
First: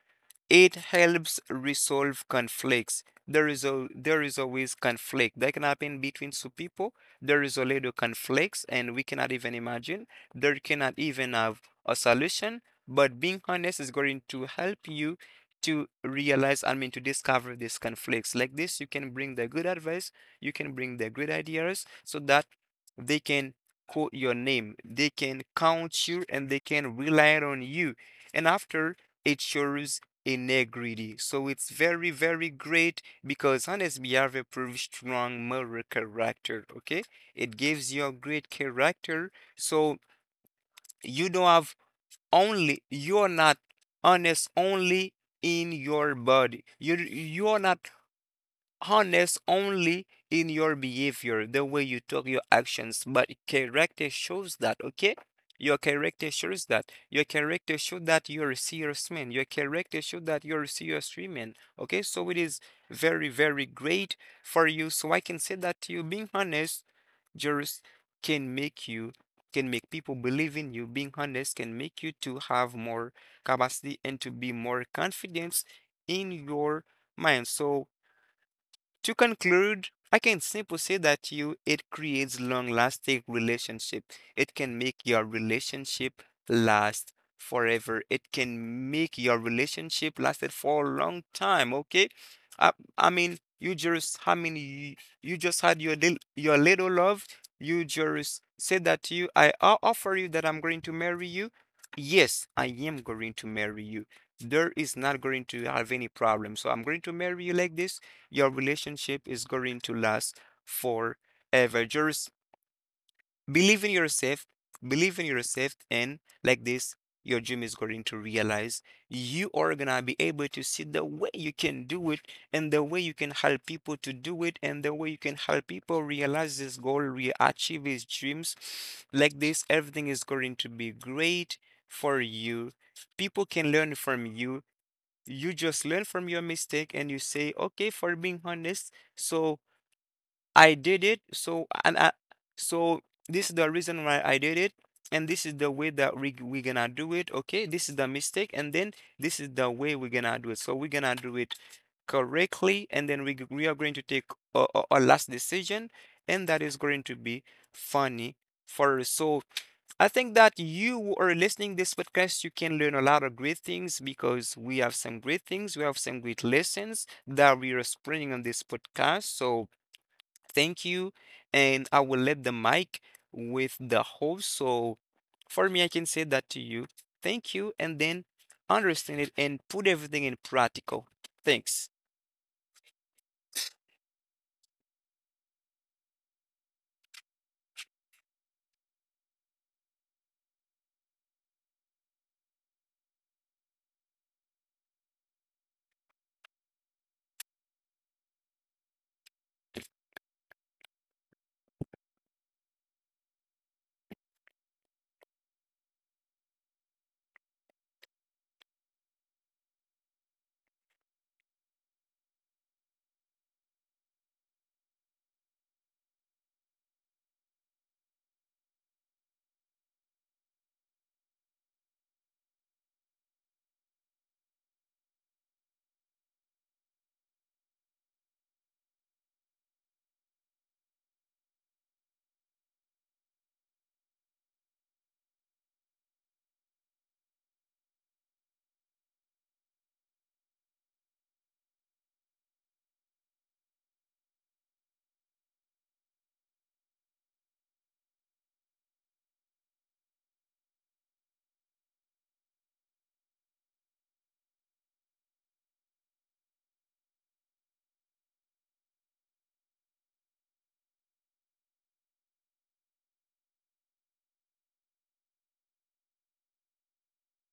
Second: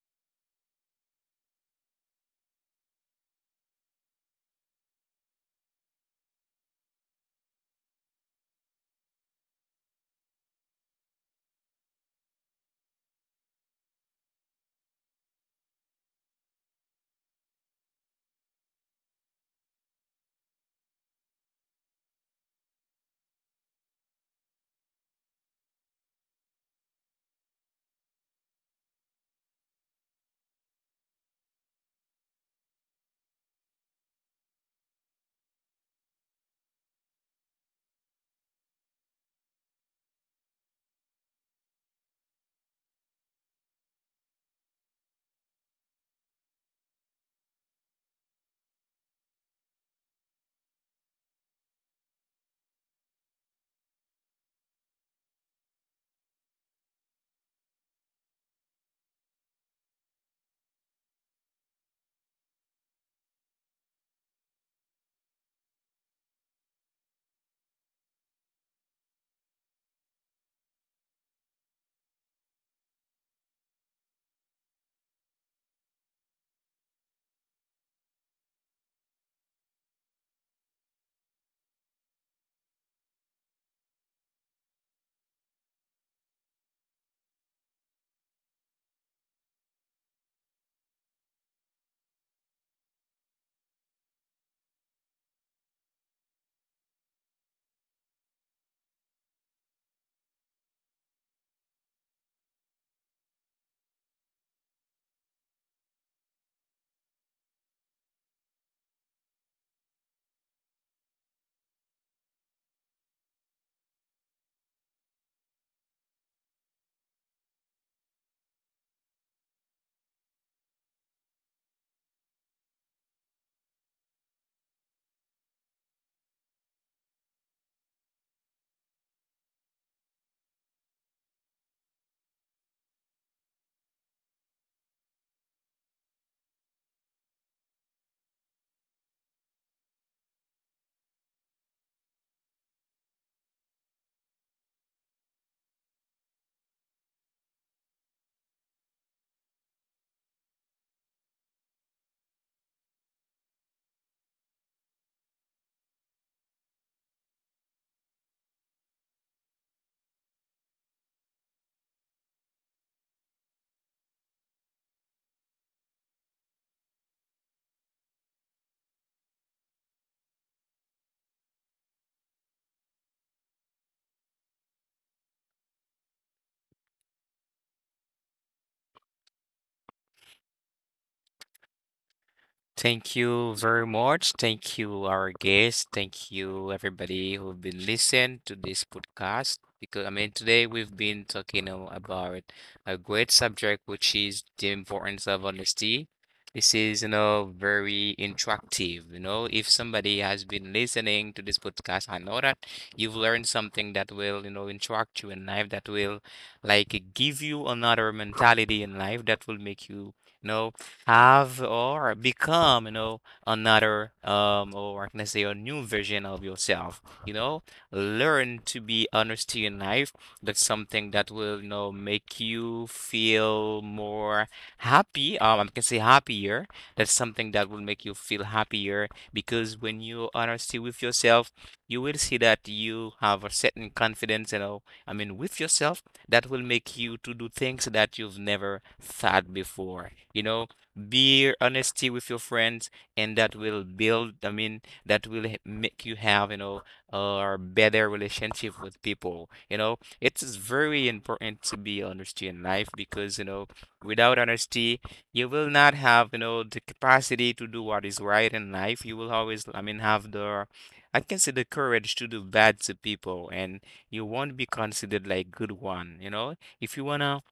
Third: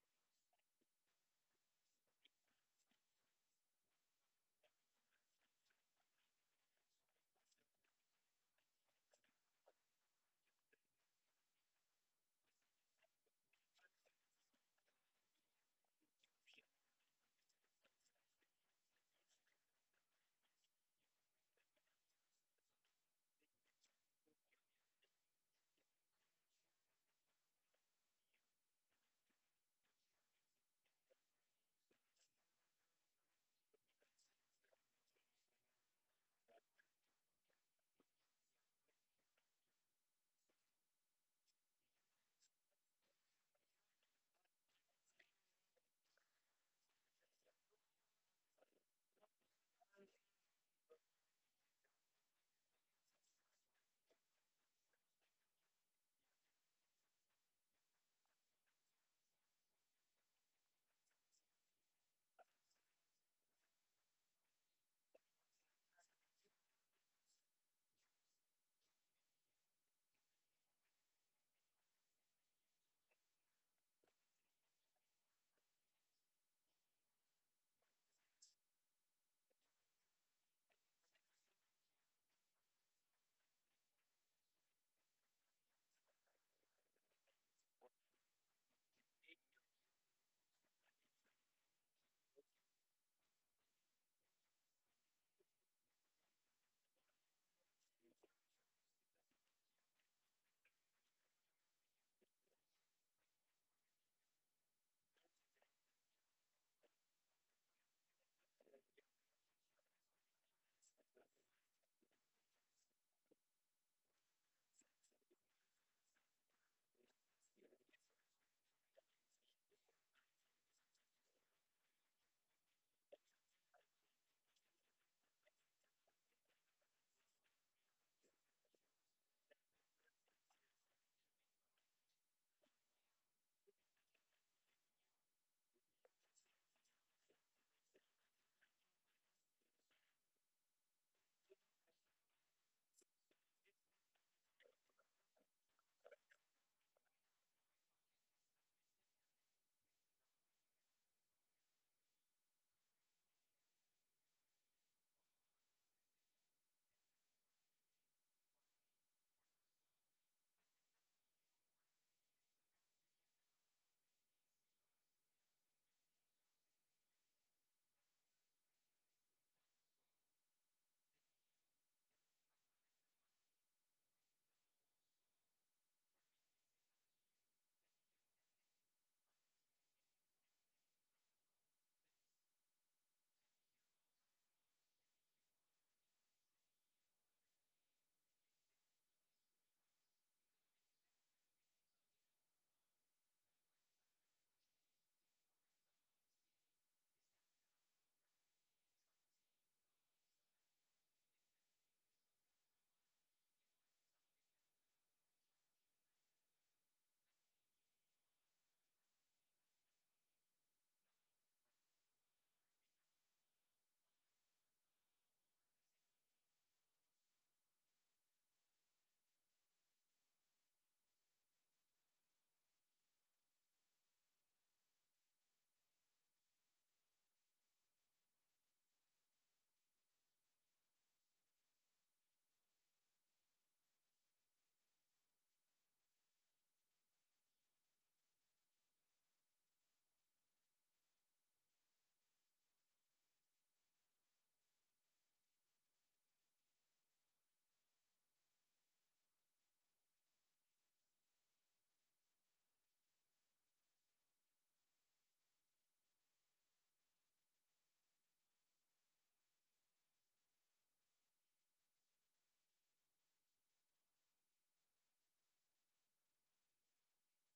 Speaker 3: It helps resolve conflicts. There is always conflict that can happen between two people. There is a lot of conflicts, and we cannot even imagine. There cannot even have a solution. But being honest is going to help you to realize, I mean, to discover these conflicts. Like this, you can bring the good advice, you can bring the great ideas, so that they can quote your name, they can count you, and they can rely on you. And after, it shows integrity. So it's very, very great because honest behavior proves strong moral character. Okay, it gives you a great character. So you don't have, only you're not honest only in your body. You, you're not honest only in your behavior, the way you talk, your actions, but character shows that, okay? Your character shows that. Your character shows that you're a serious man. Your character shows that you're a serious woman. Okay, so it is very, very great for you. So I can say that to you, being honest just can make you, can make people believe in you. Being honest can make you to have more capacity and to be more confident in your mind. So to conclude, I can simply say that you, it creates long-lasting relationship. It can make your relationship last forever. It can make your relationship lasted for a long time, okay? I, you just you just had your little love. You just said that to you, I offer you that I'm going to marry you. Yes, I am going to marry you. There is not going to have any problem. So I'm going to marry you. Like this, your relationship is going to last forever. Just believe in yourself, believe in yourself, and like this, your dream is going to realize. You are gonna be able to see the way you can do it, and the way you can help people to do it, and the way you can help people realize this goal, re achieve his dreams. Like this, everything is going to be great for you. People can learn from you. You just learn from your mistake and you say, okay, for being honest. So I did it, so so this is the reason why I did it, and this is the way that we're gonna do it. Okay, this is the mistake, and then this is the way we're gonna do it. So we're gonna do it correctly, and then we are going to take a last decision, and that is going to be funny for us. So I think that you who are listening this podcast, you can learn a lot of great things because we have some great things, we have some great lessons that we are spreading on this podcast. So thank you, and I will let the mic with the host. So for me, I can say that to you. Thank you, and then understand it and put everything in practical. Thanks.
Speaker 1: Thank you very much. Thank you, our guests. Thank you, everybody who've been listening to this podcast. Because I mean, today we've been talking about a great subject, which is the importance of honesty. This is, very interactive. You know, if somebody has been listening to this podcast, I know that you've learned something that will, interact you in life, that will, like, give you another mentality in life that will make you, you know have or become, another or I can say a new version of yourself. You know, learn to be honest to your life. That's something that will, make you feel more happy. I can say happier. That's something that will make you feel happier because when you honesty with yourself, you will see that you have a certain confidence, I mean, with yourself that will make you to do things that you've never thought before. You know, be honesty with your friends, and that will build, that will make you have, a better relationship with people. You know, it is very important to be honest in life because, without honesty, you will not have, the capacity to do what is right in life. You will always, I mean, have the, I can say the courage to do bad to people, and you won't be considered like good one, you know? If you wanna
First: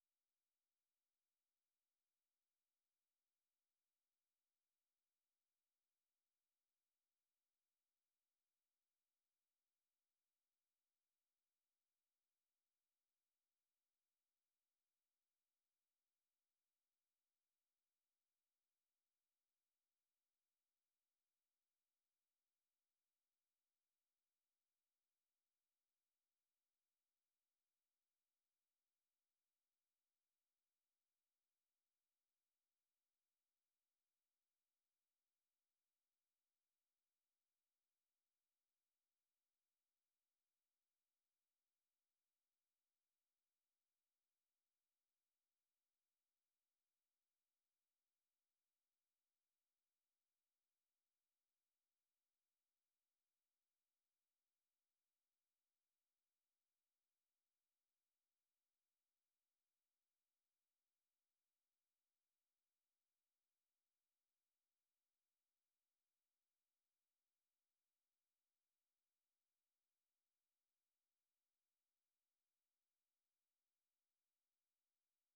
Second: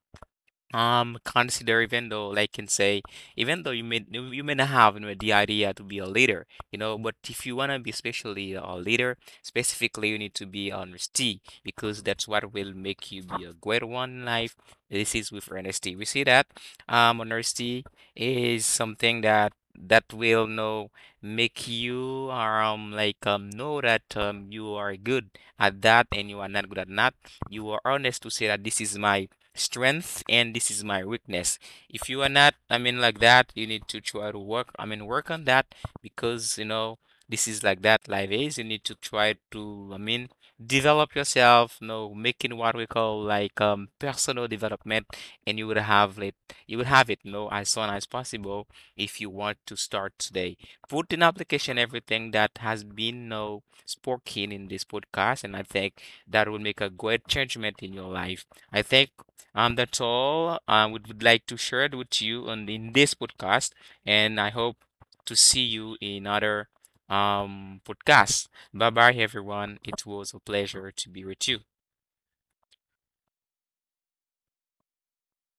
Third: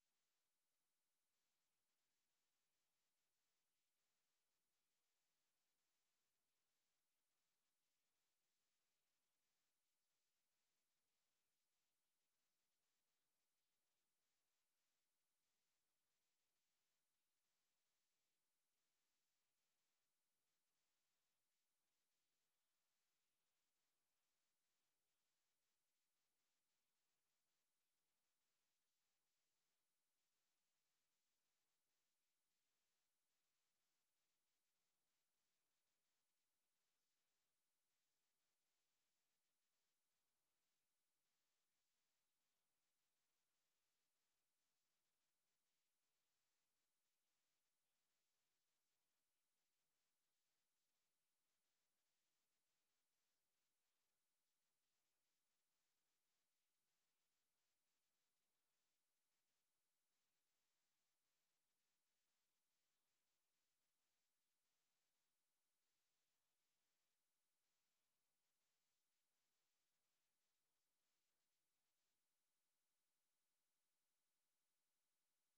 Speaker 1: consider even though, like can say, even though you may not have you know, the idea to be a leader, but if you wanna be especially a leader, specifically you need to be honesty because that's what will make you be a great one in life. This is with honesty. We see that honesty is something that will know make you like know that you are good at that and you are not good at that. You are honest to say that this is my strength and this is my weakness. If you are not, like that, you need to try to work, work on that because, this is like that life is. You need to try to, develop yourself, making what we call like personal development and you will have it, as soon as possible if you want to start today. Put in application everything that has been, spoken in this podcast and I think that will make a great changement in your life. I think that's all would like to share it with you on in this podcast, and I hope to see you in other podcast. Bye bye, everyone. It was a pleasure to be with you.